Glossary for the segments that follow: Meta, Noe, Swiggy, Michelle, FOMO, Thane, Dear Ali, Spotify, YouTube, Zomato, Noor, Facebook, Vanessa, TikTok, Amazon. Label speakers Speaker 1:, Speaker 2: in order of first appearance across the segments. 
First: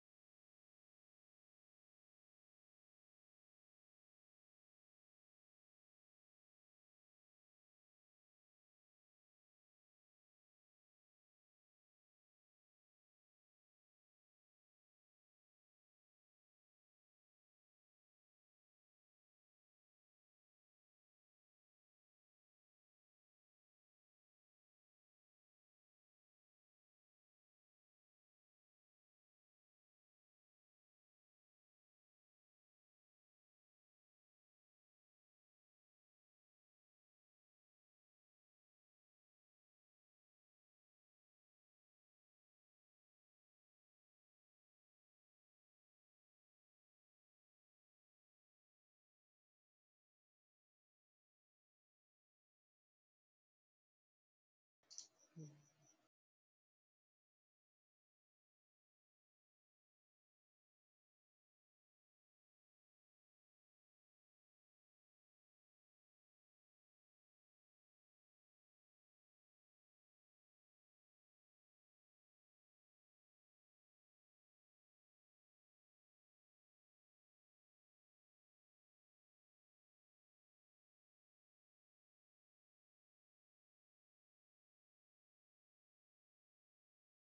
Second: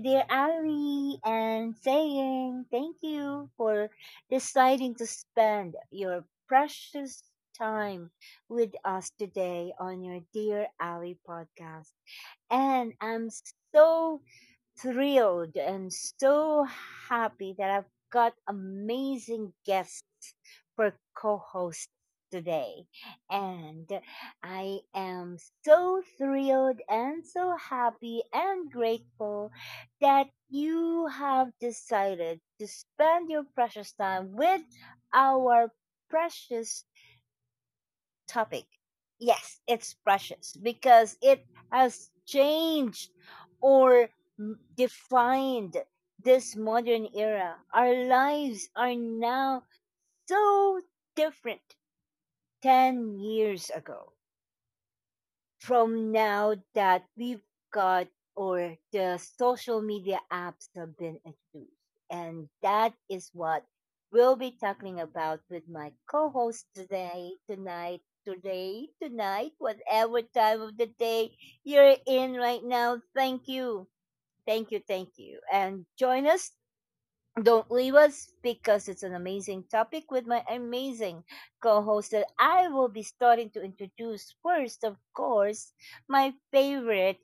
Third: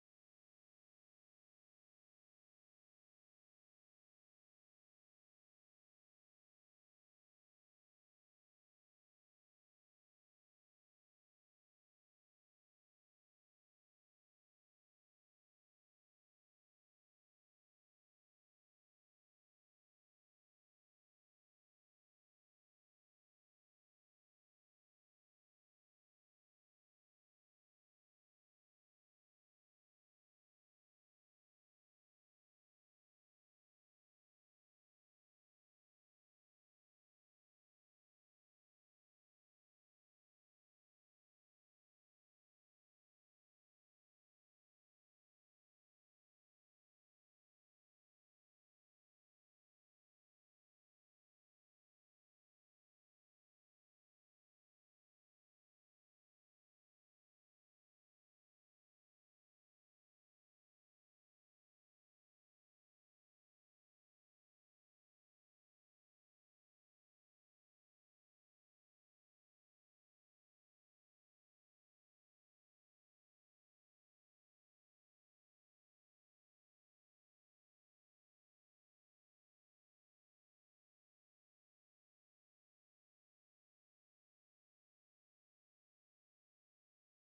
Speaker 1: dear Ali and saying thank you for deciding to spend your precious time with us today on your Dear Ali podcast. And I'm so thrilled and so happy that I've got amazing guests for co host today. And I am so thrilled and so happy and grateful that you have decided to spend your precious time with our precious topic. Yes, it's precious because it has changed or defined this modern era. Our lives are now so different 10 years ago from now that we've got or the social media apps have been introduced. And that is what we'll be talking about with my co-host today, tonight, whatever time of the day you're in right now. Thank you. Thank you. Thank you. And join us, don't leave us because it's an amazing topic with my amazing co host that I will be starting to introduce first, of course, my favorite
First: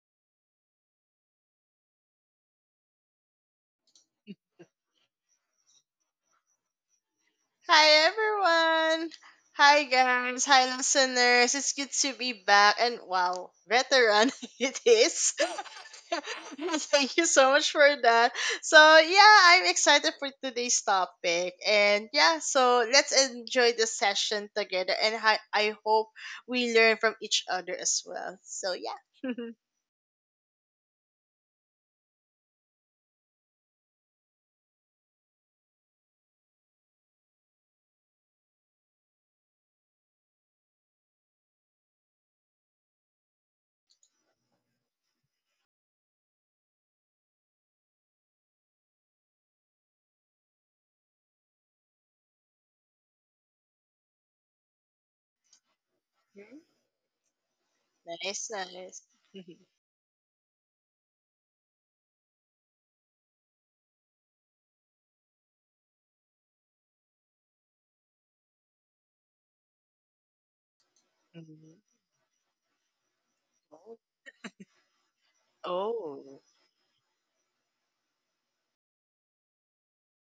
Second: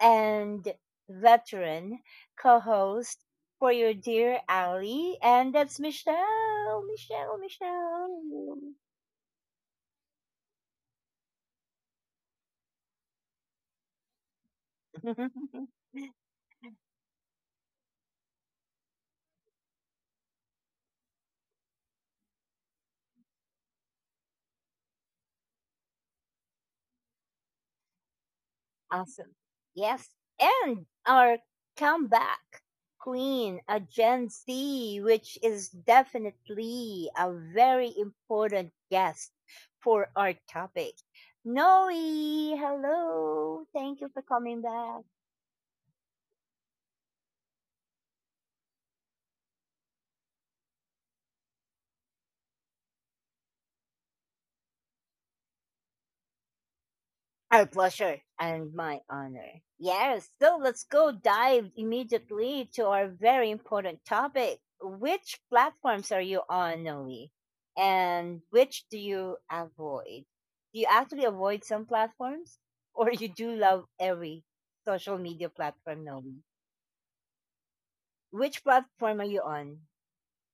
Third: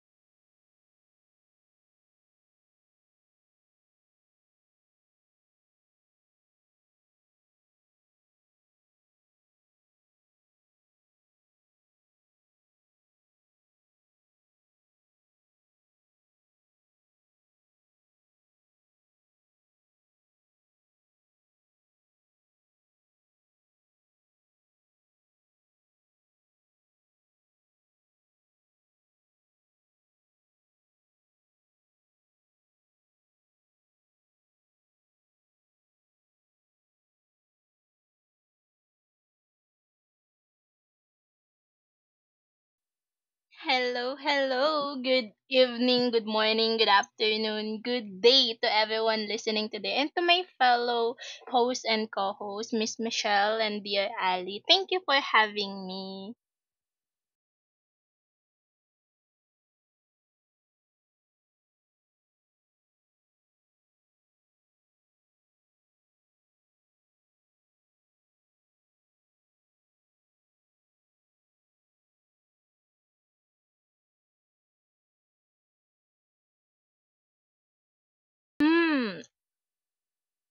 Speaker 1: and veteran co host for your dear Ali, and that's Michelle. Michelle,
Speaker 2: Hi
Speaker 1: Michelle.
Speaker 2: everyone. Hi guys. Hi listeners. It's good to be back and wow, veteran it is. Thank you so much for that. So yeah, I'm excited for today's topic. And yeah, so let's enjoy the session together and I hope we learn from each other as well. So
Speaker 1: Awesome.
Speaker 2: yeah.
Speaker 1: Yes. And our comeback queen, a Gen Z, which is definitely a very important guest for our topic. Noe, hello. Thank you
Speaker 3: Hello,
Speaker 1: for coming
Speaker 3: hello.
Speaker 1: back.
Speaker 3: Good evening, good morning, good afternoon, good day to everyone listening today and to my fellow host and co-host, Miss Michelle and dear Ali. Thank you for having me.
Speaker 2: Mhm.
Speaker 1: Our pleasure
Speaker 2: Nice,
Speaker 1: and my
Speaker 2: nice.
Speaker 1: honor. Yes, so let's go dive immediately to our very important topic. Which platforms are you on, Noe? And which do you avoid? Do you actually avoid some
Speaker 2: Mhm.
Speaker 1: platforms? Or you do love every social media platform, Noe?
Speaker 2: Oh.
Speaker 1: Which platform
Speaker 3: Hmm,
Speaker 1: are you on?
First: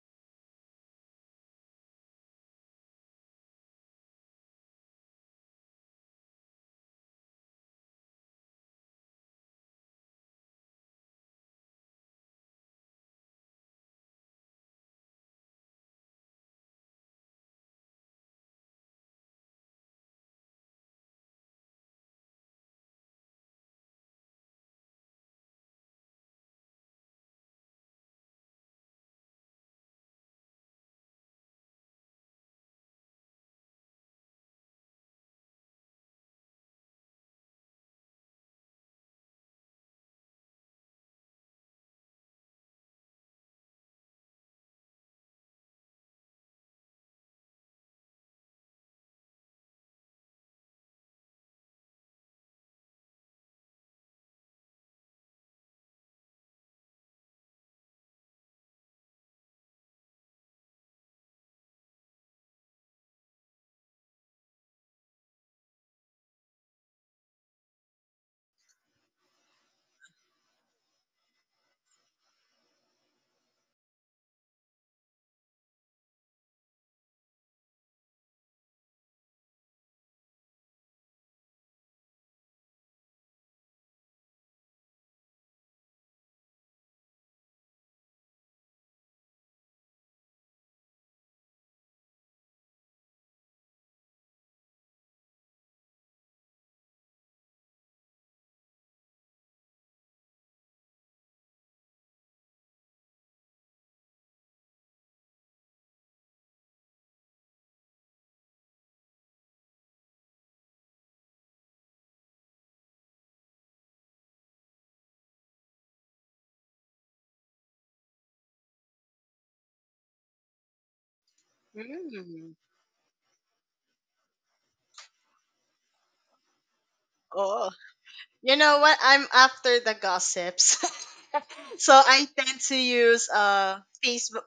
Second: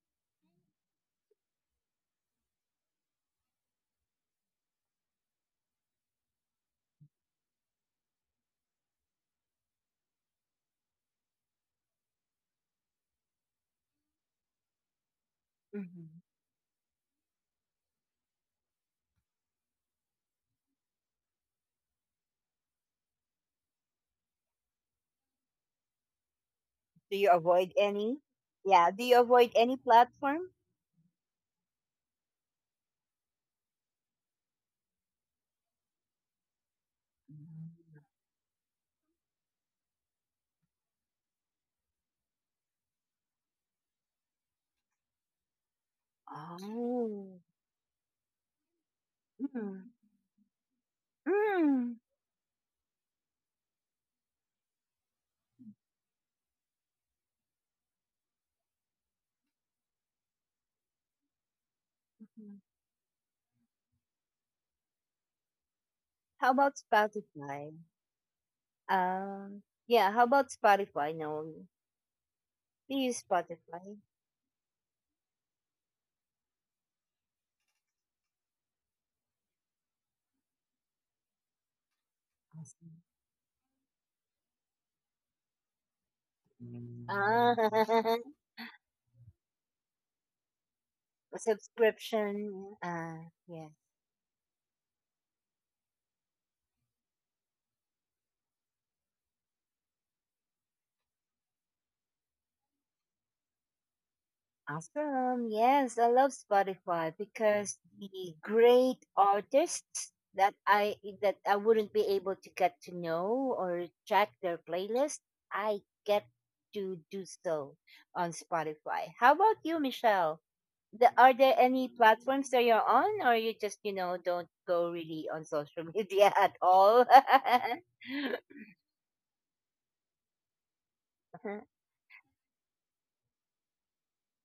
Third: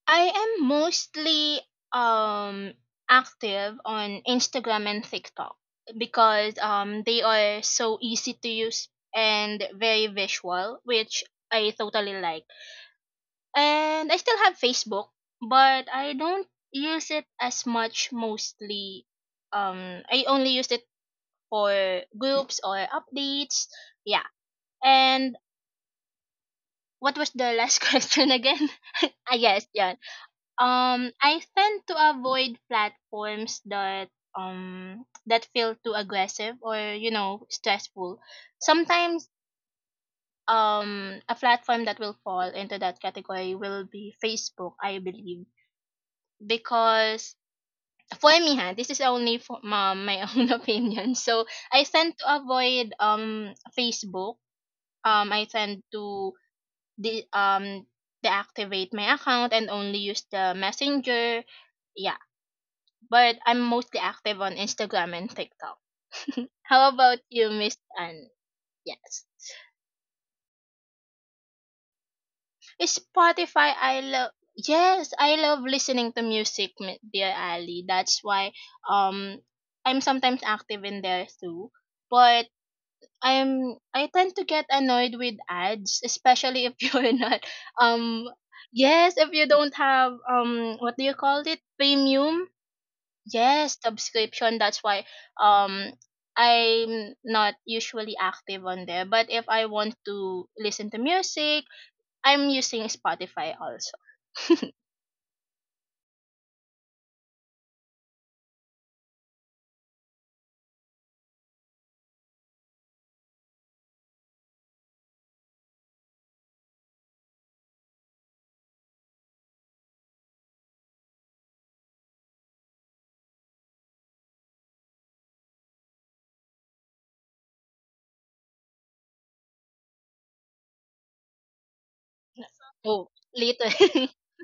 Speaker 3: I am mostly um active on Instagram and TikTok because they are so easy to use and very visual, which I totally like. And I still have Facebook, but I
Speaker 1: Mhm.
Speaker 3: don't use it as much mostly. I only used it for groups or updates. Yeah. And what
Speaker 1: Do
Speaker 3: was
Speaker 1: you
Speaker 3: the
Speaker 1: avoid
Speaker 3: last
Speaker 1: any?
Speaker 3: question again?
Speaker 1: Yeah, do you
Speaker 3: I
Speaker 1: avoid
Speaker 3: guess,
Speaker 1: any
Speaker 3: yeah.
Speaker 1: platform?
Speaker 3: I tend to avoid platforms that that feel too aggressive or, stressful. Sometimes a platform that will fall into that category will be Facebook, I believe, because
Speaker 1: Oh.
Speaker 3: for me, ha this is only for
Speaker 1: Mm.
Speaker 3: my own opinion, so I
Speaker 1: Mm.
Speaker 3: tend to avoid Facebook. I tend to de- um deactivate my account and only use the Messenger, yeah. But I'm mostly active on Instagram and TikTok.
Speaker 1: How about
Speaker 3: How about you,
Speaker 1: Spotify?
Speaker 3: Miss Anne? Yes.
Speaker 1: Um, yeah, how about Spotify, Noel? Do you use
Speaker 3: Spotify, I
Speaker 1: Spotify?
Speaker 3: love. Yes, I love listening to music, dear Ali. That's why um I'm sometimes active in there too, but
Speaker 1: Awesome.
Speaker 3: I tend to get annoyed with ads, especially if you're not.
Speaker 1: Ah,
Speaker 3: um yes, if you don't have what do you call it?
Speaker 1: subscription.
Speaker 3: Premium?
Speaker 1: Ah, yes.
Speaker 3: Yes, subscription. That's why um I'm not usually active on there. But if I want to listen to music, I'm using Spotify also.
Speaker 1: Awesome. Yes, I love Spotify because the great artists that I, that I wouldn't be able to get to know or check their playlist, I get to do so on Spotify. How about you, Michelle? The, are there any platforms
Speaker 2: Mm.
Speaker 1: that you're on, or you just, you know, don't go really on social media at all?
Speaker 2: Oh. You know what? I'm after the gossips. So I tend to
Speaker 3: Oh,
Speaker 2: use
Speaker 3: later.
Speaker 2: Facebook.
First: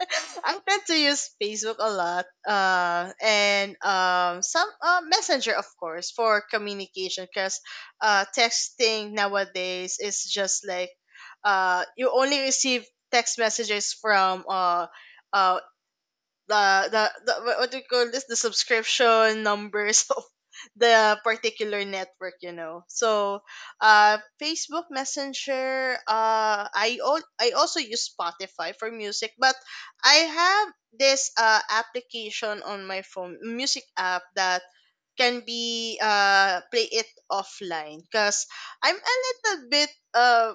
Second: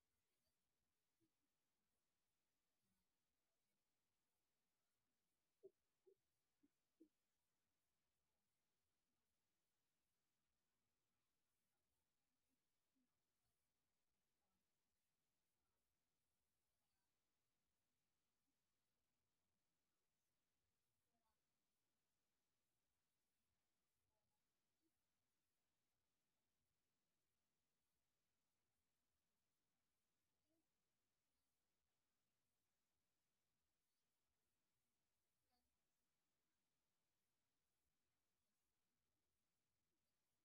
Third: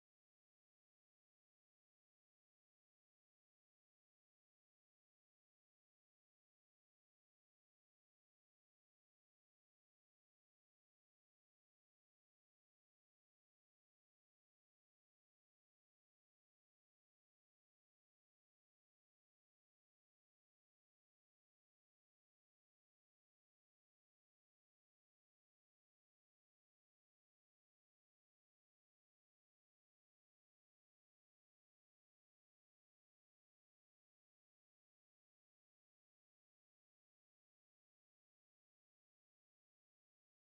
Speaker 2: I tend to use Facebook a lot. And Some Messenger of course for communication cuz texting nowadays is just like you only receive text messages from uh the the what do you call this, the subscription numbers of the particular network, you know. So Facebook Messenger. I also use Spotify for music, but I have this application on my phone, music app, that can be play it offline, because I'm a little bit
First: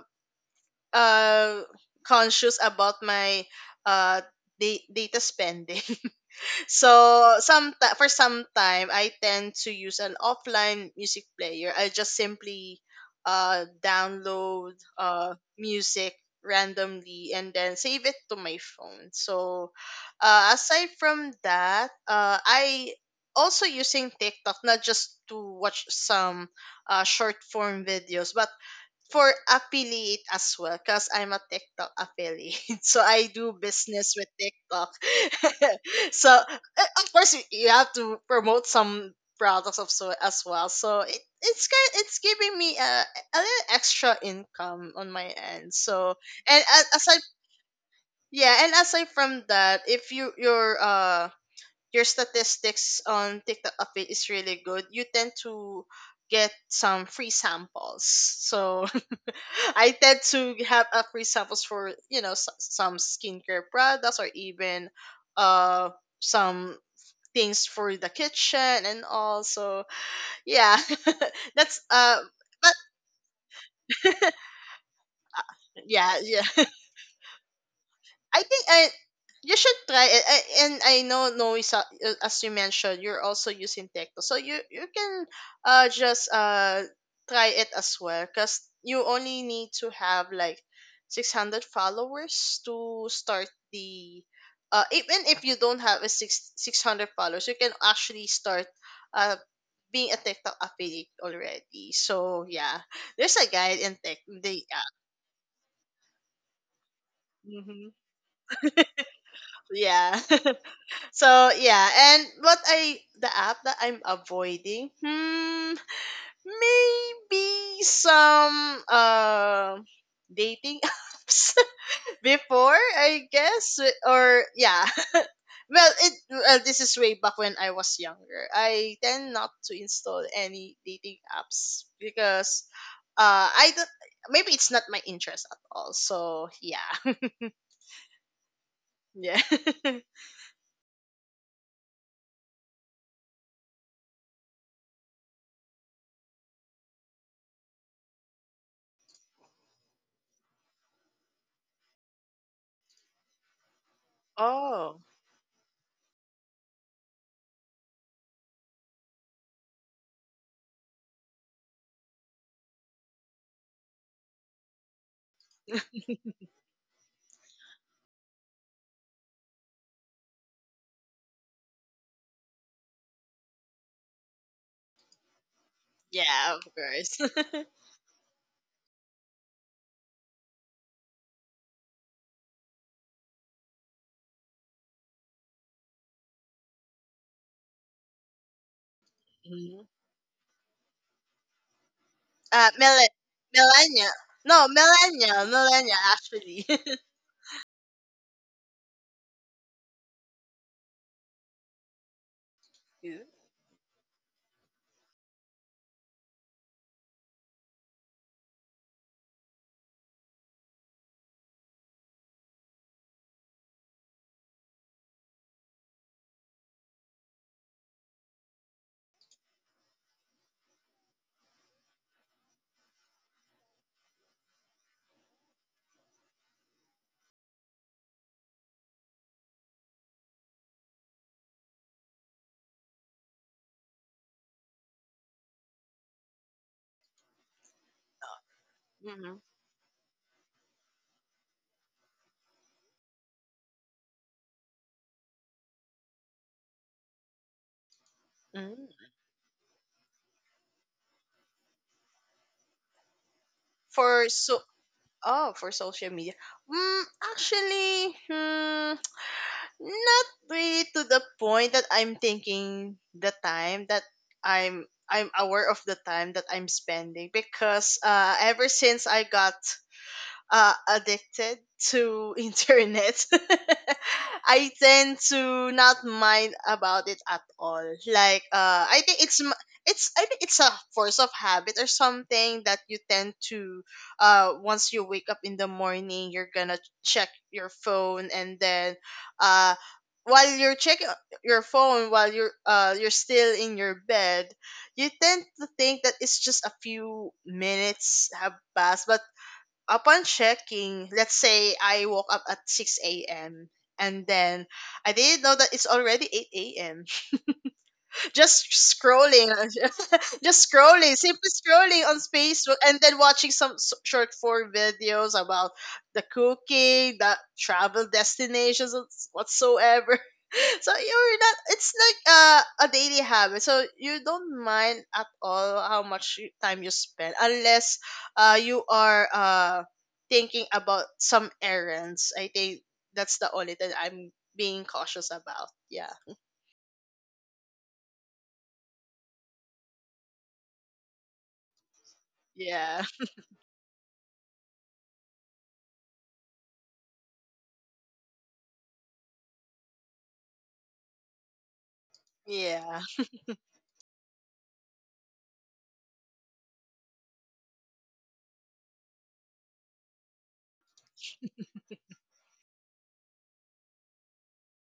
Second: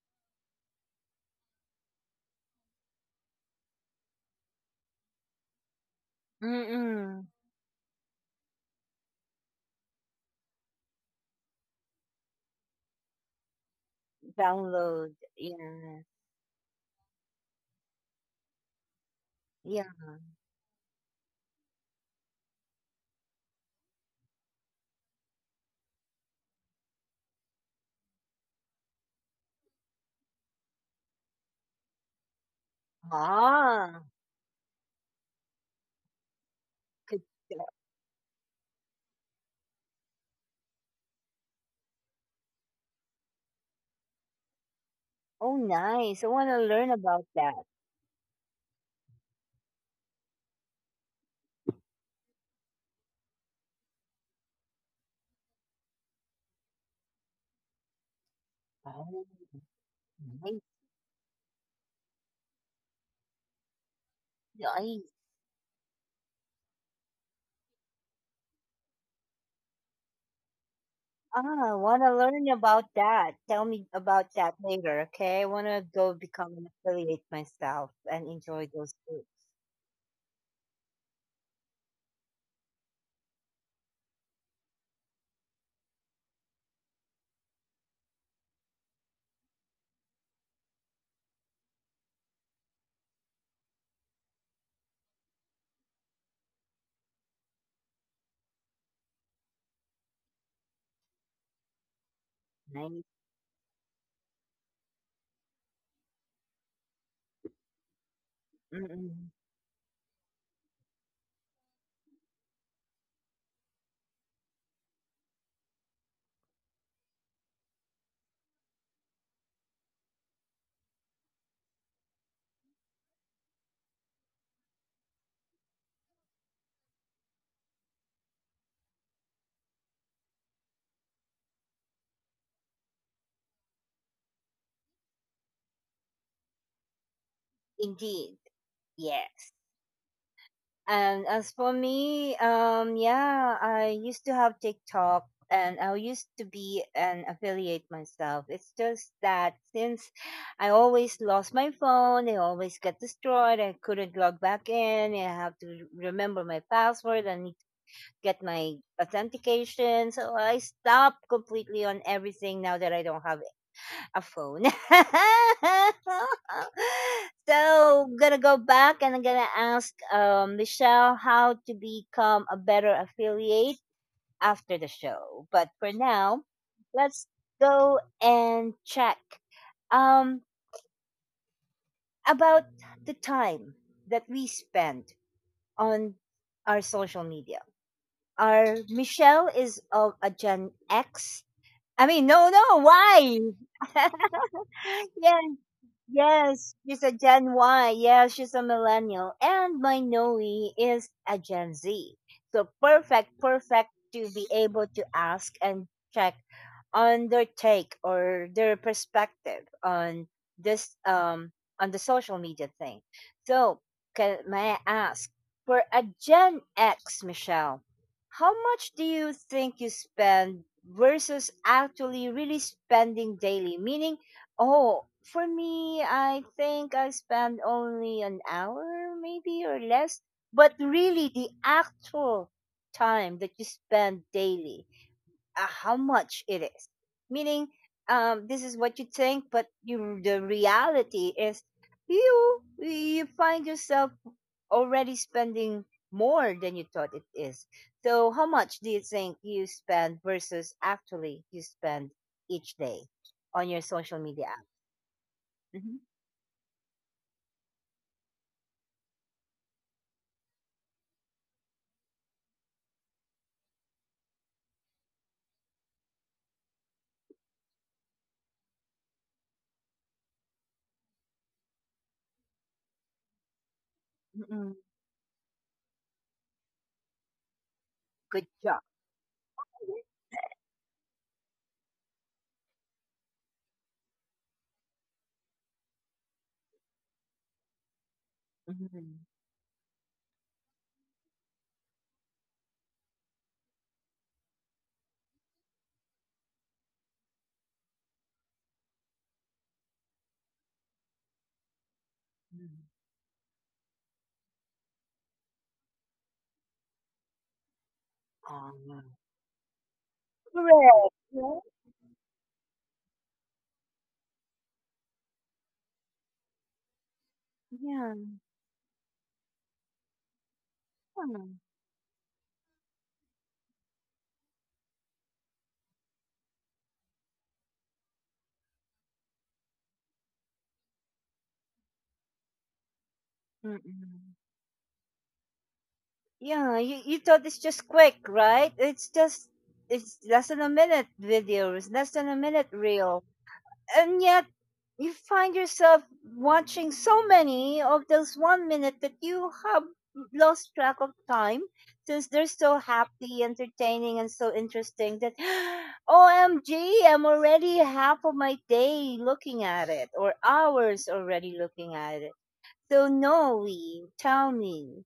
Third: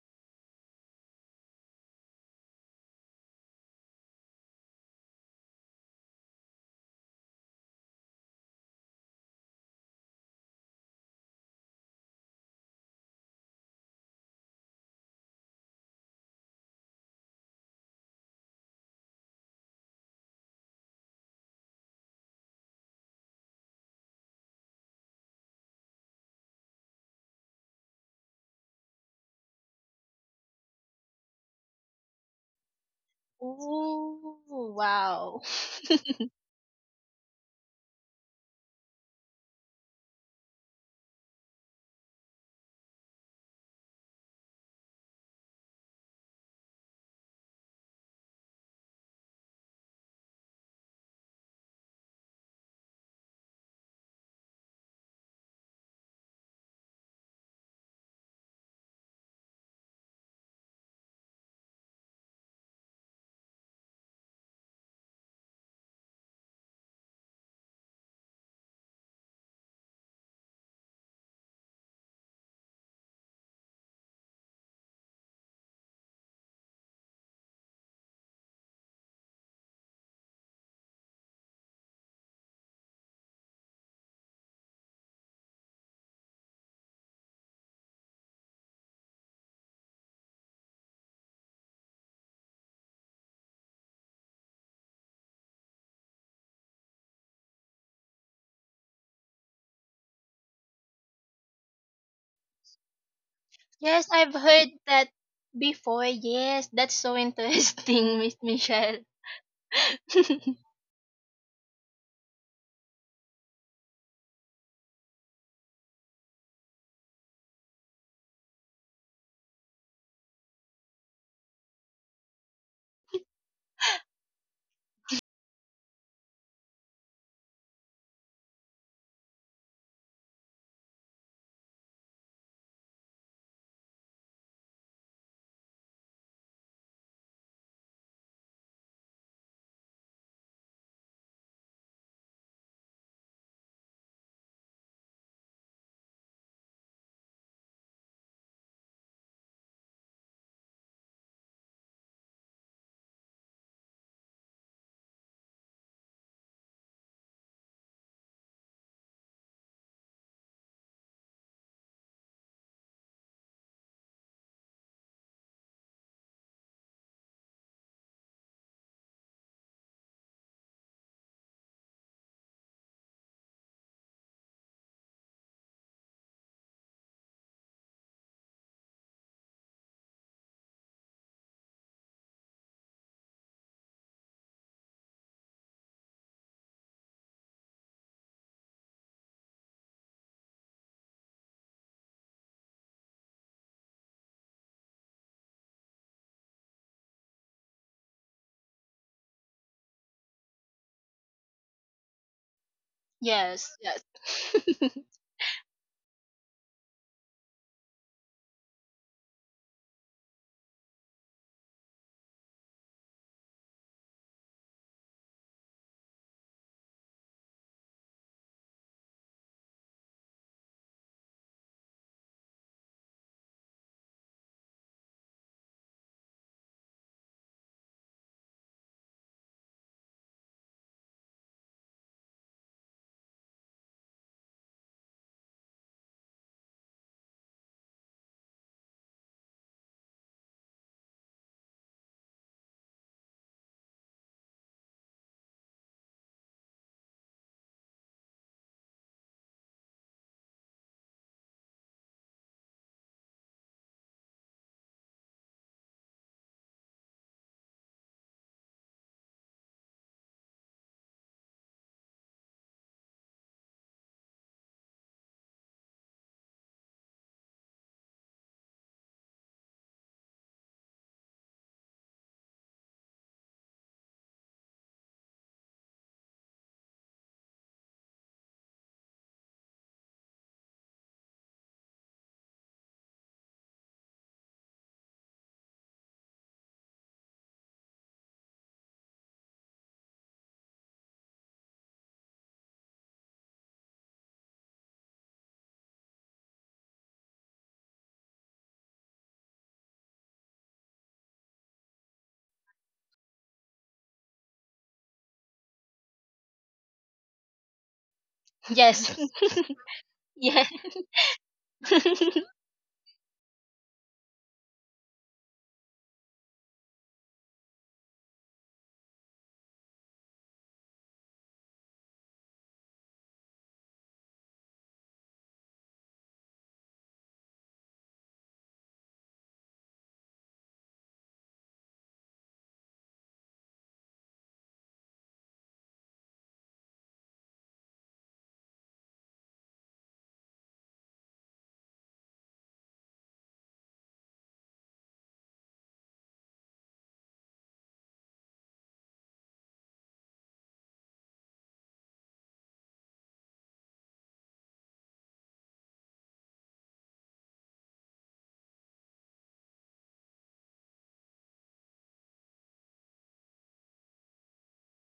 Speaker 2: uh conscious about my uh data spending.
Speaker 1: Mm-mm.
Speaker 2: So some, for some time I tend to use an offline music player. I just simply download
Speaker 1: Download, yeah,
Speaker 2: music randomly and then save it to my phone. So
Speaker 1: yeah.
Speaker 2: aside from that, I also using TikTok, not just to watch some short form videos, but for affiliate as well, because I'm a TikTok affiliate. So I do
Speaker 1: Ah,
Speaker 2: business with
Speaker 3: Ooh,
Speaker 2: TikTok.
Speaker 3: wow.
Speaker 2: So of
Speaker 1: good.
Speaker 2: course you
Speaker 1: Stuff.
Speaker 2: you have to promote some products of so as well. So it's kind, it's giving me a little extra income on my
Speaker 1: Oh,
Speaker 2: end. So
Speaker 1: nice. I want to
Speaker 2: and
Speaker 1: learn
Speaker 2: a- aside
Speaker 1: about that.
Speaker 2: yeah, and aside from that, if you your statistics on TikTok of it is really good, you tend to get some free samples. So
Speaker 1: Oh,
Speaker 2: I tend to
Speaker 1: nice,
Speaker 2: have a free samples for you know some skincare products or even
Speaker 1: nice.
Speaker 2: uh some things for the kitchen and all. So yeah,
Speaker 1: Ah, I
Speaker 2: that's
Speaker 1: want to learn about that. Tell me about
Speaker 2: but
Speaker 1: that later, okay? I want to go
Speaker 2: yeah, yeah,
Speaker 1: become an affiliate myself and
Speaker 2: I think
Speaker 1: enjoy
Speaker 2: I
Speaker 1: those foods.
Speaker 2: you should try it. And I know Noisa, as you mentioned, you're also using Tecto, so you can just try it as well, cause you only need to have like 600 followers to start the. Even if you don't have a six hundred followers, you can actually start uh being a TikTok affiliate already. So yeah,
Speaker 1: Nice.
Speaker 2: there's a guide in
Speaker 3: Yes,
Speaker 2: tech.
Speaker 3: I've
Speaker 2: They,
Speaker 3: heard that before. Yes, that's so
Speaker 2: yeah. Mhm.
Speaker 3: interesting, Miss Michelle.
Speaker 1: Mm-mm.
Speaker 2: Yeah. So yeah, and what I the app that I'm avoiding, hmm, maybe some dating apps before, I guess, or yeah. Well, it well, this is way back when I was younger. I tend not to install any dating apps because I don't. Maybe it's not my interest at all. So yeah,
Speaker 1: Indeed.
Speaker 2: yeah.
Speaker 1: Yes. And as for me, yeah, I used to have TikTok and I used to be an affiliate myself. It's just that since I always lost my phone, it always got destroyed. I couldn't log back
Speaker 2: Oh,
Speaker 1: in. I have to remember my password and need to get my authentication. So I stopped completely on everything now that I don't have a phone. So gonna go back and I'm gonna ask Michelle how to become a better affiliate after the show. But for now,
Speaker 2: yeah, of
Speaker 1: let's
Speaker 2: course.
Speaker 1: go and check um, about the time that we spend on our social media. Our Michelle is of a Gen X. I mean, no,
Speaker 2: Uh,
Speaker 1: no,
Speaker 2: mille-
Speaker 1: why?
Speaker 2: Millennial. No,
Speaker 1: Yeah,
Speaker 2: millennial. Millennial, actually.
Speaker 1: yes, she's a Gen Y. Yeah, she's a millennial. And my Noe is a Gen Z. So perfect,
Speaker 3: Yes,
Speaker 1: perfect
Speaker 3: yes.
Speaker 1: to be able to ask and check on their take or their perspective on this on the social media thing. So, can, may I ask for a Gen X, Michelle, how much do you think you spend versus actually really spending daily? Meaning, oh, for me, I think I spend only an hour maybe or less, but really the actual time that you spend daily, how much it is. Meaning, this is what you think,
Speaker 2: Mm-hmm.
Speaker 1: but you, the reality is you, you find yourself already spending more than you thought it is. So, how much do you
Speaker 2: Mm.
Speaker 1: think you spend versus actually you spend each day on your social media
Speaker 2: For
Speaker 1: app?
Speaker 2: so, oh, for
Speaker 1: Mhm.
Speaker 2: social media. Mm, actually, hmm, not really to the point that I'm thinking the time that I'm aware of the time that I'm spending, because ever since I got addicted to internet.
Speaker 1: Mm-mm.
Speaker 2: I tend to not mind about it at all.
Speaker 1: Good
Speaker 2: Like
Speaker 1: job.
Speaker 2: I think it's m- it's, I think it's a force of habit or something, that you tend to once you wake up in the morning, you're gonna check your phone, and then
Speaker 1: Mhm.
Speaker 2: uh while you're checking your phone, while you're still in your bed, you tend to think that it's just a few minutes have passed, but upon checking, let's say I woke up at 6 a.m. and then I didn't know that it's already 8 a.m, just
Speaker 1: Um.
Speaker 3: Yes.
Speaker 2: scrolling,
Speaker 3: Yeah.
Speaker 2: just
Speaker 1: Correct.
Speaker 2: scrolling, simply
Speaker 1: Yeah.
Speaker 2: scrolling on Facebook, and then watching some short form videos about the cooking, the
Speaker 1: Yeah.
Speaker 2: travel destinations, whatsoever. So you're not. It's like a daily habit. So you don't mind at all how much time you spend, unless you are thinking about some errands. I think that's the only thing
Speaker 1: Mm-mm.
Speaker 2: I'm being cautious about. Yeah.
Speaker 1: Yeah, you thought it's just quick, right? It's just, it's less than a minute video, it's less than a minute reel.
Speaker 2: Yeah.
Speaker 1: And yet you find yourself watching so many of those 1 minute that you have lost track of time since they're so
Speaker 2: Yeah.
Speaker 1: happy, entertaining and so interesting that O M am already half of my day looking at it or hours already looking at it. So no, we tell me,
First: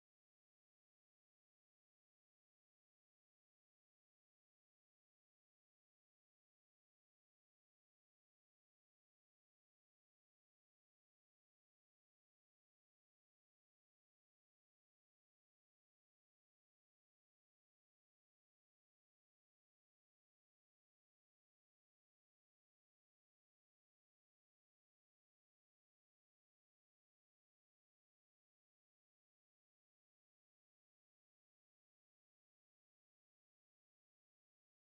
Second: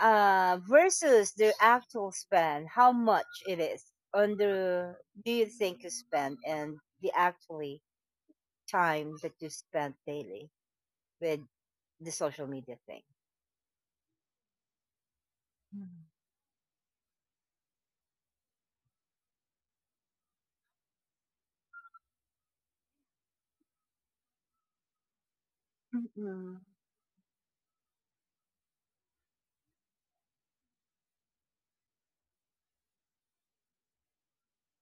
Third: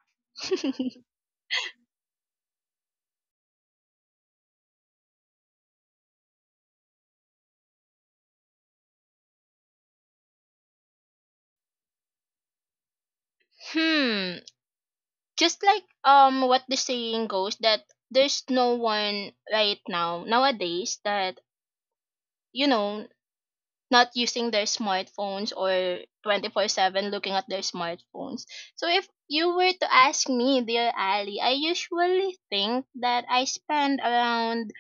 Speaker 1: versus the actual spend how much it is, on the, do you think you spend and the actually time that you spend daily with the social media thing.
Speaker 3: Hmm. Just like
Speaker 1: Mm-hmm.
Speaker 3: what the saying goes, that there's no one right now nowadays that, you know not using their smartphones, or
Speaker 1: Mm-hmm.
Speaker 3: 24/7 looking at their smartphones. So if you were to ask me, dear Ali, I usually think that I spend around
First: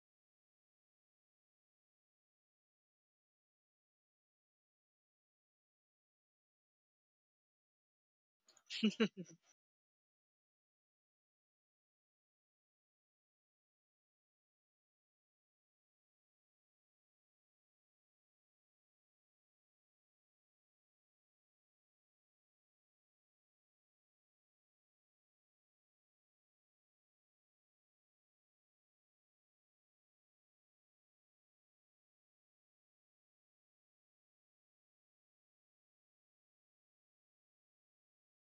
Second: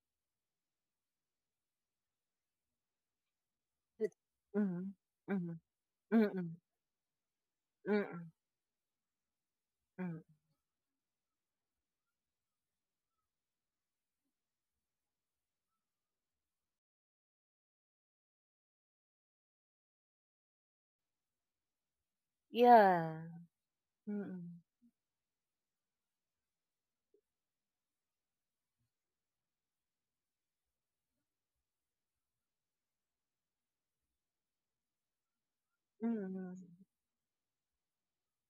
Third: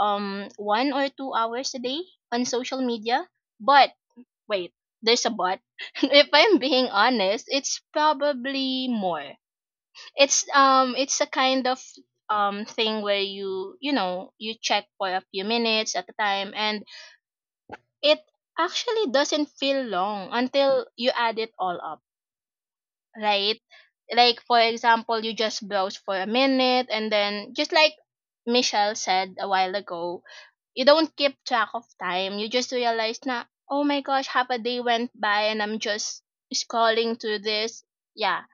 Speaker 3: 1 or 2 hours a day on social media, but wait, there's a
Speaker 1: Mm-hmm.
Speaker 3: but. If
Speaker 1: Mm-hmm.
Speaker 3: I'm being honest, it's
Speaker 1: Mm-hmm.
Speaker 3: probably more. It's a kind of thing where you check for a few minutes at a time, and it actually doesn't feel long until you add it all up,
Speaker 1: Yeah.
Speaker 3: right? Like,
Speaker 1: Mm-hmm.
Speaker 3: for example, you just browse for a minute, and then just like Michelle said a while ago, you don't keep track of time. You just realize na, oh my gosh, half a day went by and I'm just
Speaker 1: Mm-hmm.
Speaker 3: scrolling through this. Yeah.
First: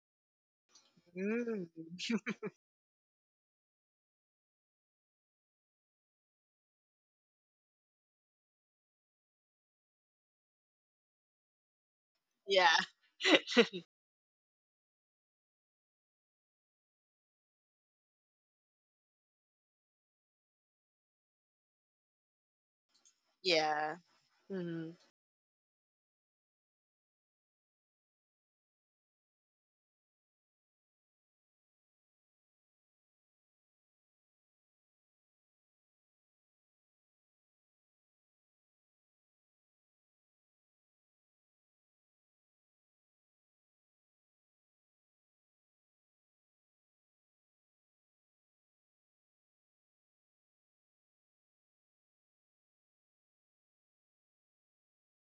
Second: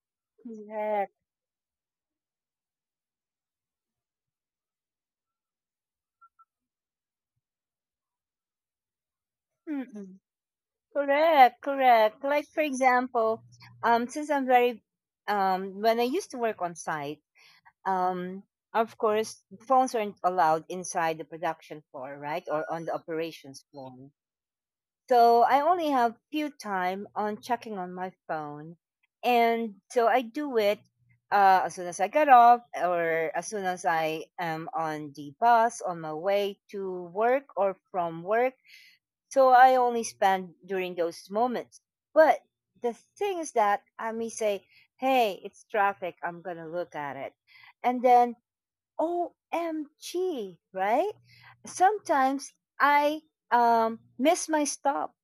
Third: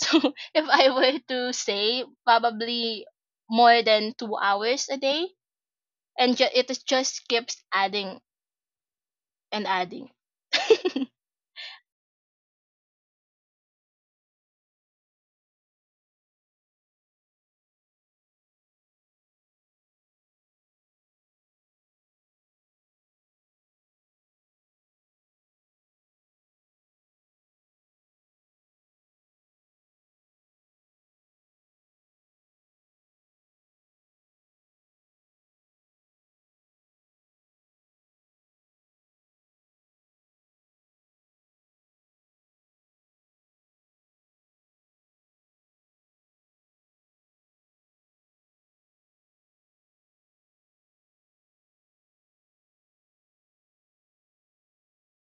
Speaker 3: So if I
Speaker 1: Correct.
Speaker 3: were to
Speaker 2: Mm.
Speaker 3: say, probably more than 2 hours a day, and it is just keeps adding and adding.
Speaker 1: Mm-hmm. Correct, correct, like for
Speaker 2: Yeah.
Speaker 1: example, since I'm very, when I used to work on site, um, of course, phones aren't allowed inside the production floor, right, or on the operations floor.
Speaker 2: Yeah. Hmm.
Speaker 1: So I only have few time on checking on my phone, and so I do it as soon as I get off, or as soon as I am on the bus on my way to work or from work. So I only spend during those moments. But the thing is that I may say, "Hey, it's traffic. I'm gonna look at it," and then OMG, right? Sometimes I, miss my stop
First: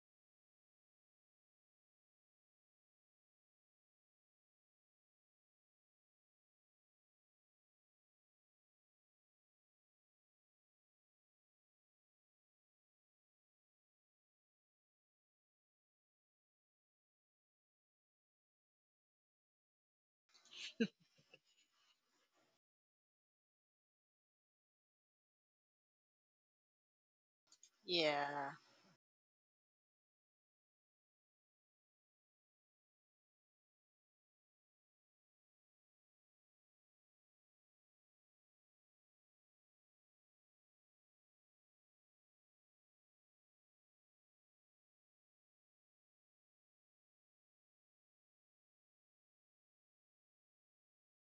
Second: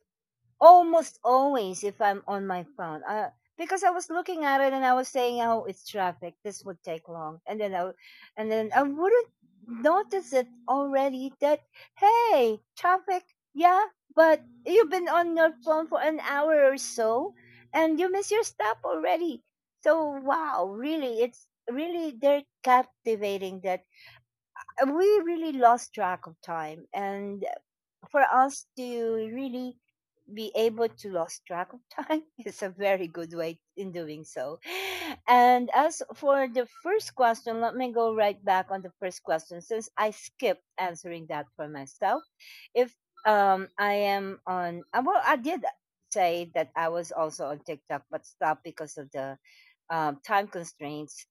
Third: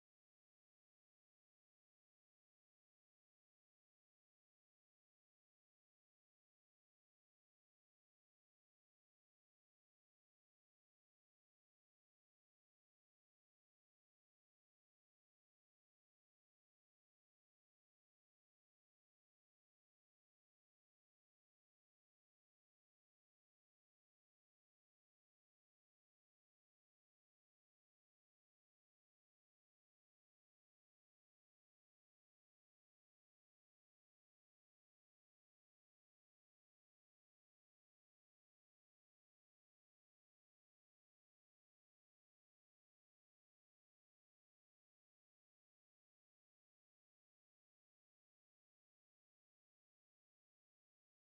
Speaker 1: almost always if I'm on my phone. Because I was looking at it and I was saying, "Oh, it's traffic. This would take long." And then I wouldn't notice it already that hey, traffic. Yeah, but you've been on your phone for an hour or so, and you miss your stop already. So wow, really, it's really they're captivating that, we really lost track of time, and for
Speaker 2: Yeah.
Speaker 1: us to really be able to lost track of time is a very good way in doing so. And as for the first question, let me go right back on the first question since I skipped answering that for myself. If, I am on, well I did say that I was also on TikTok but stopped because of the, time constraints,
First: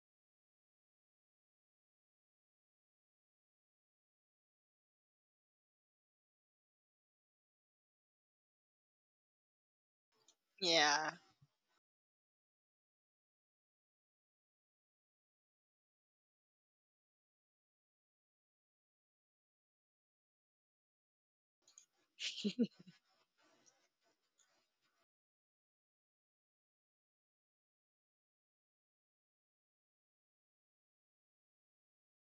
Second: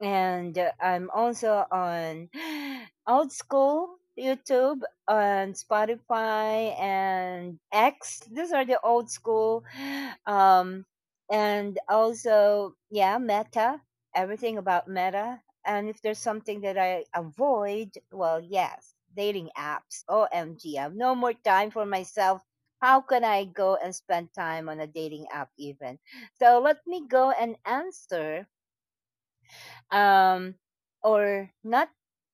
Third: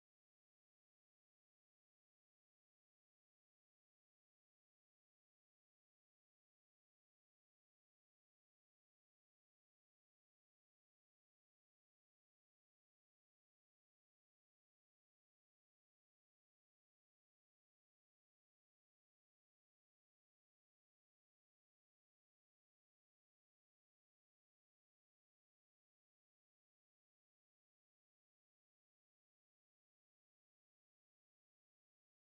Speaker 1: and I'm also on Old School YouTube, on Spotify and X. These are the old school, um,
Speaker 2: Yeah.
Speaker 1: and also yeah, Meta. Everything about Meta. And if there's something that I avoid, well, yes, dating apps. OMG, I have no more time for myself. How can I go and spend time on a dating app even? So let me go and answer, um, or not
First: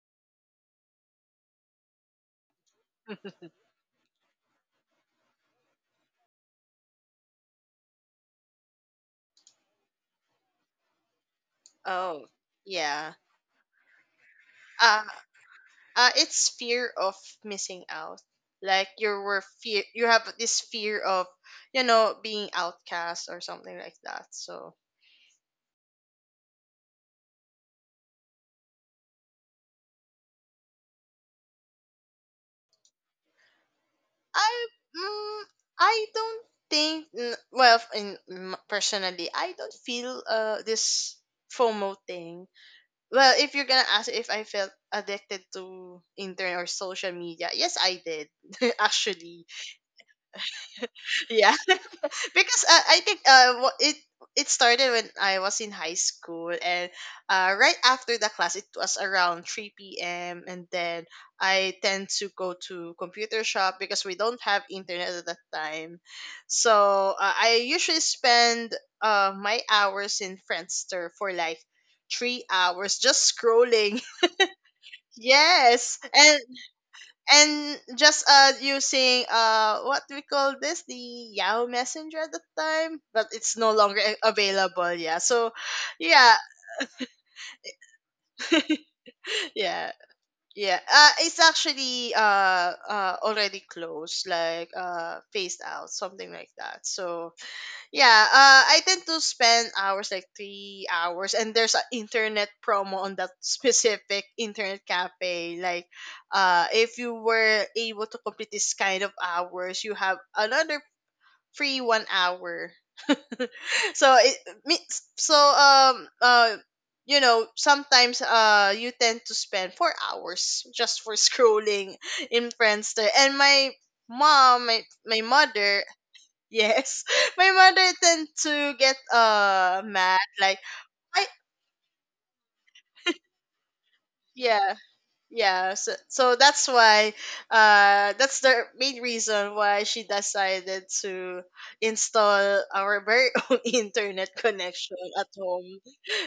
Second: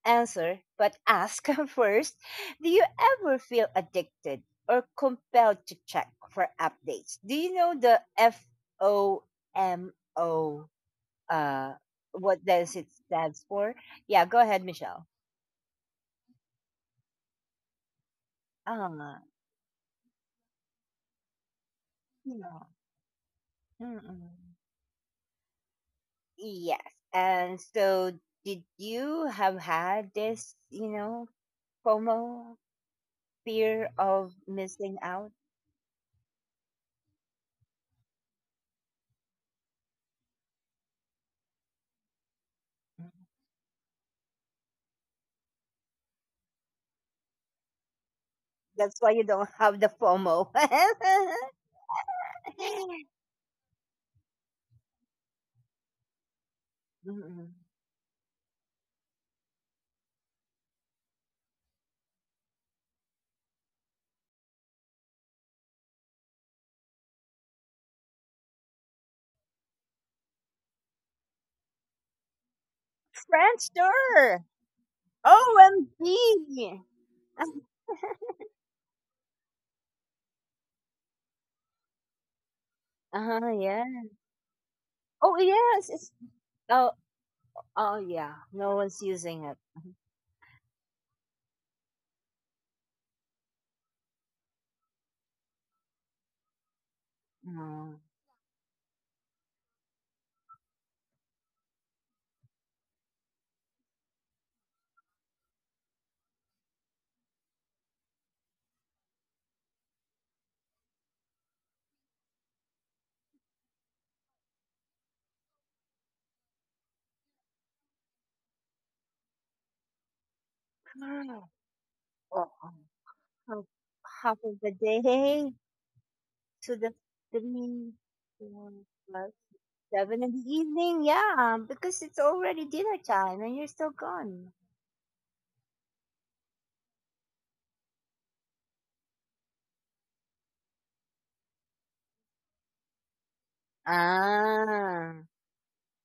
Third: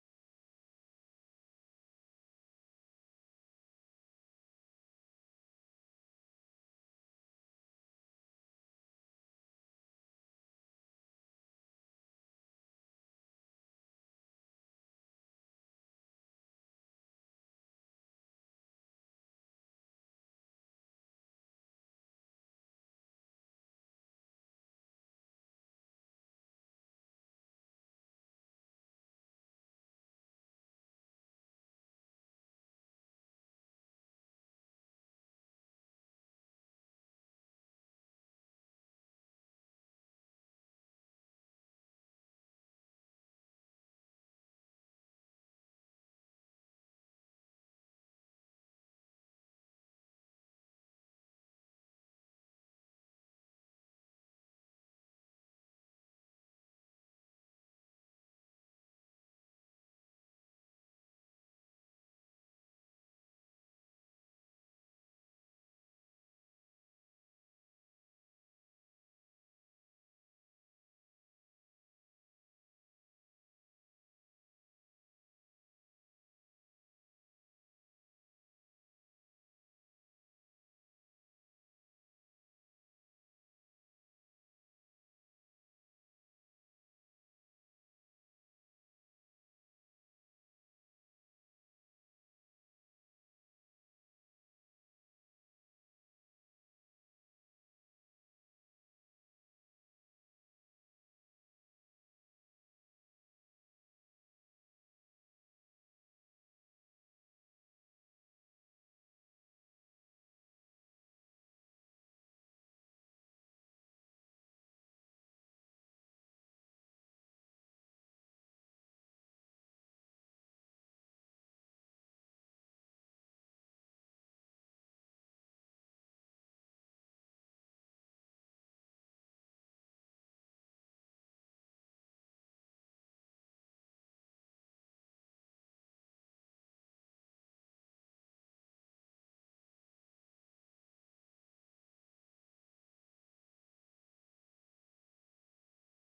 Speaker 1: answer but ask first, do you ever feel addicted or compelled to check for updates? Do you know the FOMO, uh
Speaker 2: Oh,
Speaker 1: what does it
Speaker 2: yeah.
Speaker 1: stands for? Yeah, go ahead
Speaker 2: Uh,
Speaker 1: Michelle.
Speaker 2: it's fear of missing out. Like you
Speaker 1: Ah,
Speaker 2: were fear, you have this fear of, you know, being
Speaker 1: yeah.
Speaker 2: outcast or something like that.
Speaker 1: Mm-mm.
Speaker 2: So
Speaker 1: Yes, and so did you have had this, you know, FOMO, fear of
Speaker 2: I,
Speaker 1: missing out?
Speaker 2: mm, I don't think. Well, in personally, I don't feel this FOMO thing. Well, if you're gonna ask if I felt addicted to internet or social media, yes, I did.
Speaker 1: That's why you
Speaker 2: Actually.
Speaker 1: don't have the FOMO.
Speaker 2: Yeah, because I think it it started when I was in high school, and
Speaker 1: Mhm.
Speaker 2: right after the class, it was around three p.m. And then I tend to go to computer shop because we don't have internet at that time, so I usually spend my hours in Friendster for like 3 hours, just
Speaker 1: French
Speaker 2: scrolling.
Speaker 1: door.
Speaker 2: Yes, and
Speaker 1: OMG.
Speaker 2: just using what we call this the Yahoo Messenger at the time, but it's no longer
Speaker 1: Yeah.
Speaker 2: available. Yeah, so
Speaker 1: Oh, yes. It's,
Speaker 2: yeah,
Speaker 1: oh, oh, yeah. No one's using it.
Speaker 2: yeah, yeah. It's actually already closed, like phased out, something like that. So yeah,
Speaker 1: Mm.
Speaker 2: I tend to spend hours like 3 hours, and there's an internet promo on that specific internet cafe. Like, if you were able to complete this kind of hours, you have another free one hour. So it means, so you know, sometimes you tend to spend 4 hours just for scrolling in
Speaker 1: Oh,
Speaker 2: Friendster, and
Speaker 1: half, half of the
Speaker 2: my
Speaker 1: day
Speaker 2: mother
Speaker 1: to
Speaker 2: Yes.
Speaker 1: the
Speaker 2: My mother
Speaker 1: three,
Speaker 2: tend to
Speaker 1: four,
Speaker 2: get
Speaker 1: five,
Speaker 2: mad
Speaker 1: seven in
Speaker 2: like
Speaker 1: the evening.
Speaker 2: I
Speaker 1: Yeah, because it's already dinner time and you're still gone.
Speaker 2: yeah, yeah. So, so that's why that's the main reason why she decided to install our very own internet connection at
Speaker 1: Ah,
Speaker 2: home.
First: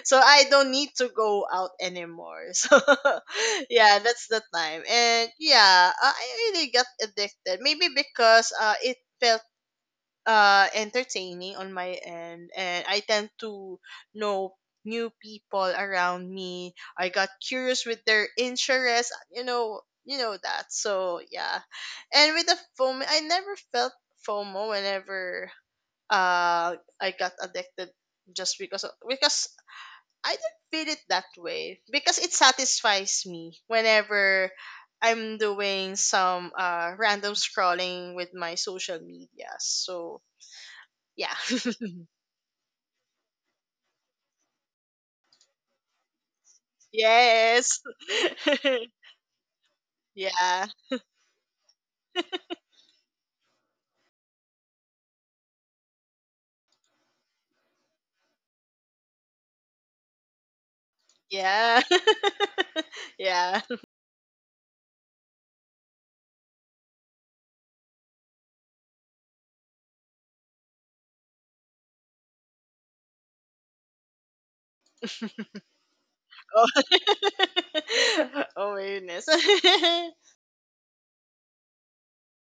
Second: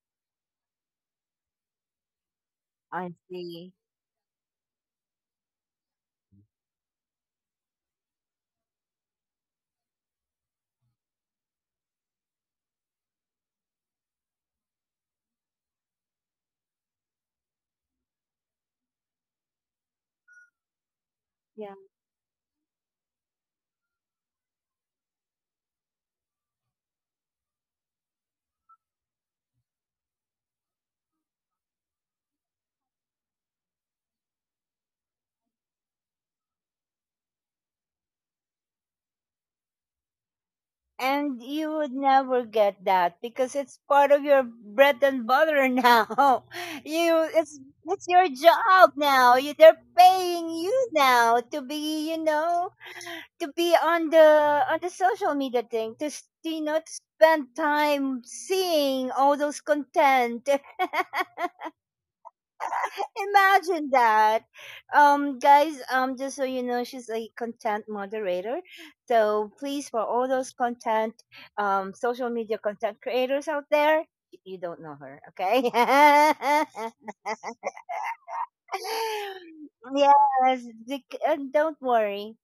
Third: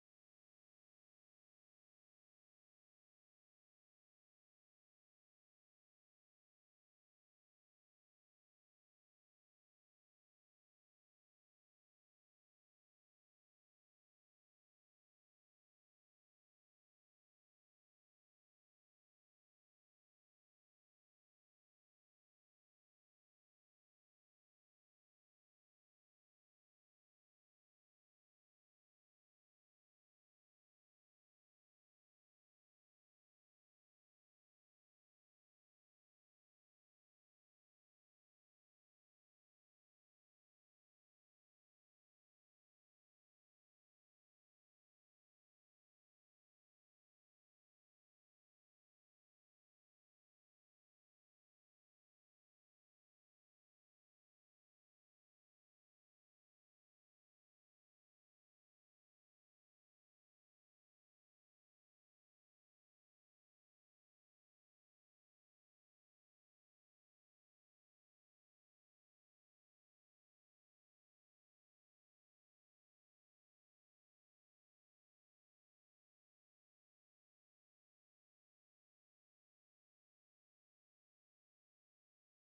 Speaker 2: So I don't need to go out anymore. So
Speaker 1: I see.
Speaker 2: yeah, that's the time. And yeah, I really got addicted. Maybe because it felt entertaining on my end, and I tend to know new people around me. I got curious with their interests, you know that. So yeah.
Speaker 1: Yeah.
Speaker 2: And with the FOMO, I never felt FOMO whenever uh I got addicted, just because of, because I don't feel it that way. Because it satisfies me whenever I'm doing some random scrolling with my social media. So yeah.
Speaker 1: And you would never get that because it's part of your bread and butter now. You, it's
Speaker 2: Yes.
Speaker 1: it's your job now. You, they're paying
Speaker 2: Yeah.
Speaker 1: you now to be, you know, to be on the, on the social media thing to s- you know to spend time seeing all those content.
Speaker 2: Yeah. Yeah.
Speaker 1: Imagine that. Guys, just so you know, she's a content moderator. So please, for all those content, social media content creators out there, you don't know her, okay?
Speaker 2: Oh, oh my goodness.
Speaker 1: Yes, and don't worry,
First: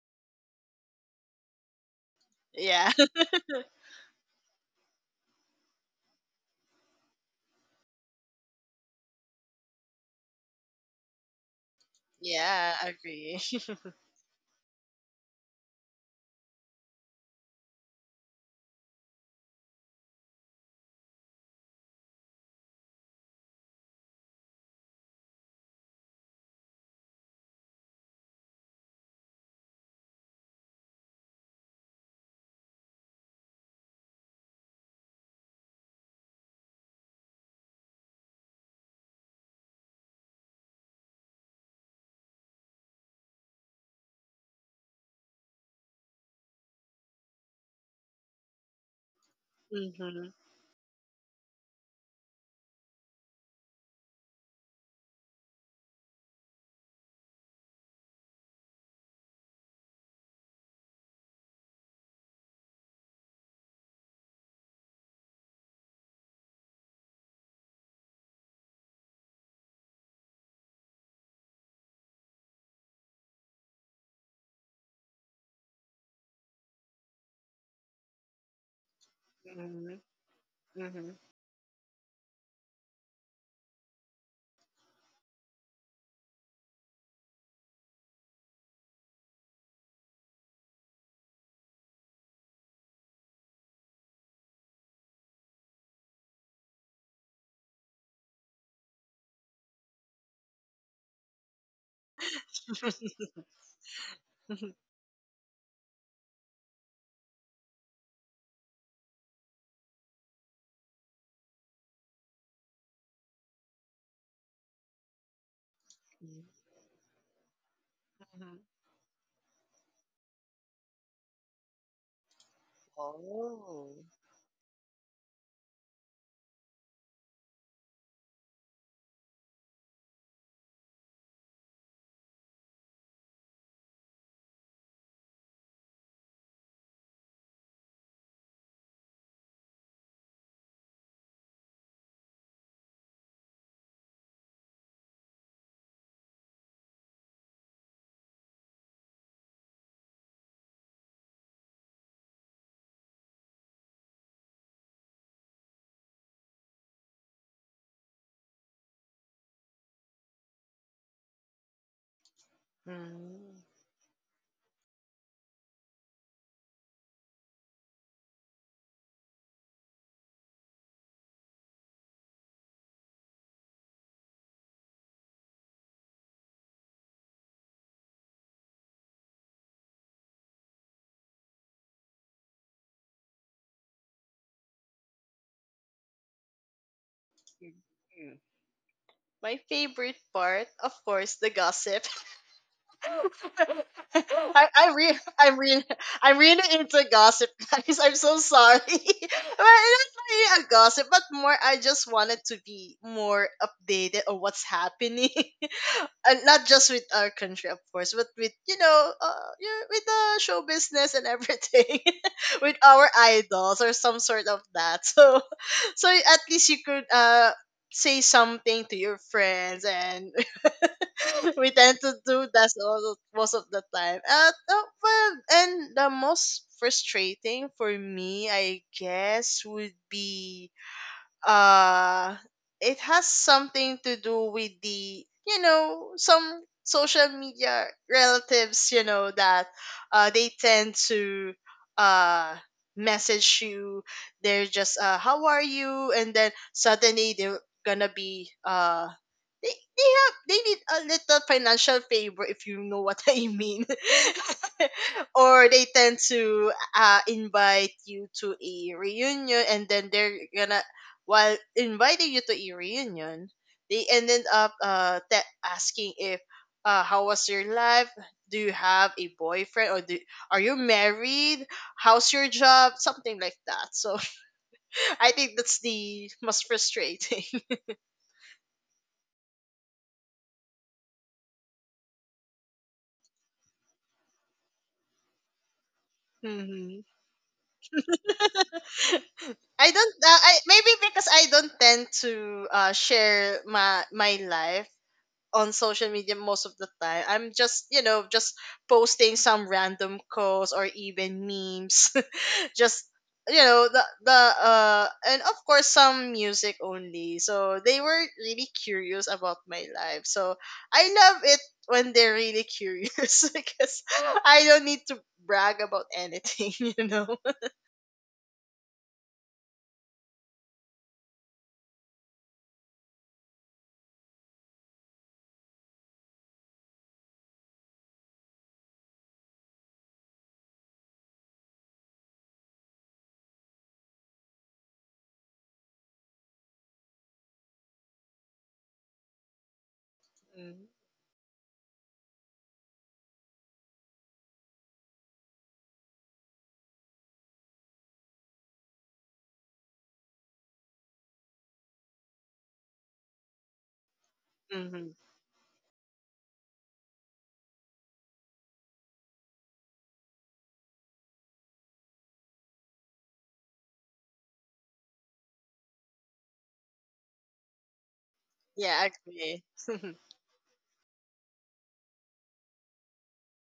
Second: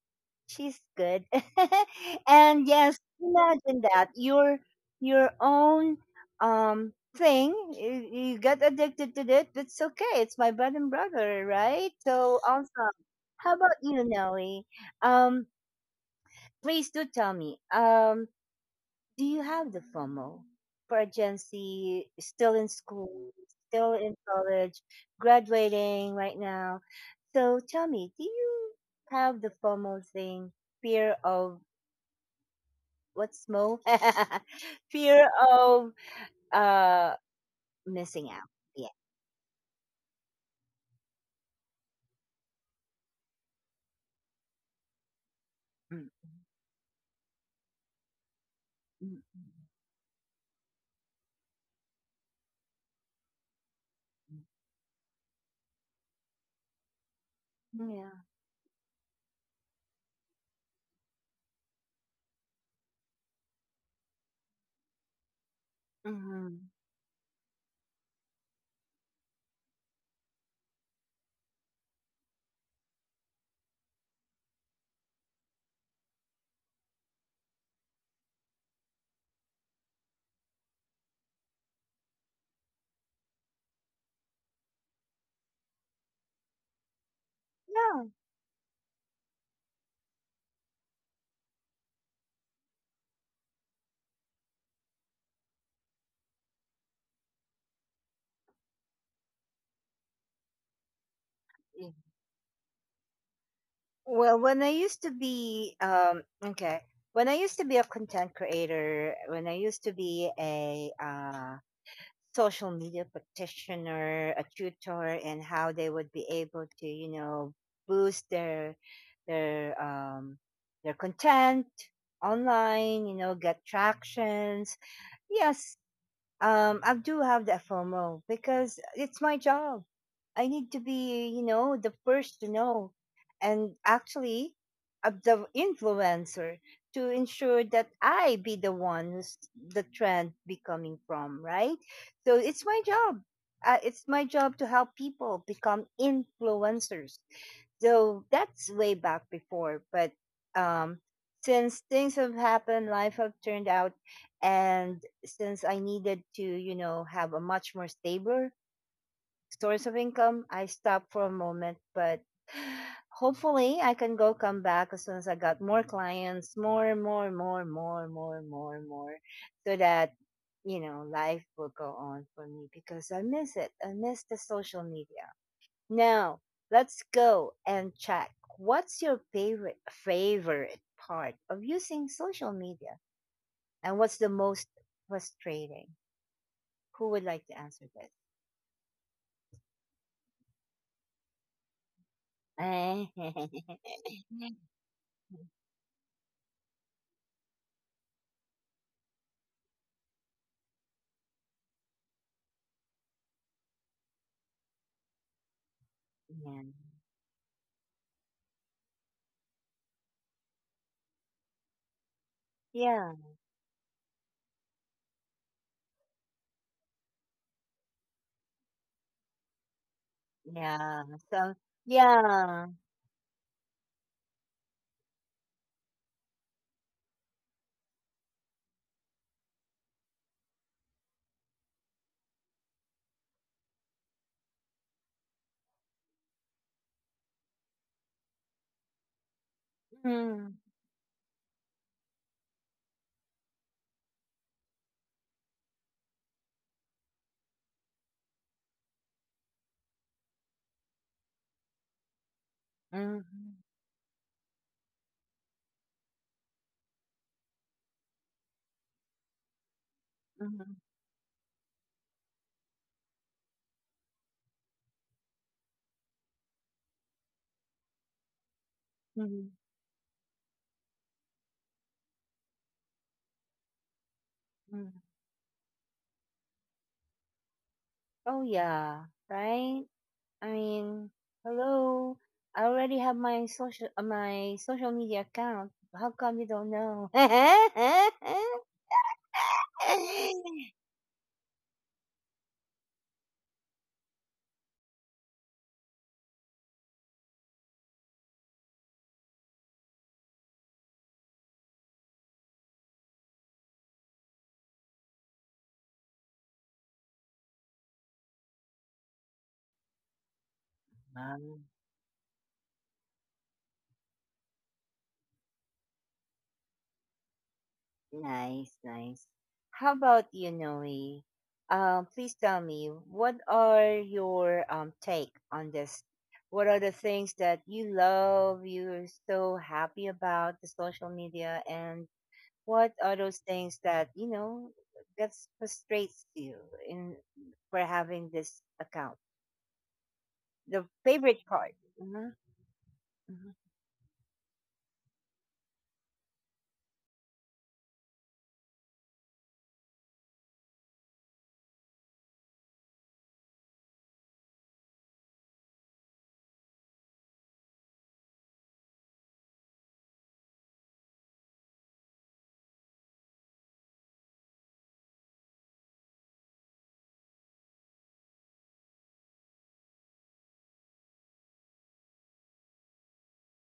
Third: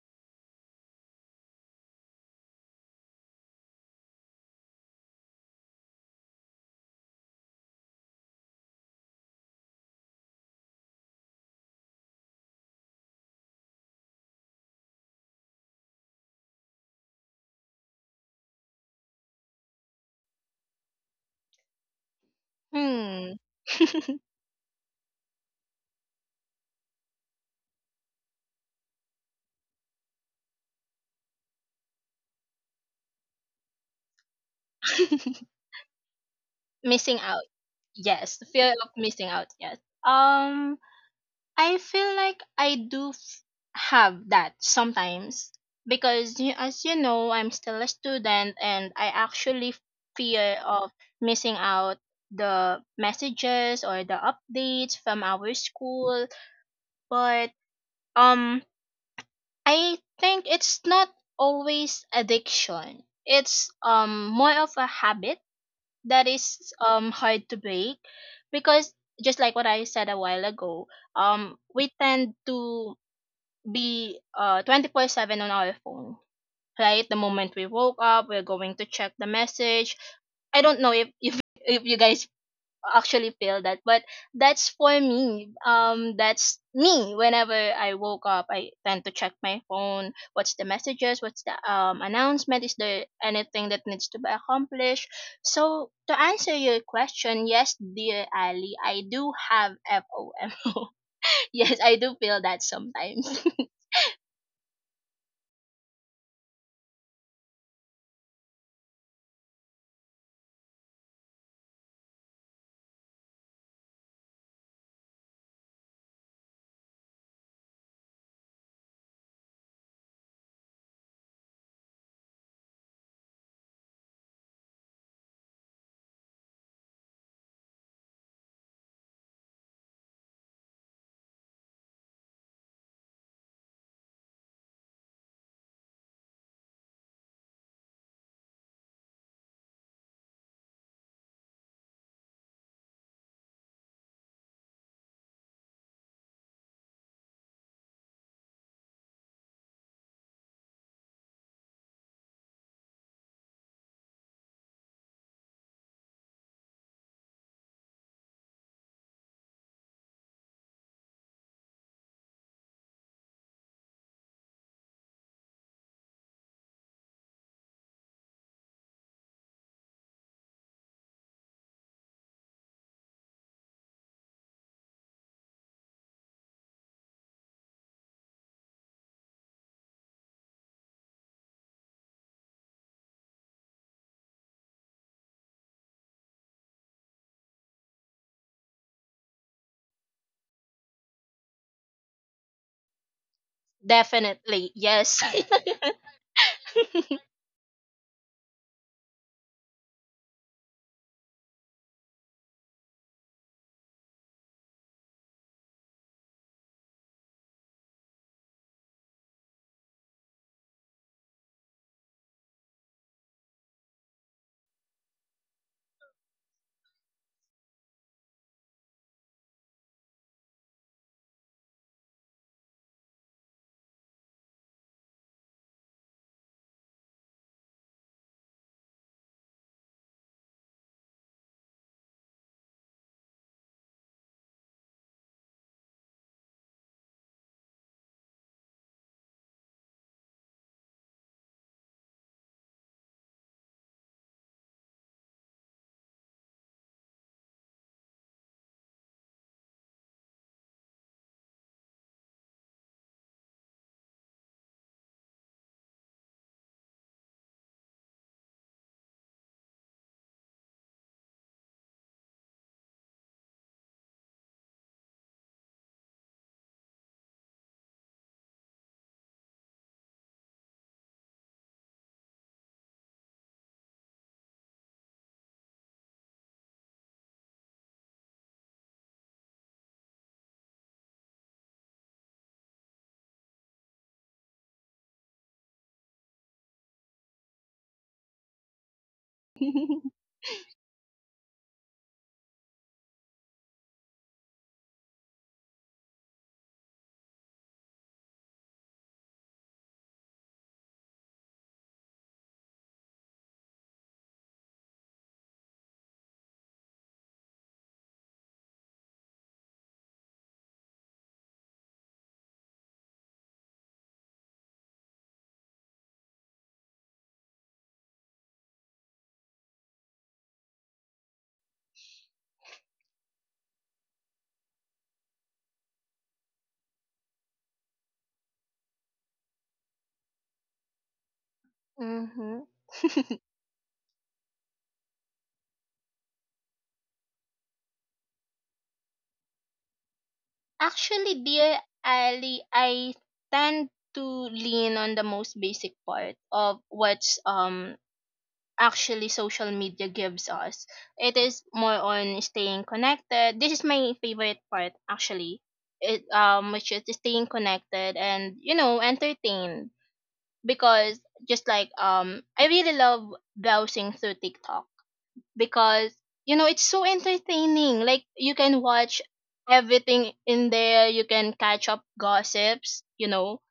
Speaker 1: she's good. And
Speaker 2: Yeah.
Speaker 1: yes, imagine that your own um thing you, you get addicted to it. That's okay. It's my bread and butter, right? So
Speaker 2: Yeah, I
Speaker 1: awesome.
Speaker 2: agree.
Speaker 1: How about you, Nelly? Um, please do tell me. Do you have the FOMO for a Gen Z still in school,
Speaker 3: Hmm.
Speaker 1: still in college, graduating right now? So tell me, do you have the FOMO thing, fear of, what's Mo? Fear of uh
Speaker 3: Missing out.
Speaker 1: missing
Speaker 3: Yes,
Speaker 1: out.
Speaker 3: fear
Speaker 1: Yeah.
Speaker 3: of missing out. Yes. Um, I feel like I do have that sometimes
Speaker 1: Mm,
Speaker 3: because, as you know, I'm still a student, and I
Speaker 1: mm,
Speaker 3: actually
Speaker 2: Mm-hmm.
Speaker 3: fear of missing out the messages or the
Speaker 1: mm,
Speaker 3: updates from our school. But
Speaker 1: mm, yeah.
Speaker 3: um, I think it's not always addiction. It's more of a habit that
Speaker 1: Mm-hmm.
Speaker 3: is hard to break because, just like what I said a while ago, we tend to be 24/7 on our phone, right? The moment we woke up, we're going to check the
Speaker 2: Mm-hmm.
Speaker 3: message. I don't know
Speaker 2: Mm-hmm.
Speaker 3: if if you guys actually feel that, but that's for me. That's me. Whenever I
Speaker 1: Yeah.
Speaker 3: woke up, I tend to check my phone, what's the messages, what's the announcement, is there anything that needs to be accomplished. So, to answer your question, yes, dear Ali, I do have FOMO. Yes,
Speaker 1: Yeah.
Speaker 3: I do feel that sometimes.
Speaker 1: Well, when I used to be, um, okay, when I used to be a content creator, when I used to be a social media practitioner, a tutor, and how they would be able
Speaker 2: Mm-hmm.
Speaker 1: to, you know, boost their, their um their content online, you know, get
Speaker 2: Oh.
Speaker 1: tractions, yes, I do have that FOMO because it's my job. I need to be, you know, the first to know, and actually, the influencer to ensure that I be the one who's the trend be coming from, right? So it's my job. It's my job to help people become influencers, so that's way back before, but um, since things have happened, life have turned out, and since I needed to, you know, have a much more stable source of income, I stopped for a moment. But
Speaker 2: Mm-hmm.
Speaker 1: hopefully, I can go come back as soon as I got more clients, more and more and more and more and more and more and more, so that you know life will go on for me because I miss it. I miss the social media. Now, let's go and check. What's your favorite part of using social media? And what's the most frustrating? Who would like to answer this?
Speaker 2: Mm-hmm. My favorite part, of course, the gossip. I,
Speaker 3: Definitely,
Speaker 2: I read
Speaker 3: yes.
Speaker 2: I'm reading I'm reading into gossip, guys. I'm so sorry. But it's not really a gossip, but more I just wanted to be more updated on what's happening. And
Speaker 1: Yeah.
Speaker 2: not just with our country of course, but with you know, yeah, with the show business and everything. With
Speaker 1: Yeah.
Speaker 2: our idols or some sort of that. So, so at least you could say something to your friends. And
Speaker 1: Yeah. So
Speaker 2: we tend to do
Speaker 1: yeah.
Speaker 2: that all, most of the time. Well, and the most frustrating for me, I guess, would be uh, it has something to do with the, you know, some social media relatives, you know that they
Speaker 1: Mm,
Speaker 2: tend to uh message you. They're just how are you, and then suddenly they're gonna be they need a little financial favor, if you know what I
Speaker 1: mhm,
Speaker 2: mean. Or they tend to invite you to a reunion, and then they're
Speaker 1: mhm,
Speaker 2: gonna, while inviting you to a reunion, they ended up asking if how was your life? Do you have a
Speaker 1: mhm,
Speaker 2: boyfriend, or do, are you married? How's your job? Something like that. So
Speaker 1: mhm.
Speaker 2: I think that's the most frustrating.
Speaker 1: Oh yeah, right? I mean, hello. I already have my social media account. How come you don't
Speaker 2: Hmm.
Speaker 1: know?
Speaker 2: I don't. I maybe because I don't tend to share my my life on social media most of the time. I'm just, you know, just posting some random quotes or even memes. Just you know the and of course some music only. So they were really curious about my life. So I love it
Speaker 1: Um,
Speaker 2: when they're really curious, because I don't need to brag about anything. You know.
Speaker 1: Nice, nice. How about you, Noe? Please tell me, what are your take on this? What are the things that you love? You're so happy about the social media, and
Speaker 3: Hmm.
Speaker 1: what are those things that that frustrates you in for having this account, the
Speaker 3: Actually,
Speaker 1: favorite part?
Speaker 3: dear
Speaker 1: Mm-hmm.
Speaker 3: Ali, I tend to lean on the most basic part of what's, actually, social media gives us. It is more on staying connected. This is my favorite part,
Speaker 2: Mm-hmm.
Speaker 3: actually. It Which is staying connected and, entertained, because, just like, I really love browsing through TikTok because, it's so entertaining. Like, you can
Speaker 2: Yeah, I
Speaker 3: watch
Speaker 2: agree.
Speaker 3: everything in there, you can catch up gossips.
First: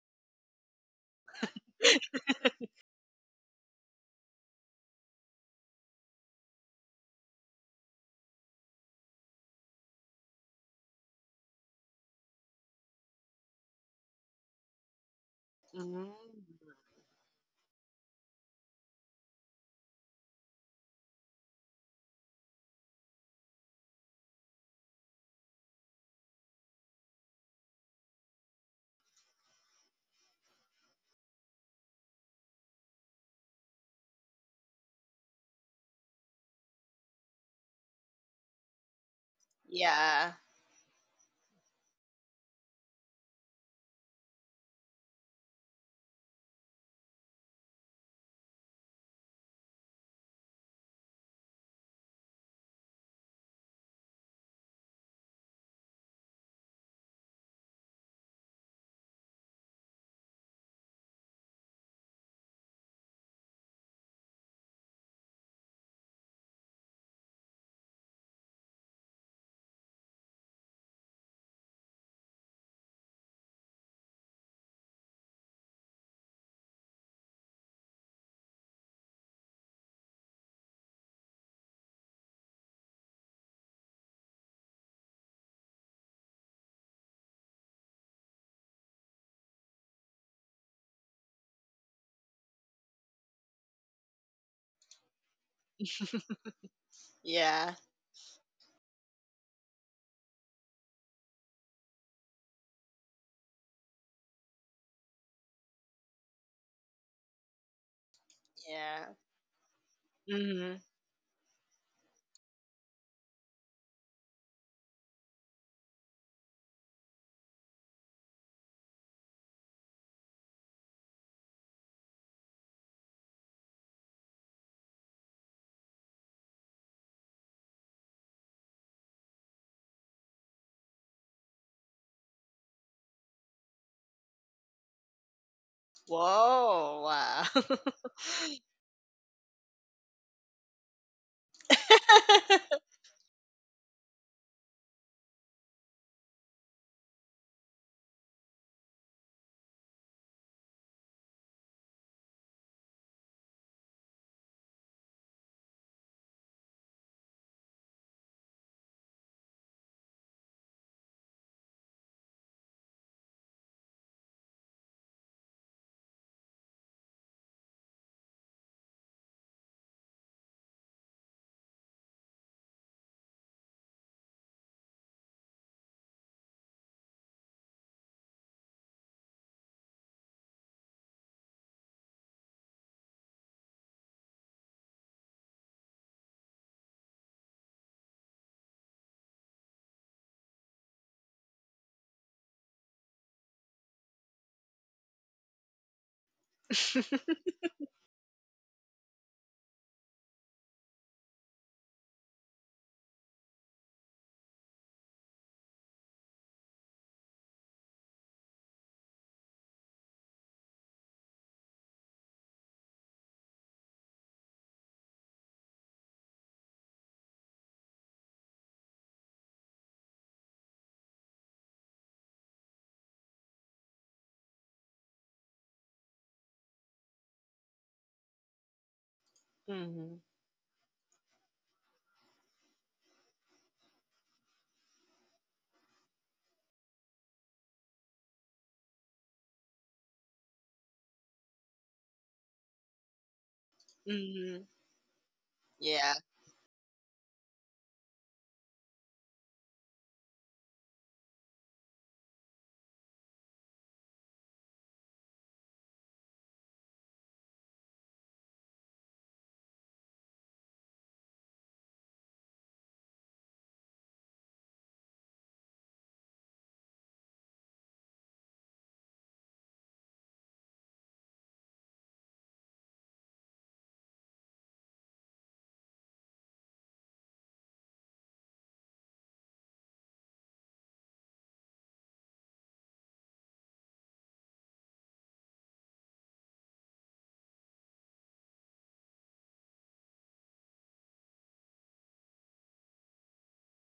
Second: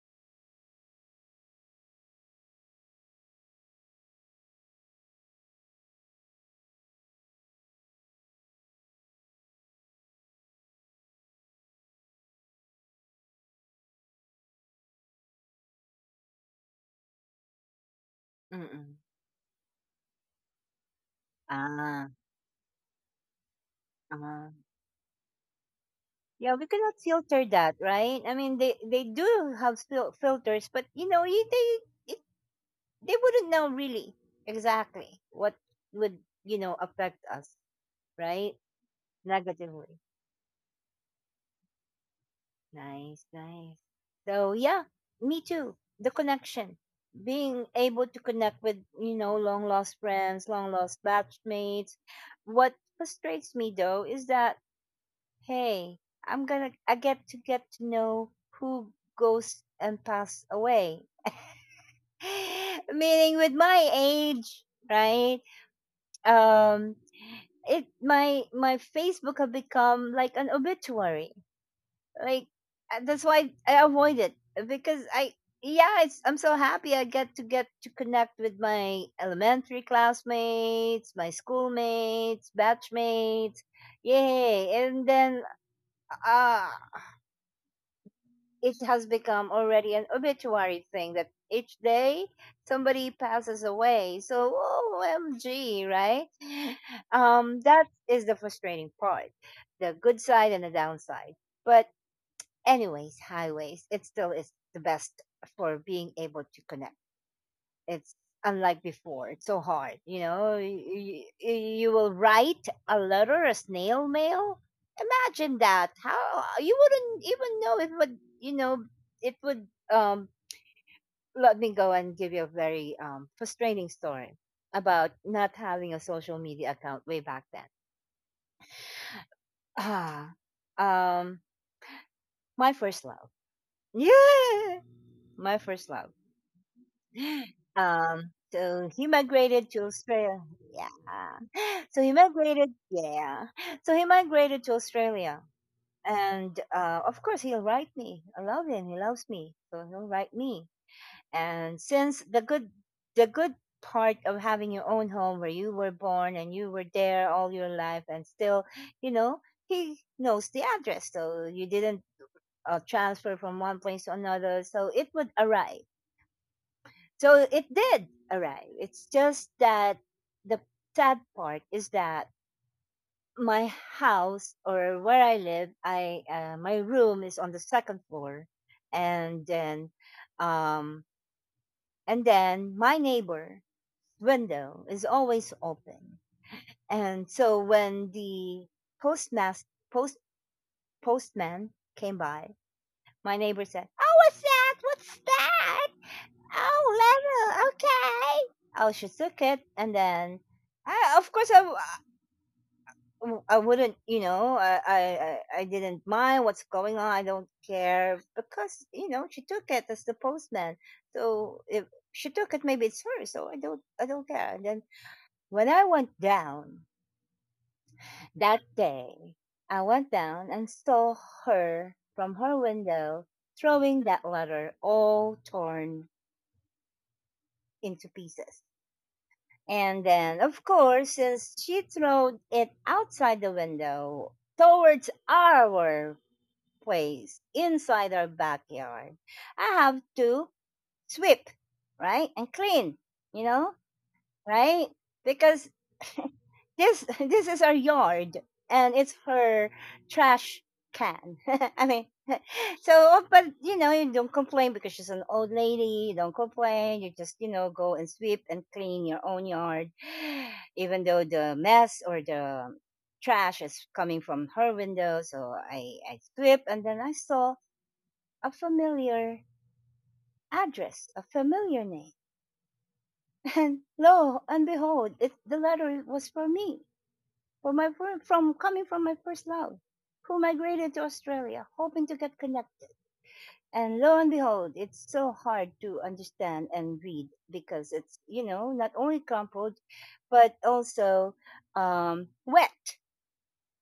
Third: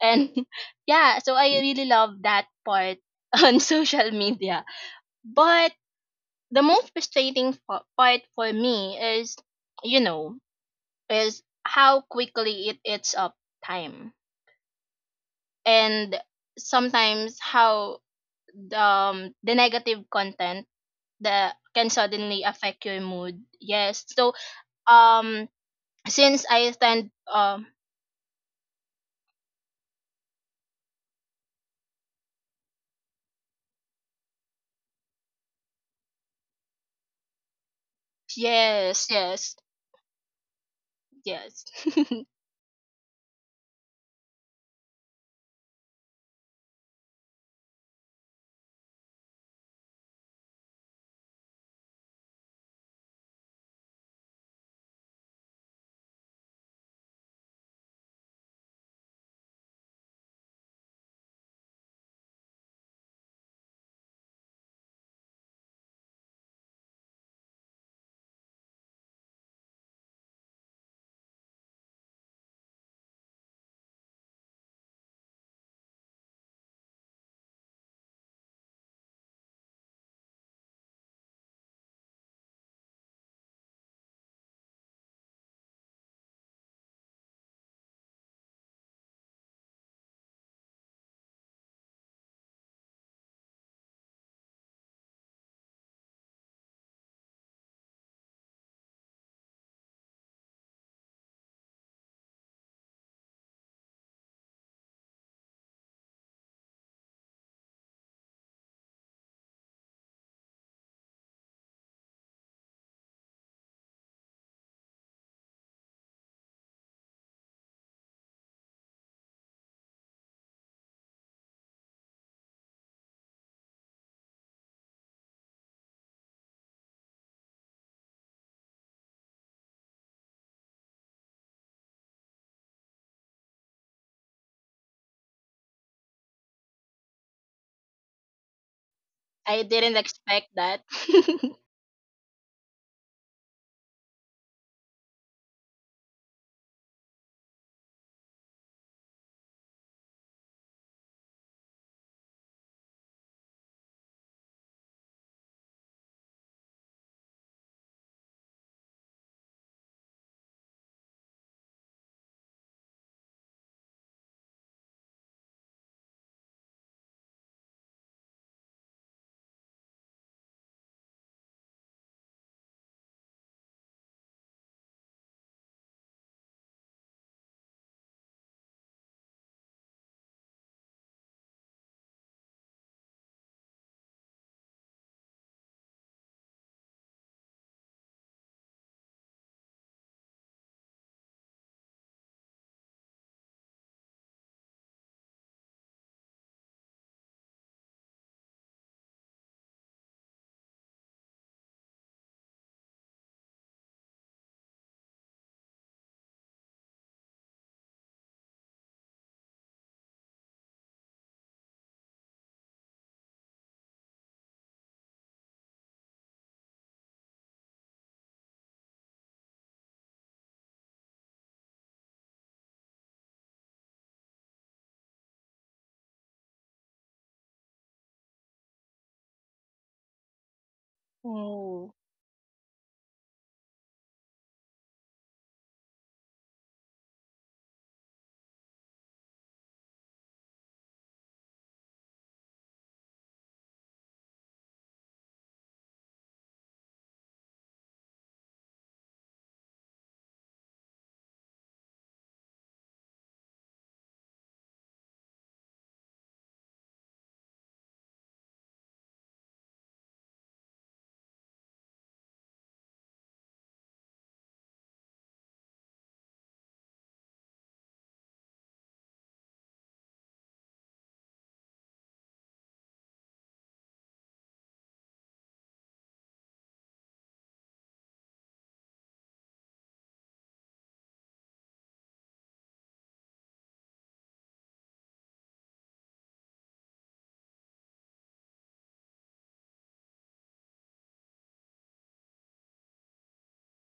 Speaker 3: And yeah, so I really love that part on social media. But the most frustrating part for me is, you know, is how quickly it eats up time.
Speaker 2: Mm.
Speaker 3: And sometimes how the,
Speaker 1: Mm-hmm.
Speaker 3: um, the negative content that can
Speaker 1: ah
Speaker 3: suddenly affect your mood. Yes. So
Speaker 1: uh
Speaker 3: um since
Speaker 1: yeah,
Speaker 3: I
Speaker 1: we cannot
Speaker 3: attend
Speaker 1: filter that, right? I mean, they do have filters, but they wouldn't know really exactly what would, you know, affect us, right,
Speaker 3: yes, yes,
Speaker 1: negatively.
Speaker 2: Yeah.
Speaker 3: yes.
Speaker 1: Nice, nice. So yeah, me too. The connection, being able to connect with, you know, long lost friends, long lost batchmates. What frustrates me though is that, hey, I get to know who goes and pass away. Meaning with my age, right? Um, it, my Facebook have become like an obituary. Like that's why I avoid it, because I, yeah, it's, I'm so happy I get to connect with my elementary classmates, my schoolmates, batchmates, yay! And then uh it has become already an obituary thing that each day somebody passes away. So OMG, right?
Speaker 2: Yeah.
Speaker 1: That is the frustrating part, the good side and the downside. But anyways, highways, it still is the best for being able to connect. It's unlike
Speaker 2: Yeah.
Speaker 1: before, it's so hard. You know,
Speaker 2: Hmm.
Speaker 1: you will write a letter, a snail mail. Imagine that. How you wouldn't even know it would, you know, it would. Um, Let me go and give you a very frustrating story about not having a social media account way back then. Ah, um, my first love. Yeah, my first love.
Speaker 2: Whoa. Wow.
Speaker 1: So he
Speaker 3: I
Speaker 1: migrated to
Speaker 3: didn't
Speaker 1: Australia.
Speaker 3: expect that.
Speaker 1: Yeah. So he migrated. Yeah. So he migrated to Australia, and of course he'll write me. I love him. He loves me, so he'll write me. And since the good part of having your own home where you were born and you were there all your life, and still, you know, he knows the address, so you didn't transfer from one place to another, so it would arrive. So it did arrive. It's just that the sad part is that my house, or where I live, I my room is on the second floor, and then um, and then my neighbor's window is always open, and so when the postmaster post postman came by, my neighbor said, "Oh, what's that? What's that? Oh, level. Okay." Oh, she took it, and then I, of course, I, I wouldn't, you know, I, I didn't mind what's going on. I don't care because, you know, she took it as the postman. So if she took it, maybe it's hers. So I don't care. And then when I went down that day, I went down and saw her from her window throwing that letter all torn into pieces. And
Speaker 2: Hmm.
Speaker 1: then, of course, since she
Speaker 3: Ooh.
Speaker 1: threw it outside the window towards our place inside our backyard, I have to sweep, right? And clean, you know,
Speaker 2: Hmm.
Speaker 1: right? Because
Speaker 2: Yeah.
Speaker 1: this this is our yard and it's her trash can. I mean, so, oh, but you know, you don't complain because she's an old lady. You don't complain. You just, you know, go and sweep and clean your own yard, even though the mess or the trash is coming from her window. So I sweep and then I saw a familiar address, a familiar name. And lo and behold, the letter was for me, for from coming from my first love, who migrated to Australia, hoping to get connected. And lo and behold, it's so hard to understand and read because it's, you know, not only crumpled, but also wet.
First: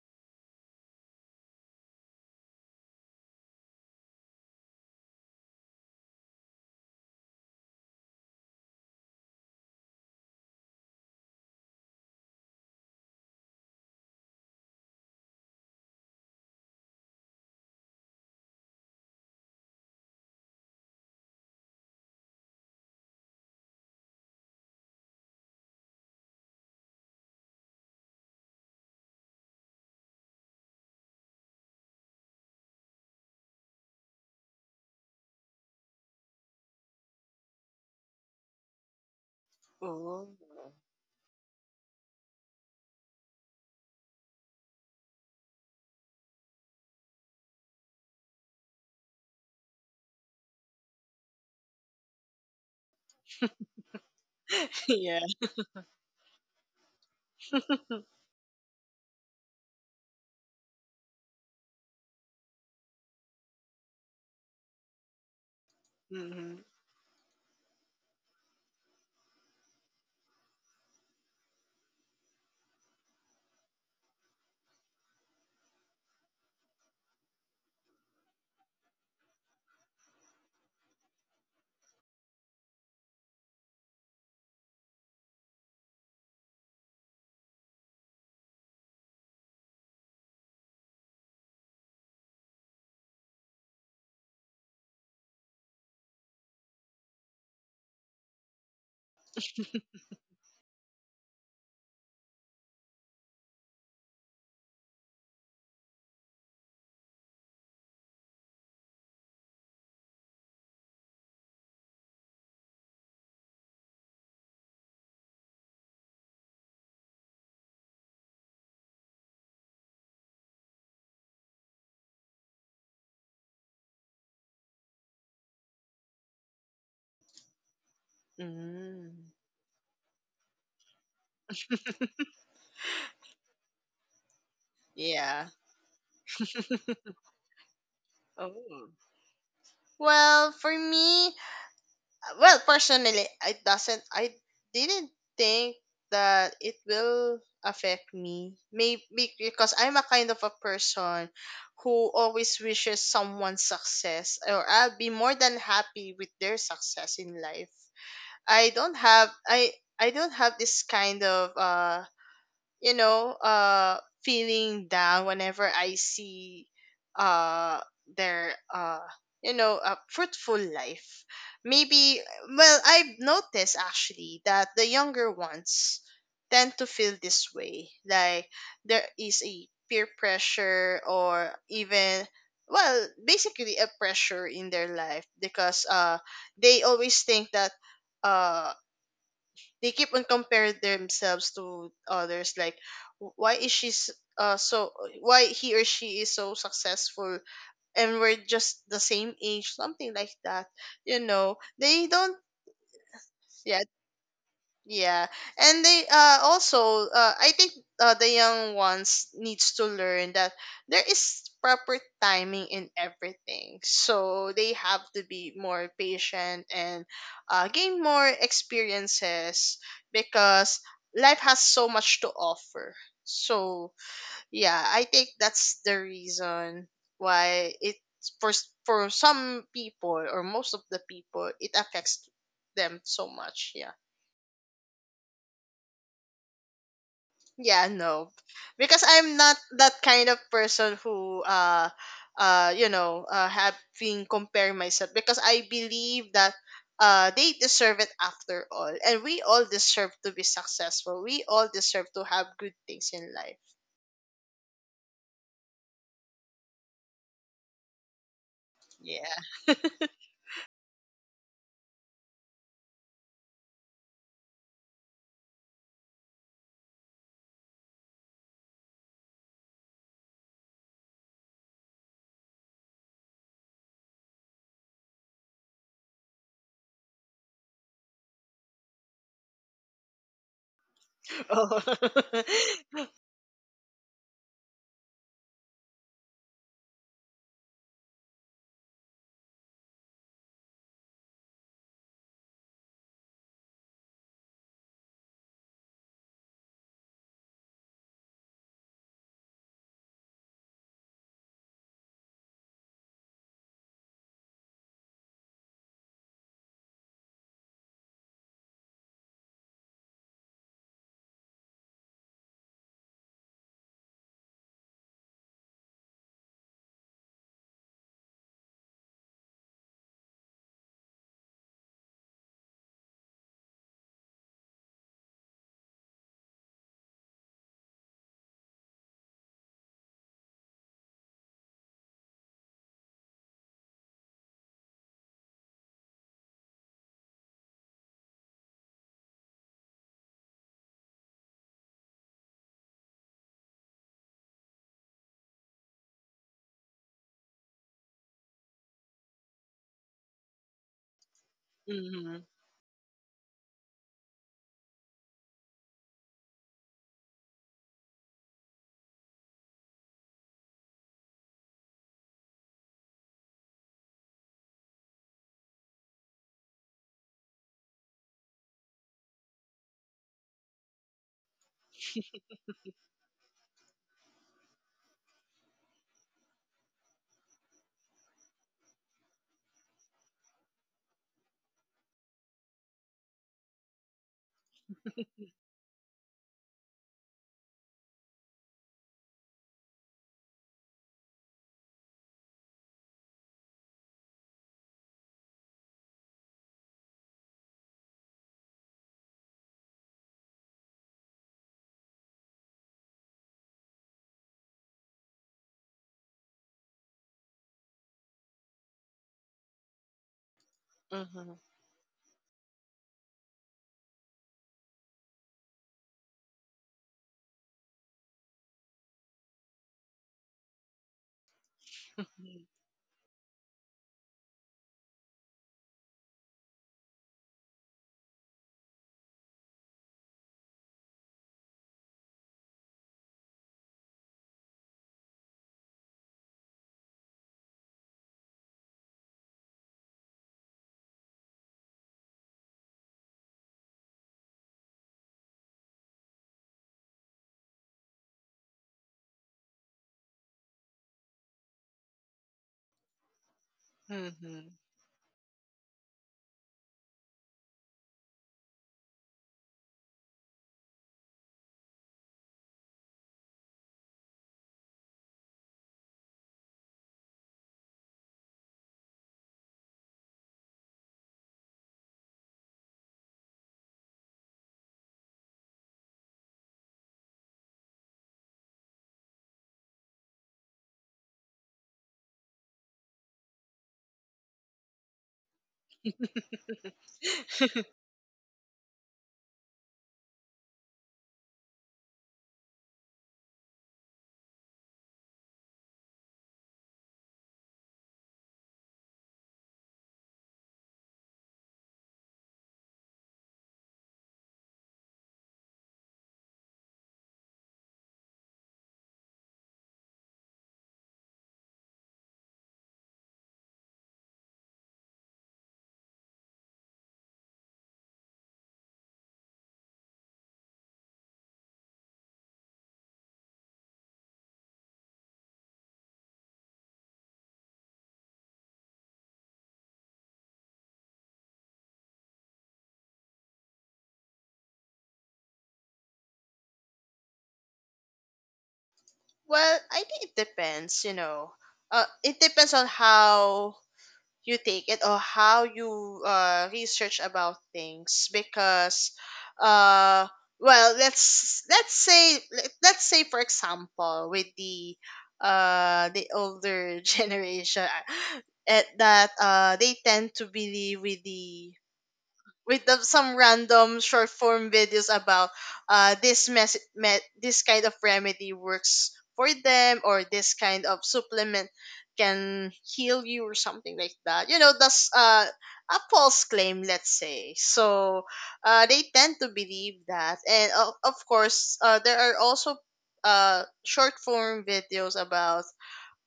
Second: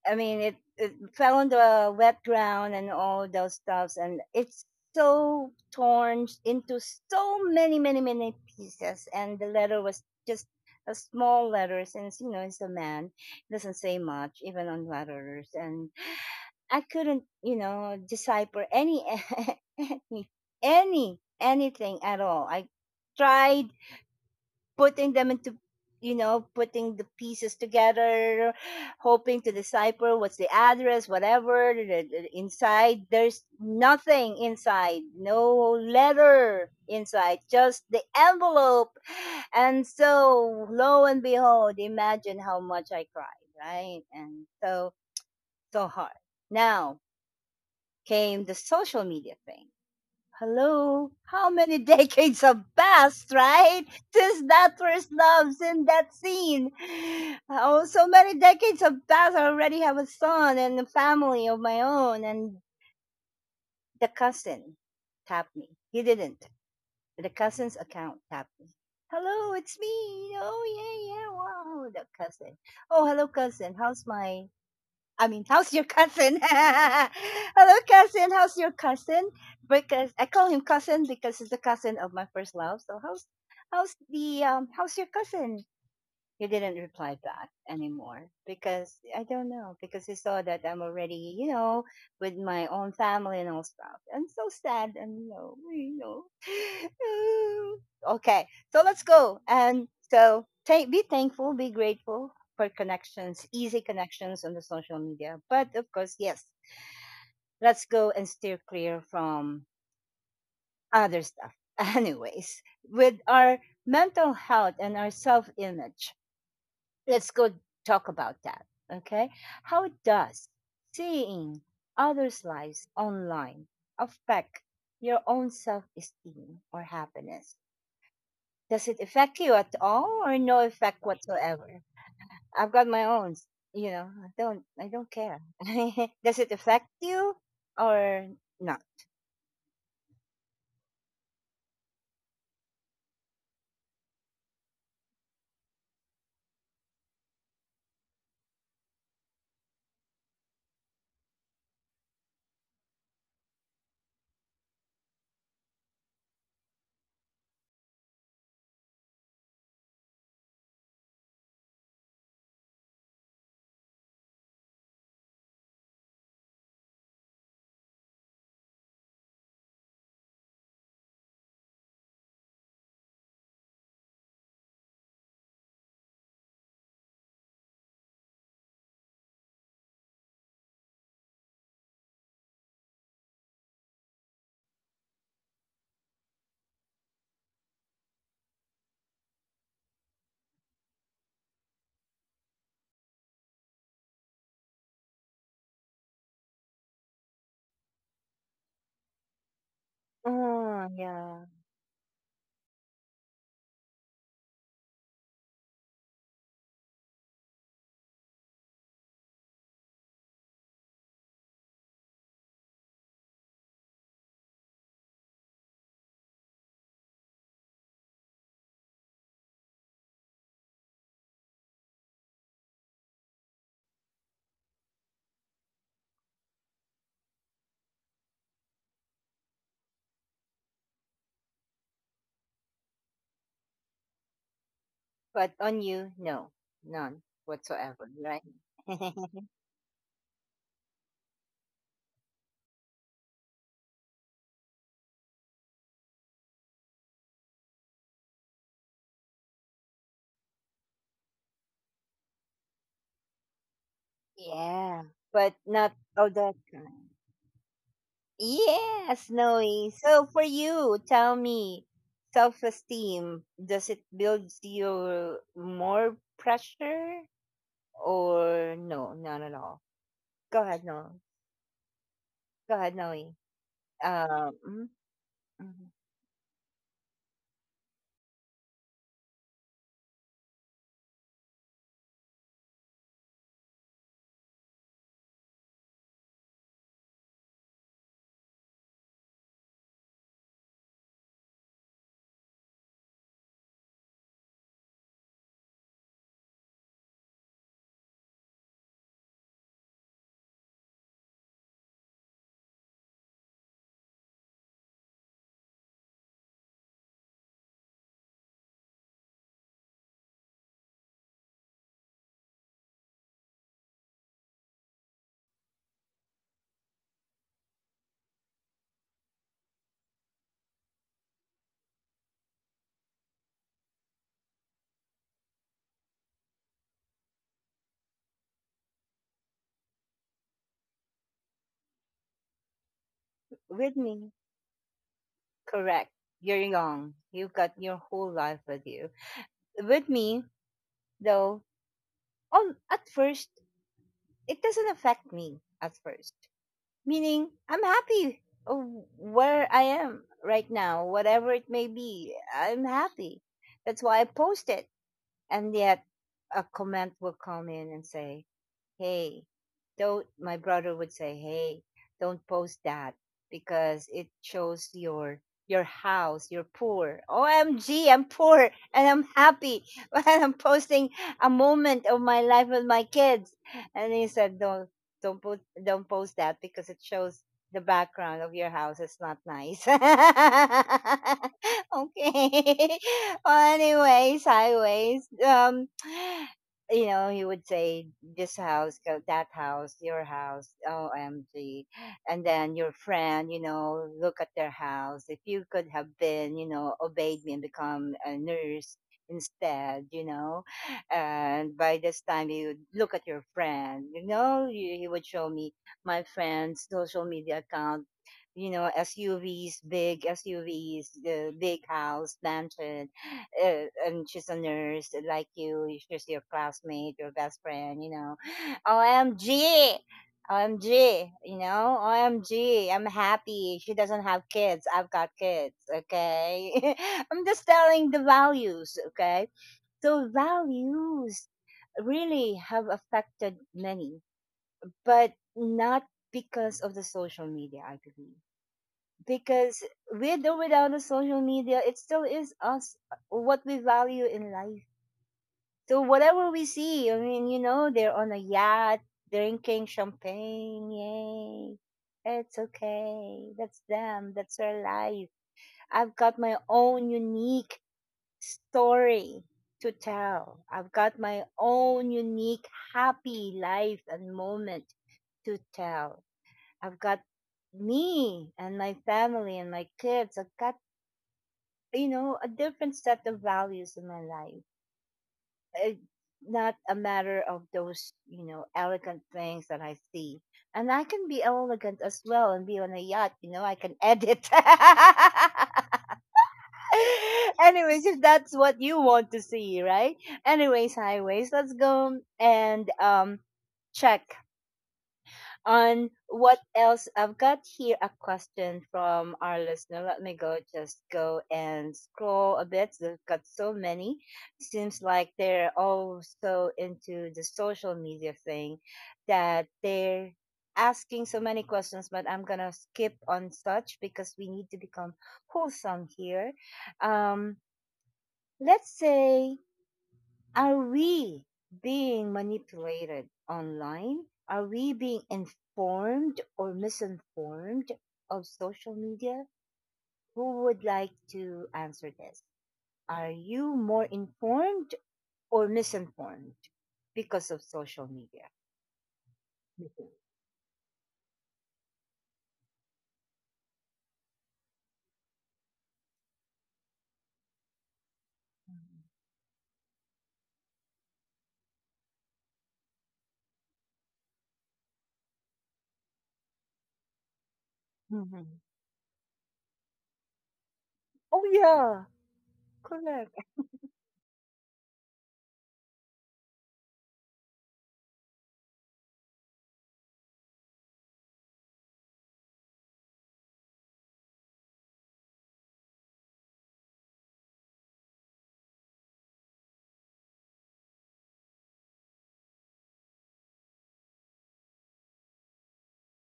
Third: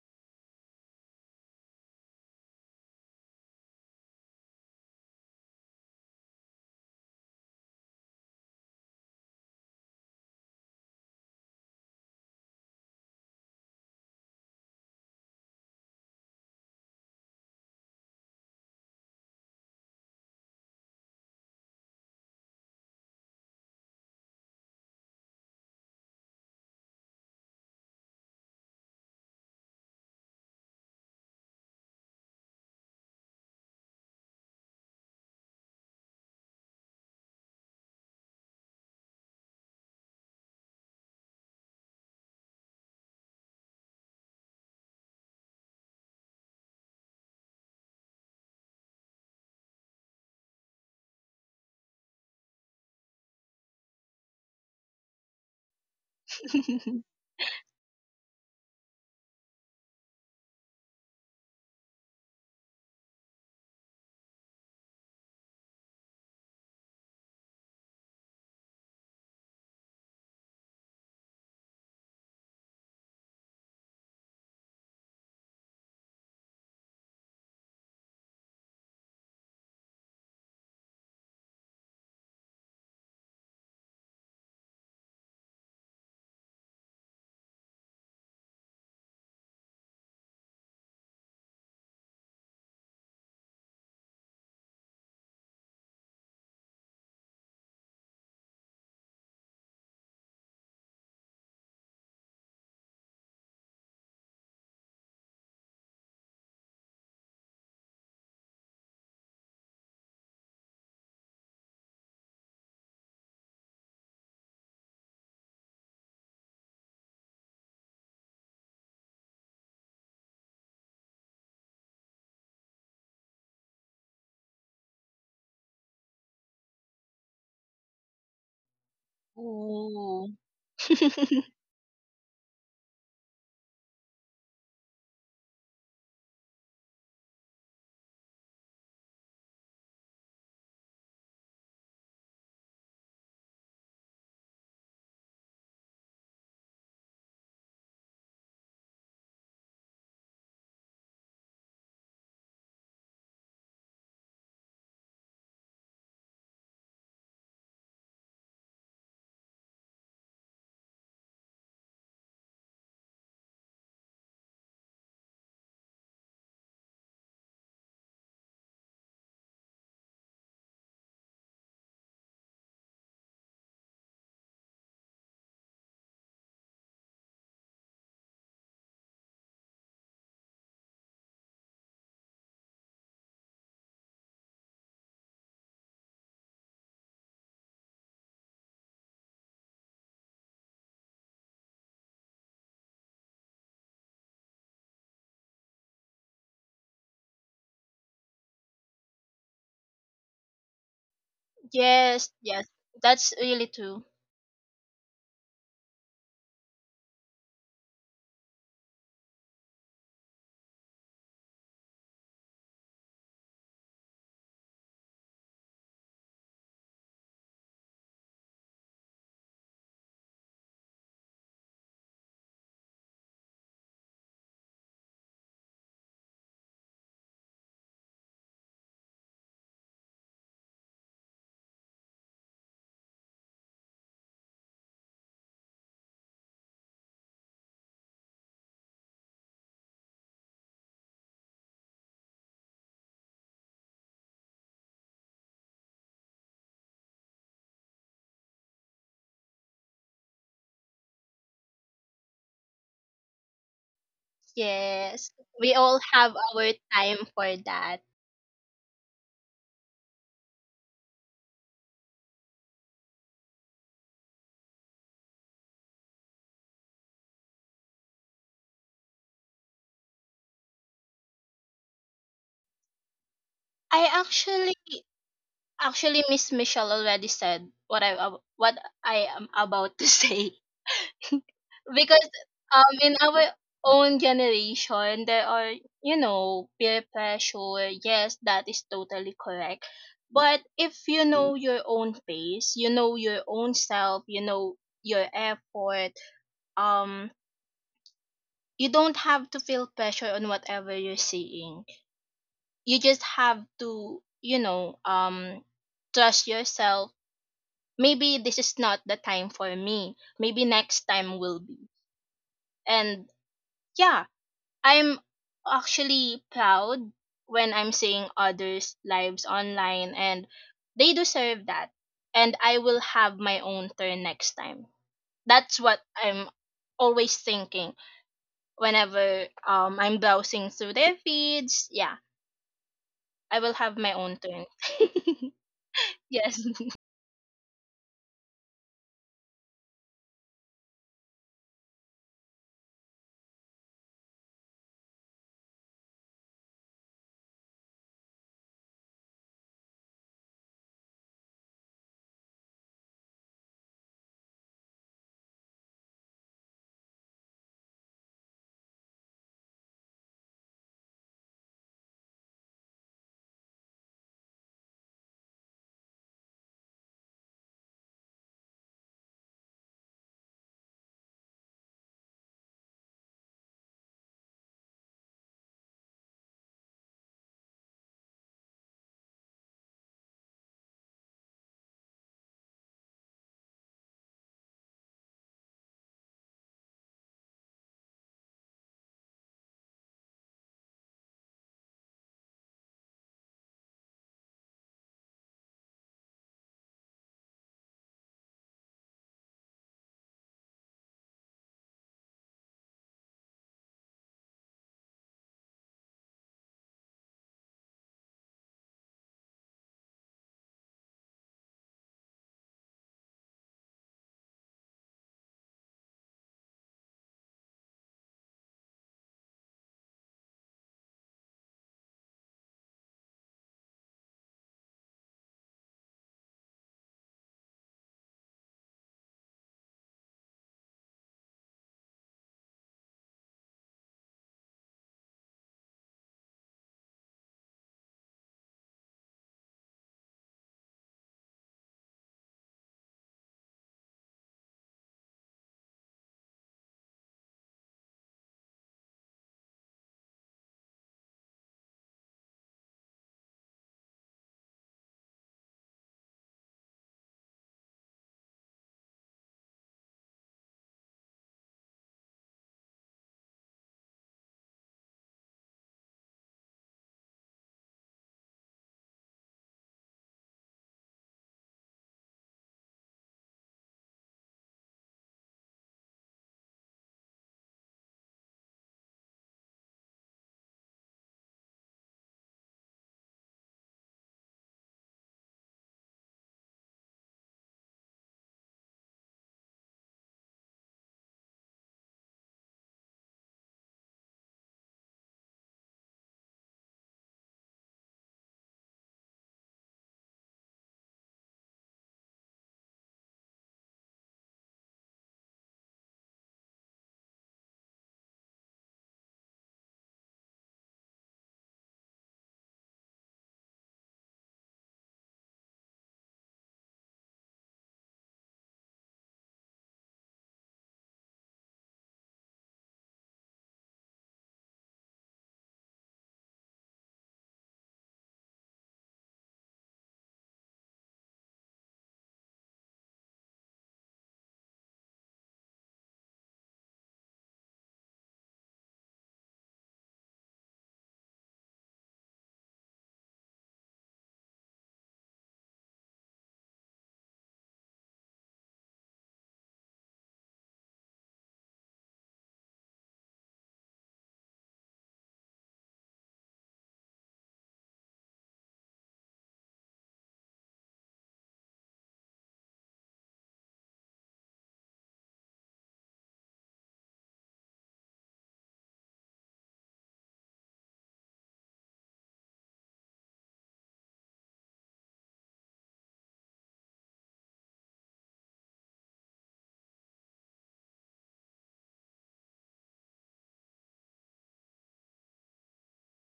Speaker 1: I mean, it fell on the wet ground and all those stuffs. And it's so torn into so many, many, many pieces. And the letter was just a small letter since, you know, it's a man. It doesn't say much, even on letters. And I couldn't, you know, decipher any any anything at all. I tried putting them into, you know, putting the pieces together, hoping to decipher what's the address, whatever inside. There's nothing inside, no letter inside, just the envelope. And
Speaker 2: Ooh.
Speaker 1: so, lo and behold, imagine how much I cried, right? And so, so hard. Now, came the social media thing. Hello, how many decades have passed, right? Since that first
Speaker 2: Yeah.
Speaker 1: love, since that scene. Oh, so many decades have passed. I already have a son and a family of my own. And the cousin tapped me. He didn't.
Speaker 2: Hmm.
Speaker 1: The cousin's account tapped me. Hello, it's me. Oh, yeah, yeah, wow. The cousin. Oh, hello, cousin. How's my I mean, how's your cousin? Hello, cousin. How's your cousin? Because I call him cousin because he's the cousin of my first love. So how's the how's your cousin? He didn't reply back anymore because I don't know, because he saw that I'm already, you know, with my own family and all stuff. I'm so sad and you know, you know. Okay, so let's go and so thank be thankful, be grateful for connections, easy connections on the social media. But of course, yes, let's go and steer clear from other stuff. Anyways, with our mental health and our self image, let's go talk about that. Okay. How does seeing others' lives online affect your own self esteem or happiness? Does it
Speaker 2: Hmm.
Speaker 1: affect you at all
Speaker 3: Ooh.
Speaker 1: or no effect whatsoever? I've got my own, you know, I don't care.
Speaker 2: Yeah.
Speaker 1: Does it affect you or not?
Speaker 2: Oh. Well, for me, well personally it doesn't I didn't think that it will affect me, maybe because I'm a kind of a person who always wishes someone's success, or I'll be more than happy with their success in life. I don't have i i don't have this kind of you know uh feeling down whenever I see uh their a fruitful life, maybe. Well, I've noticed actually that the younger ones tend to feel this way, like there is a peer pressure, or even, well, basically a pressure in their life because they always think that uh they keep on comparing themselves to others, like, "Why is she s- so why he or she is so successful, and we're just the same age, something like that."
Speaker 1: Oh
Speaker 2: You
Speaker 1: yeah.
Speaker 2: know, they
Speaker 3: Yes,
Speaker 2: don't.
Speaker 3: yes, that's really
Speaker 2: Yeah.
Speaker 3: true.
Speaker 2: Yeah, and they also I think, the young ones needs to learn that there is proper timing in everything. So they have to be more patient and gain more experiences, because life has so much to offer. So yeah, I think that's the reason why it, for some people or most of the people, it affects them so much. Yeah.
Speaker 1: But on you, no. None
Speaker 2: Yeah,
Speaker 1: whatsoever,
Speaker 2: no.
Speaker 1: right?
Speaker 2: Because I'm not that kind of person who having compare myself, because I believe that they deserve it after all, and we all deserve to be successful. We all deserve to have good things in life.
Speaker 1: Yeah.
Speaker 3: Yes,
Speaker 1: But
Speaker 3: we
Speaker 1: not
Speaker 3: all
Speaker 1: all
Speaker 3: have
Speaker 1: that
Speaker 3: our
Speaker 1: kind.
Speaker 3: time for that.
Speaker 2: Yeah.
Speaker 1: Yes, Noe. So for you, tell me, self-esteem, does it build you more pressure or no, not at all? Go ahead, no. Go ahead, Noe.
Speaker 3: I actually
Speaker 1: Mhm, mhm.
Speaker 3: Actually, Miss Michelle already said what I am about to say. Because
Speaker 2: Oh.
Speaker 3: in our own generation, there are, peer pressure. Yes, that is totally correct. But if you know your own pace, you know your own self, you know your effort, um you don't have to feel pressure on whatever you're seeing. You just have to trust yourself. Maybe this is not the time for me. Maybe next time will be. And yeah, I'm actually proud when I'm seeing others' lives online, and they deserve that. And I will have my own turn next time. That's what I'm always thinking whenever I'm browsing through their feeds. Yeah, I will
Speaker 1: With
Speaker 3: have my
Speaker 1: me,
Speaker 3: own turn.
Speaker 1: correct. You're
Speaker 3: Yes.
Speaker 1: young. You've got your whole life with you. With me, though, at first, it doesn't affect me at first. Meaning I'm happy of where I am right now, whatever it may be.
Speaker 2: Mhm.
Speaker 1: I'm happy. That's why I post it. And yet a comment will come in and say, hey, don't, my brother would say, hey, don't post that because it shows your house, you're poor, OMG, I'm poor and I'm happy, but I'm posting a moment of my life with my kids. And he said, don't put don't post that because it shows the background of your house, it's not nice. Okay. Well, anyways, highways, you know, he would say this house, go that house, your house, OMG. And then your friend, you know, look at their house. If you could have been, you know, obeyed me and become a nurse instead, you know, and by this time you would look at your friend, you know, you, he would show me my friend's social media account, you know, SUVs, big SUVs, the
Speaker 2: Mhm.
Speaker 1: big house, mansion, and she's a nurse like you. She's your classmate, your best friend. You know, OMG, OMG, you know, O M am happy. She doesn't have kids. I've got kids. Okay, I'm just telling the values. Okay, so values really have affected many, but not because of the social media. I believe because with or without the social media, it still is us what we value in life. So whatever we see, I mean, you know, they're on a yacht drinking champagne. Yay. It's okay. That's them. That's
Speaker 2: Mhm.
Speaker 1: their life. I've got my own unique story to tell. I've got my own unique happy life and moment to tell. I've got me and my family and my kids. I've got, you know, a different set of values in my life. It's not a matter of those, you know, elegant things that I see. And I can be elegant as well and be on a yacht, you know, I can edit. Anyways, if that's what you want to see, right? Anyways, highways, let's go and check on what else I've got here, a question from our listener. Let me go just go and scroll a bit. They've got so many. Seems like they're all so into the social media thing that they're asking so many questions, but I'm gonna skip on such because we need to become wholesome here. Um let's say, are we being manipulated online? Are we being informed or misinformed of social media? Who would like to answer this? Are you more informed or misinformed because of social media?
Speaker 2: Well, I think it depends, you know. It depends on how you take it or how you research about things, because uh well, let us say, for example, with the older generation,
Speaker 1: Hmm.
Speaker 2: at that they tend to believe with
Speaker 1: Oh yeah, correct.
Speaker 2: some random short form videos about this kind of remedy works for them, or this kind of supplement can heal you, or something like that. You know, that's a false claim, let's say. So they tend to believe that. And of course, there are also short form videos about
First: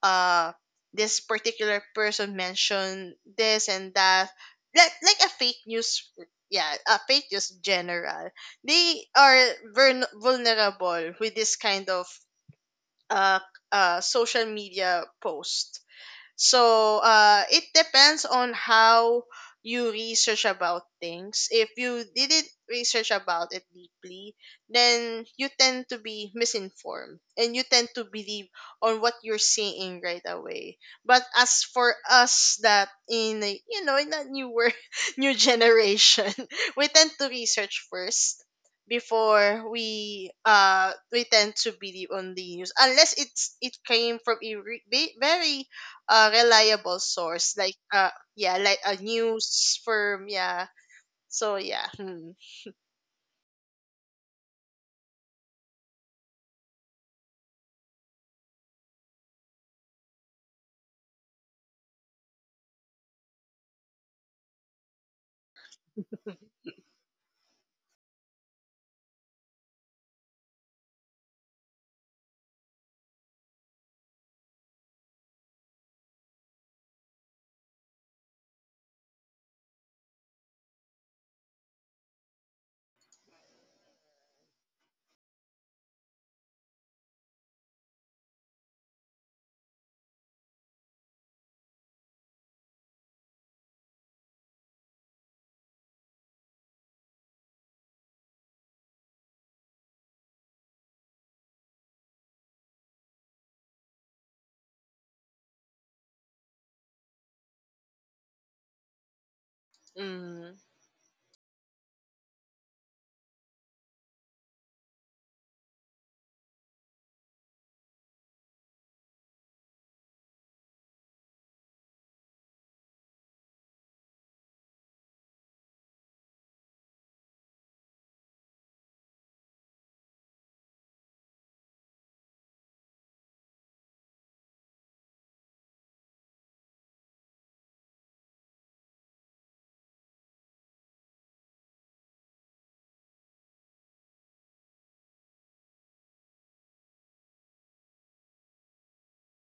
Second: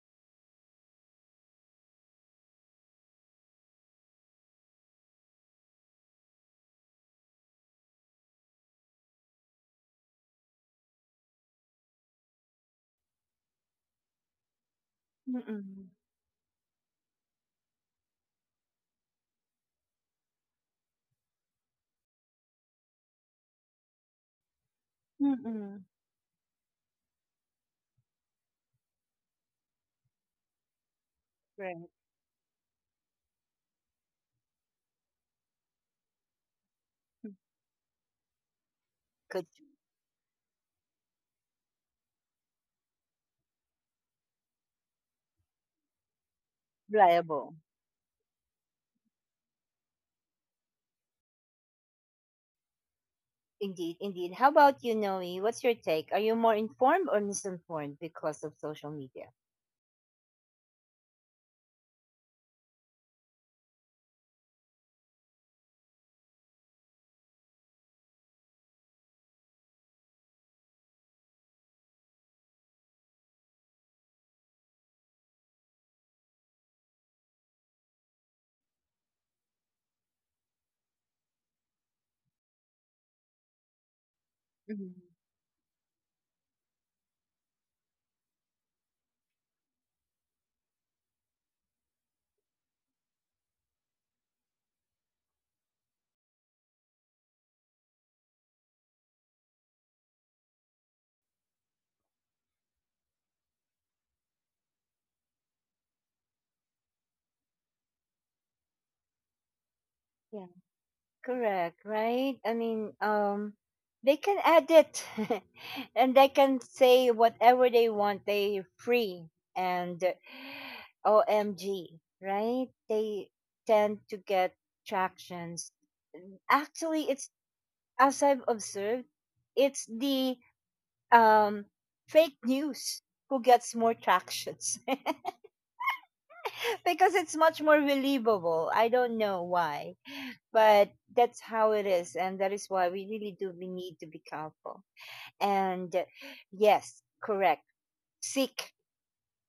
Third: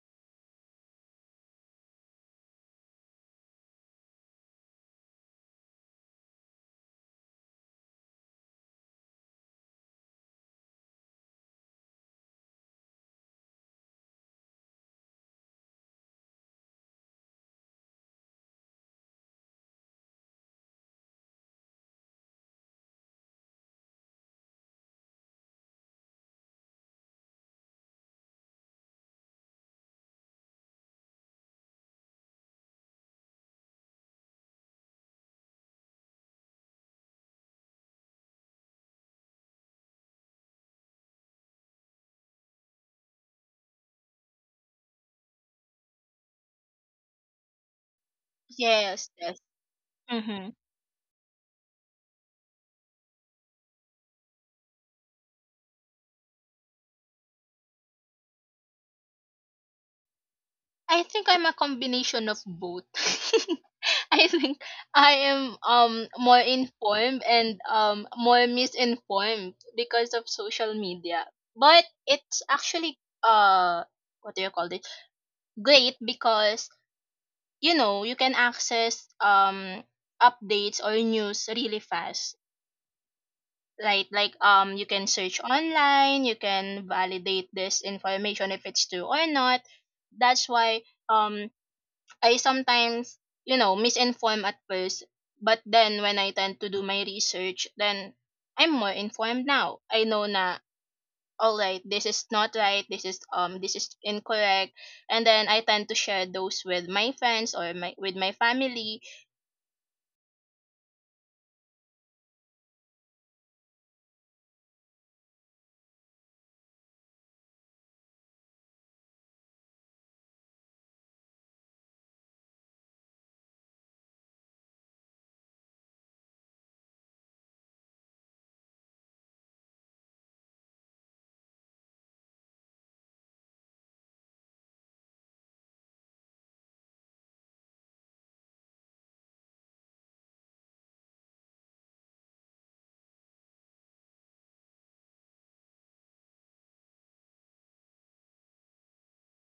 Speaker 2: uh this particular person mentioned this and that, like a fake news. Yeah, a fake news general. They are vulnerable with this kind of uh social media post.
Speaker 1: Mm-mm.
Speaker 2: So it depends on how you research about things. If you didn't research about it deeply, then you
Speaker 1: Mm-mm.
Speaker 2: tend to be misinformed and you tend to believe on what you're seeing right away. But as
Speaker 1: Right.
Speaker 2: for us that in a, you know in that new world, new generation, we tend to research first,
Speaker 1: Good.
Speaker 2: before we tend to believe on the news, unless it came from a very a reliable source,
Speaker 1: Reliable.
Speaker 2: like yeah, like a
Speaker 3: Yes, yes.
Speaker 2: news firm.
Speaker 3: Mhm.
Speaker 2: Yeah. So yeah. Hmm.
Speaker 1: Indeed, indeed. How about you, Noe? What's your take? Are you more informed or misinformed because of social media?
Speaker 3: I think I'm a combination of both. I think I am more informed and more misinformed because of social media. But it's actually uh what do you call it? Great, because, you can access updates or news really fast. Right, like, you
Speaker 1: Hmm.
Speaker 3: can search online, you can validate this information if it's true or not. That's why um I sometimes, misinform at first, but then when I tend to do my research, then I'm more informed now. I know na, all right, this is not right, this is, this is incorrect, and then I tend to share those with my friends, or my with my family.
Speaker 1: Yeah.
Speaker 2: Mm.
Speaker 1: Correct, right? I mean, they can edit and they can say whatever they want. They're free and OMG, right? They tend to get tractions. Mm, actually, it's, as I've observed, it's the um, fake news who gets more tractions because it's much more believable. I don't know why, but that's how it is, and that is why we really do we need to be careful. And yes, correct. Seek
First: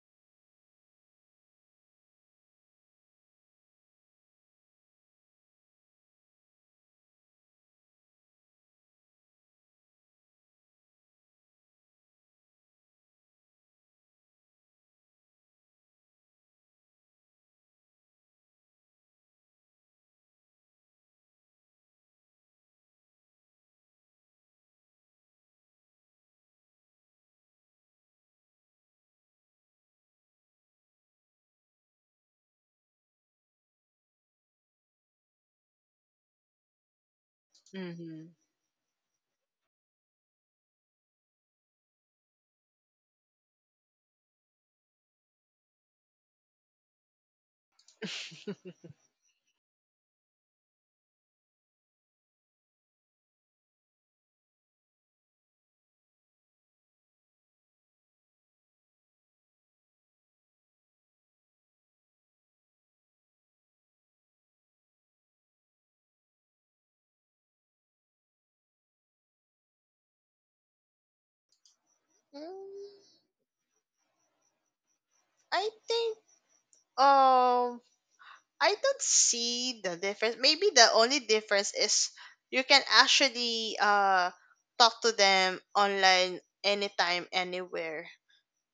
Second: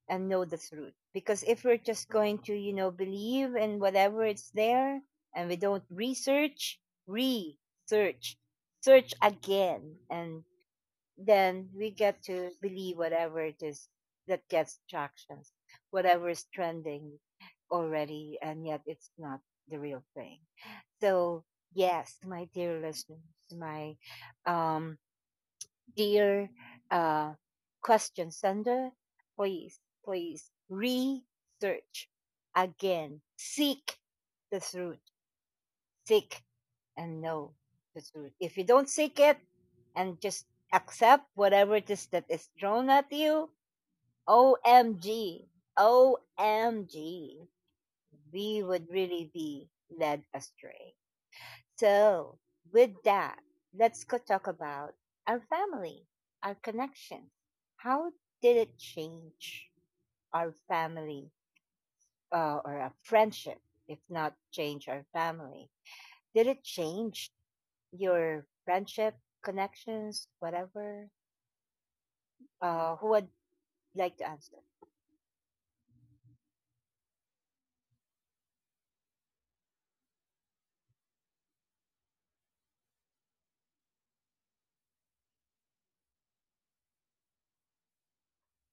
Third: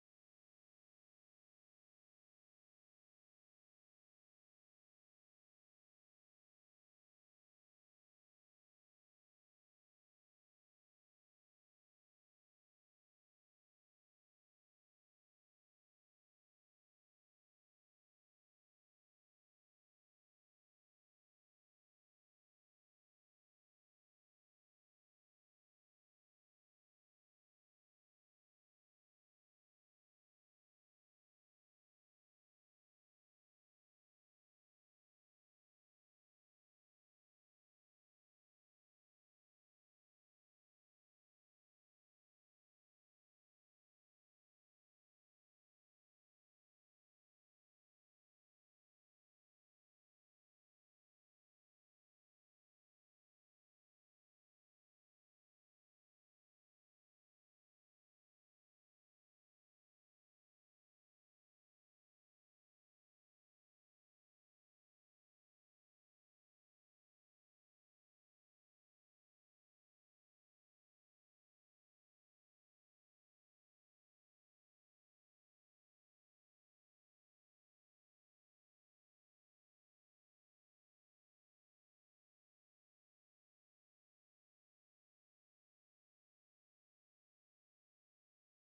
Speaker 1: and know the truth, because if we're just going to, you know, believe in whatever it's there, and we don't research, research, search again, and then we get to believe whatever it is that gets tractions, whatever is trending already, and yet it's not the real thing. So, yes, my dear listeners, my um, dear uh, question sender, please, please research again, seek the truth, seek and know the
Speaker 2: Mm-hmm.
Speaker 1: truth. If you don't seek it, and just accept whatever it is that is thrown at you. OMG. OMG. We would really be led astray. So, with that, let's go talk about our family, our connections. How did it change our family or our friendship, if not change our family? Did it change your friendship, connections, whatever? Who
Speaker 2: Mm,
Speaker 1: had You'd like to answer.
Speaker 2: I think, um I don't see the difference. Maybe the only difference is, you can actually talk to them online anytime, anywhere,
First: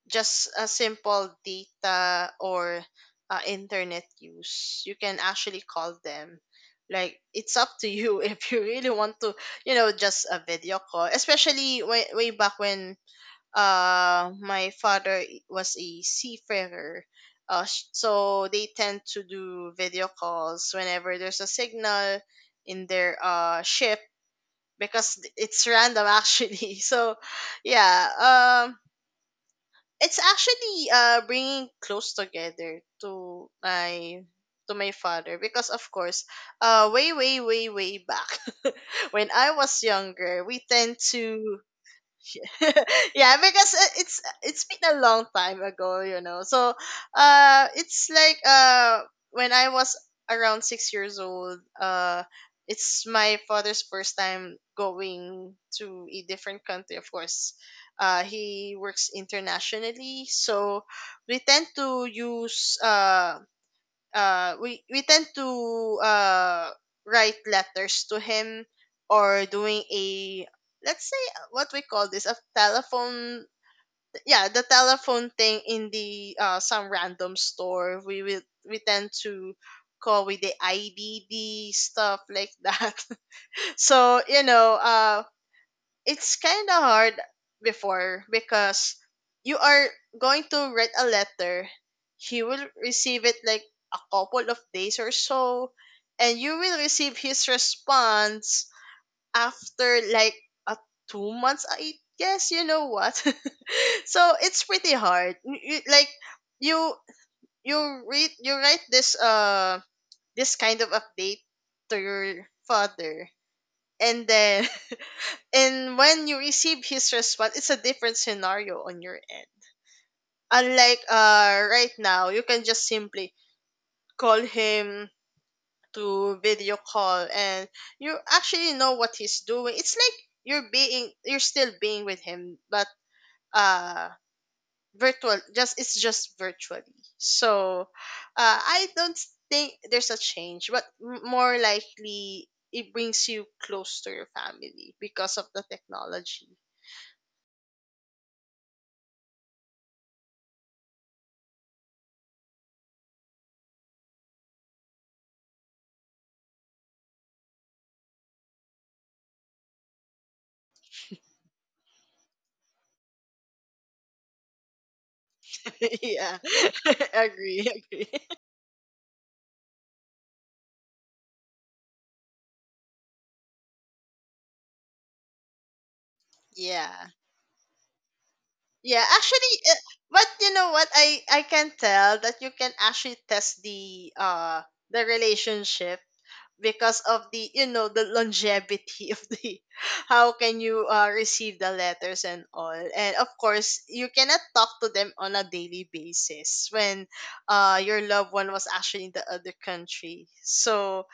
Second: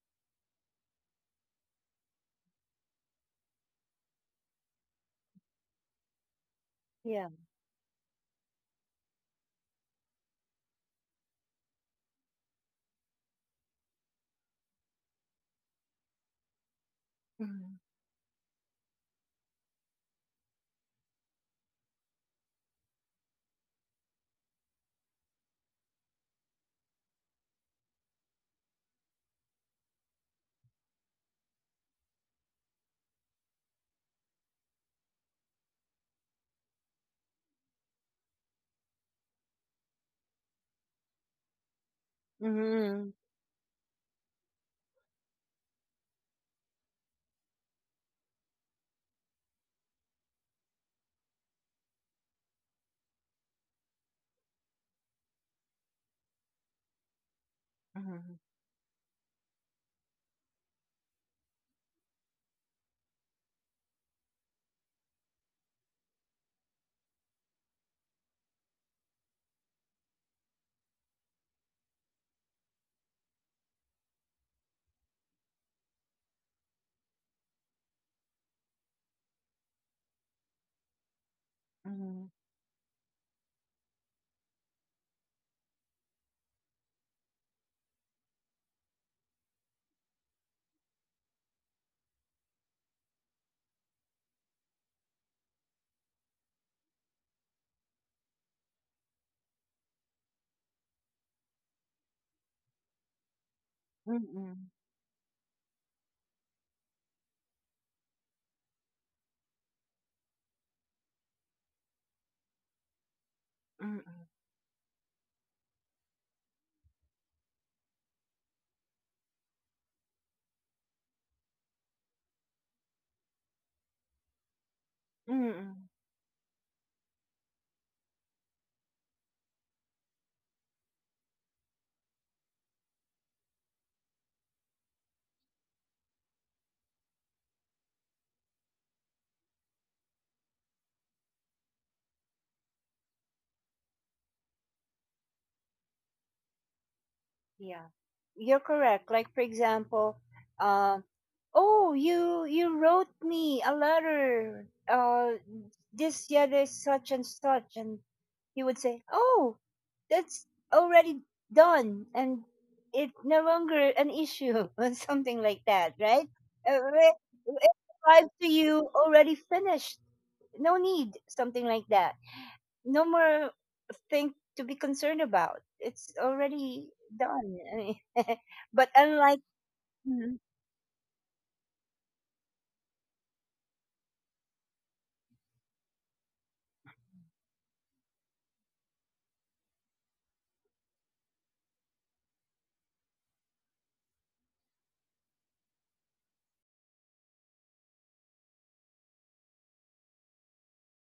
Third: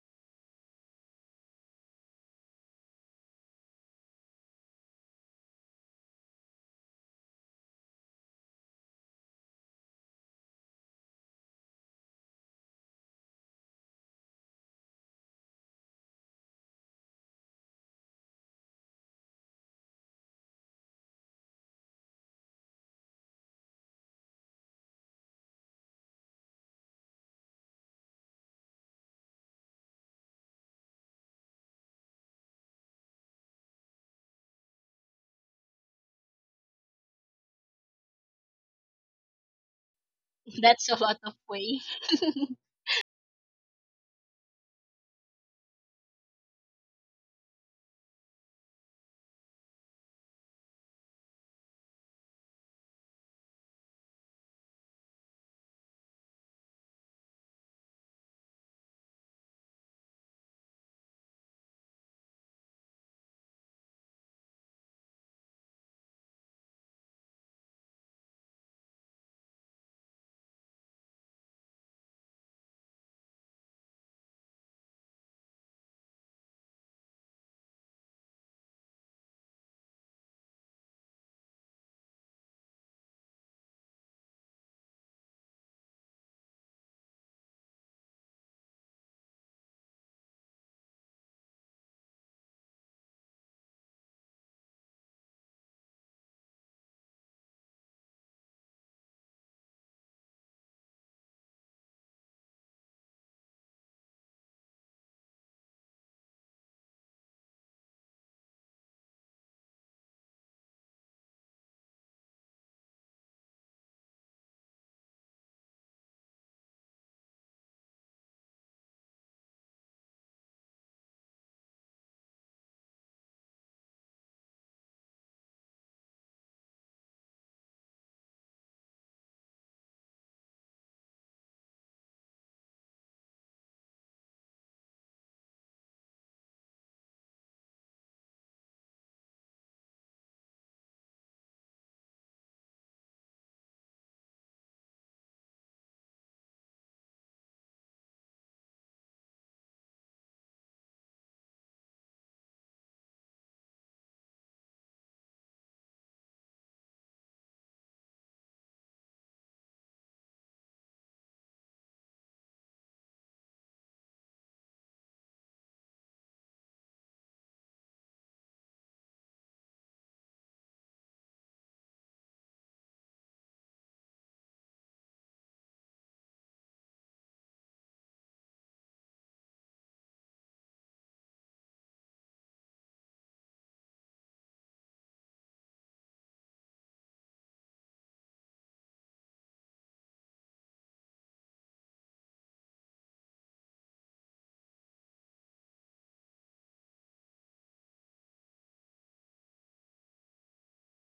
Speaker 2: just a simple data or internet use, you can actually call them, like,
Speaker 1: Yeah.
Speaker 2: it's up to you if you really want to, just a video call, especially way, way back when my father was a seafarer. uh,
Speaker 1: Mm-hmm.
Speaker 2: sh- so they tend to do video calls whenever there's a signal in their ship, because it's random actually. So yeah, it's actually bringing close together to my father, because of course, way, way, way, way back when I was younger, we
Speaker 3: That's a
Speaker 2: tend
Speaker 3: lot of
Speaker 2: to.
Speaker 3: way.
Speaker 1: Mm-hmm.
Speaker 2: Yeah, because it's been a long time ago, you know. So it's like, when I was around 6 years old, it's my father's first time going to a different country, of course.
Speaker 1: Mm-hmm.
Speaker 2: He works internationally, so we tend to use uh we tend to write letters to him, or doing a, let's say, what we call this, a telephone. Yeah, the telephone thing in the some random store, we will we tend to call with the IDD,
Speaker 1: Mm-hmm.
Speaker 2: stuff like that. So, you know, it's kind of hard before, because you are going to write a letter, he will receive it like a couple of days or so, and you will receive his response after like a 2 months, I guess, you know what. So
Speaker 1: Mm-hmm.
Speaker 2: it's pretty hard. You you you write this this kind of update to your father.
Speaker 1: Mm-hmm.
Speaker 2: And then and when you receive his response, it's a different scenario on your end. Unlike right now, you can just simply call him
Speaker 1: Mm-hmm.
Speaker 2: to video call, and you actually know what he's doing. It's like you're still being with him, but uh virtual just it's just virtually. So I don't think there's a change, but more likely it brings you close to your family because of the technology.
Speaker 1: Yeah. You're correct. Like for example, uh, oh, you wrote me a letter. This, yeah, there's such and such, and he would say, oh, that's already done, and it's no longer an issue, or something like that, right?
Speaker 2: Yeah.
Speaker 1: Uh,
Speaker 2: Agree,
Speaker 1: it
Speaker 2: agree.
Speaker 1: arrived to you already finished, no need, something like that, no more thing to be concerned about, it's already
Speaker 2: Yeah.
Speaker 1: done, I mean, but
Speaker 2: Yeah,
Speaker 1: unlike
Speaker 2: actually, but
Speaker 1: Mhm,
Speaker 2: you know what? I can tell that you can actually test the relationship, because of the, you know, the longevity of the how can you receive the letters and all. And of course, you cannot talk to them on a daily basis when your loved one was actually in the other country. So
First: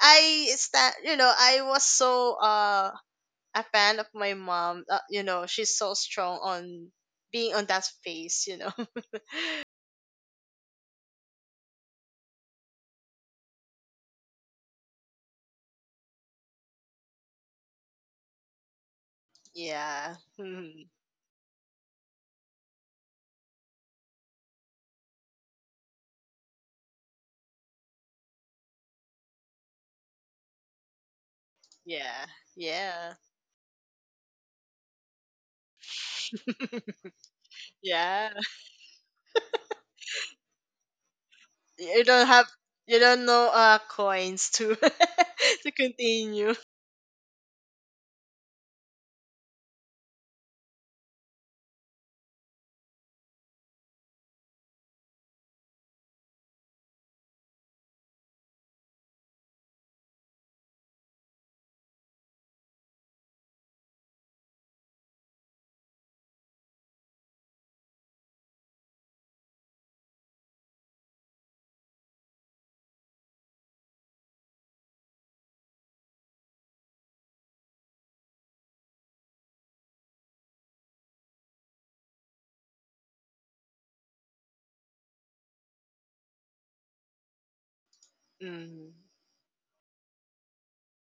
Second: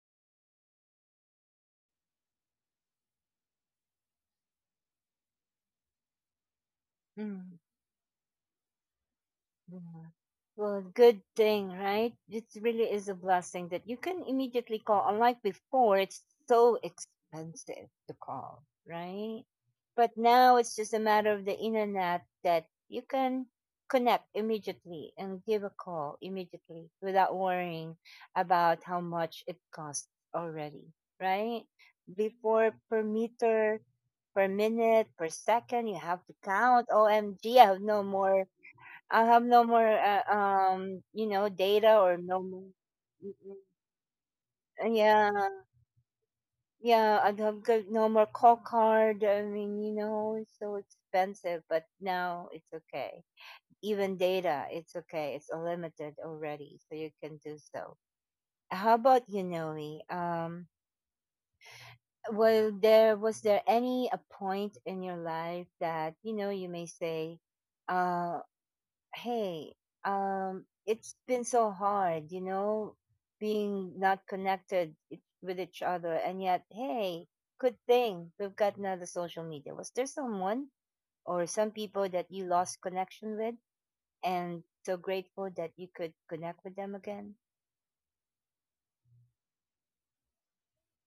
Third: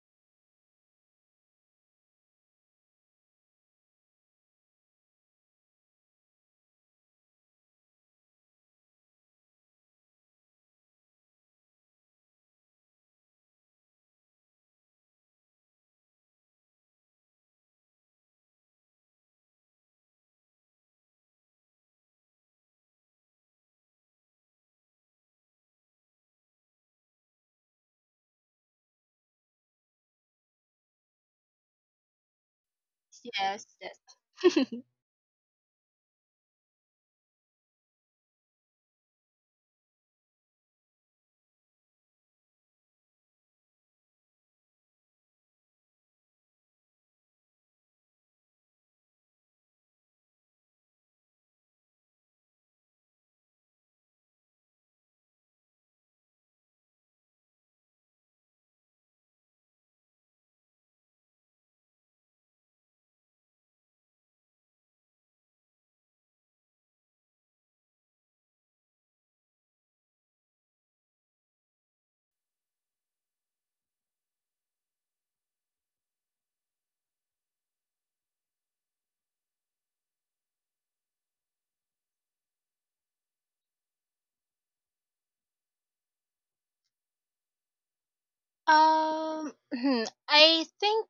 Speaker 2: I sta- you know I was so a fan of my mom. You know, she's so strong on being
Speaker 1: mhm.
Speaker 2: on that space. You know,
Speaker 1: Yeah. Well, good thing, right? It really is a blessing that you can immediately call. Unlike before, it's so expensive to call, right? But
Speaker 2: yeah.
Speaker 1: now it's
Speaker 2: Mhm.
Speaker 1: just a matter of the internet that you can connect immediately and give a call immediately without worrying about how much it costs already, right?
Speaker 2: Yeah,
Speaker 1: Before per
Speaker 2: yeah.
Speaker 3: Yes,
Speaker 1: meter, per
Speaker 3: yes.
Speaker 1: minute, per second, you have to count. OMG, I have no
Speaker 2: Yeah.
Speaker 1: more, I'll have no more, you know,
Speaker 2: You
Speaker 1: data or
Speaker 2: don't
Speaker 1: no
Speaker 2: have,
Speaker 1: more.
Speaker 2: you don't know
Speaker 1: Mm-mm.
Speaker 2: coins to
Speaker 1: Yeah,
Speaker 2: to continue.
Speaker 1: yeah, I'd have good, no more call card. I mean, you know, it's so expensive, but now it's okay. Even data, it's okay. It's unlimited already, so you can do so. How about you, Noe? Well, there was there any a point in your life that you know you may say, uh, hey, it's been so hard, you know, being not connected with each other. And yet, hey, good thing we've got another social media. Was there someone or some people that you lost connection with and so grateful that you could connect with them again?
Speaker 2: Mm-hmm.
Speaker 3: I think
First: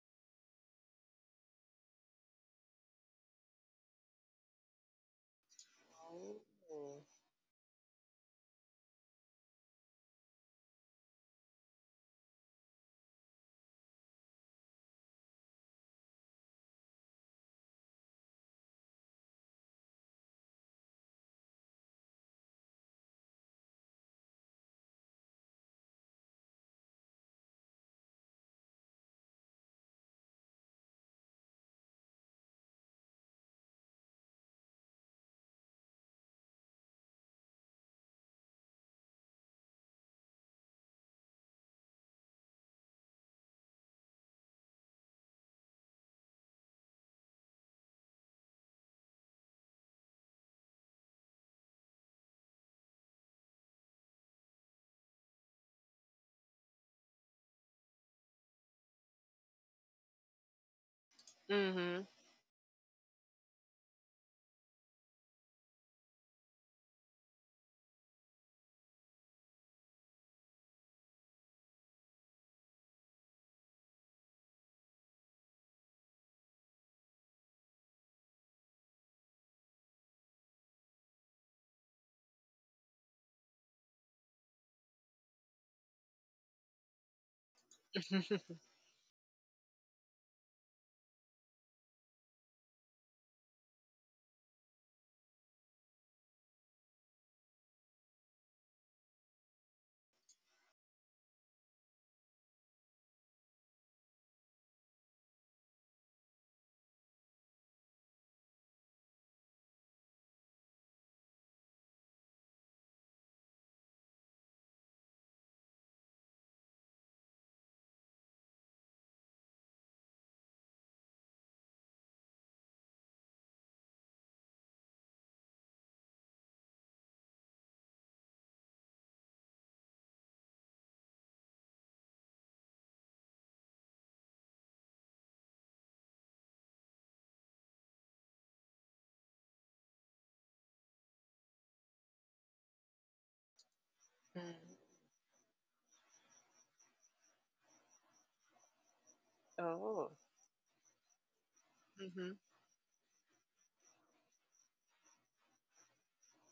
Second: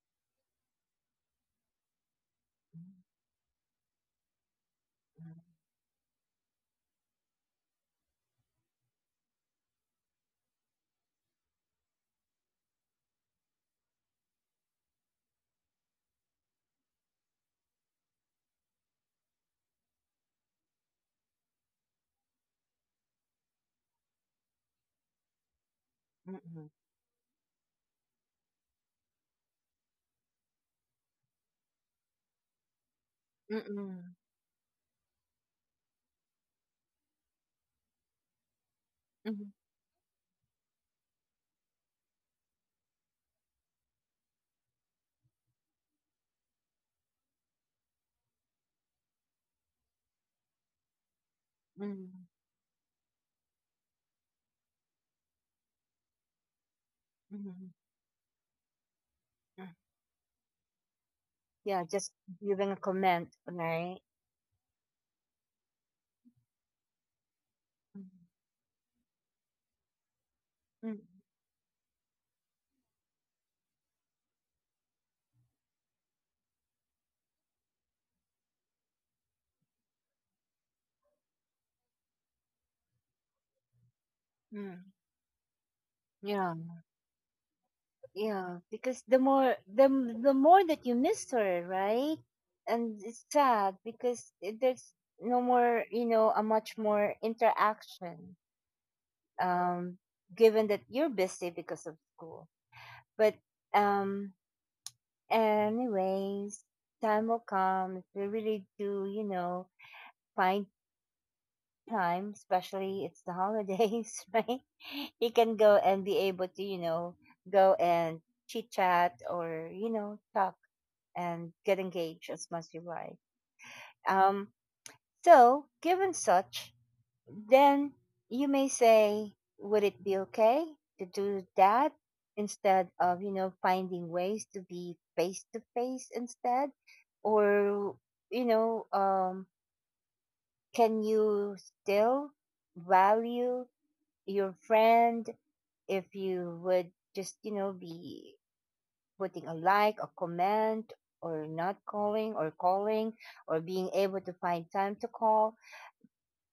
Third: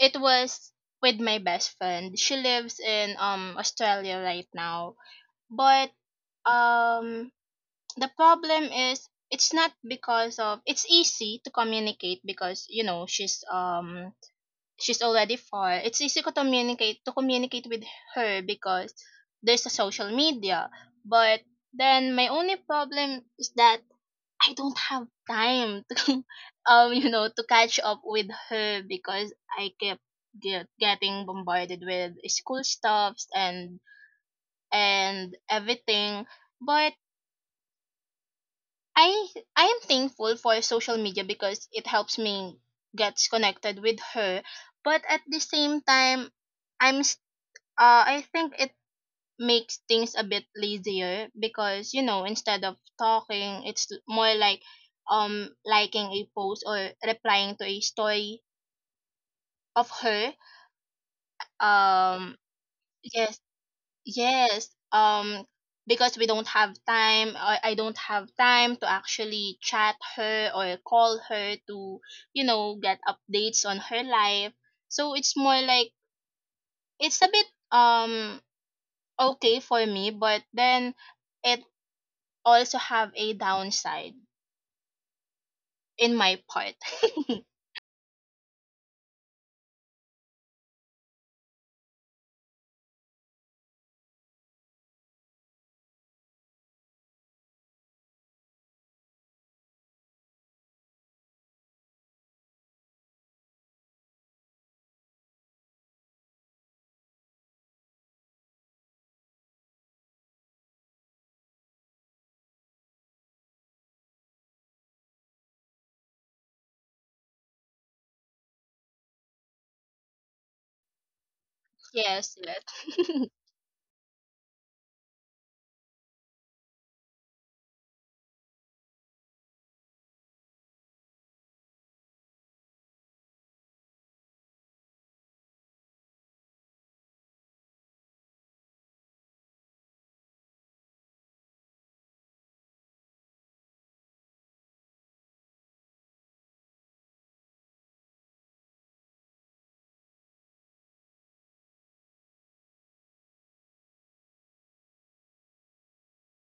Speaker 3: it was with my best friend. She lives in Australia right now. But
Speaker 2: Oh.
Speaker 3: um the problem is, it's not because of it's easy to communicate, because, she's already far, it's easy to communicate with her because there's a social media. But then my only problem is that I don't have time to
Speaker 1: Mm-mm,
Speaker 3: um you know to catch up with her, because I kept getting bombarded with school stuffs, and
Speaker 1: mm-mm,
Speaker 3: and everything. But I
Speaker 1: mm-mm,
Speaker 3: I am thankful for social media, because it helps me gets connected with her. But at the same time, I'm s- I think it makes things a bit lazier, because,
Speaker 1: mm-mm,
Speaker 3: instead of talking, it's more like, liking a post or
Speaker 1: mm-mm,
Speaker 3: replying to
Speaker 1: mm.
Speaker 3: a story of her.
Speaker 1: Yeah,
Speaker 2: Mm-hmm.
Speaker 1: just
Speaker 3: um
Speaker 1: giving a comment,
Speaker 3: yes.
Speaker 1: right?
Speaker 3: Yes, because we don't have time, I don't
Speaker 1: Mm,
Speaker 3: have time to actually chat her or
Speaker 1: mm,
Speaker 3: call her to, get updates on her life. So it's more like it's a bit um okay for me, but then it also have a downside
Speaker 1: mm.
Speaker 3: in my
Speaker 1: Yeah.
Speaker 3: part.
Speaker 1: Yeah, because the more that you miss her, right? And it's sad because there's no more, you know, a much more interaction. Um, given that you're busy because of school, but um, anyways, time will come if we really do, you know, find time. Especially it's the holidays, right? You can go and be able to, you know, go and chit chat or, you know, talk and get engaged
Speaker 3: Yes,
Speaker 1: as much you like.
Speaker 3: yes.
Speaker 1: Um, so, given such, then you may say, would it be okay to do that instead of, you know, finding ways to be face to face instead? Or, you know, can you still value your friend if you would just, you know, be putting a like, a
Speaker 2: Oh.
Speaker 1: comment, or not
Speaker 2: Mm-hmm.
Speaker 1: calling, or calling, or being able to find time to call?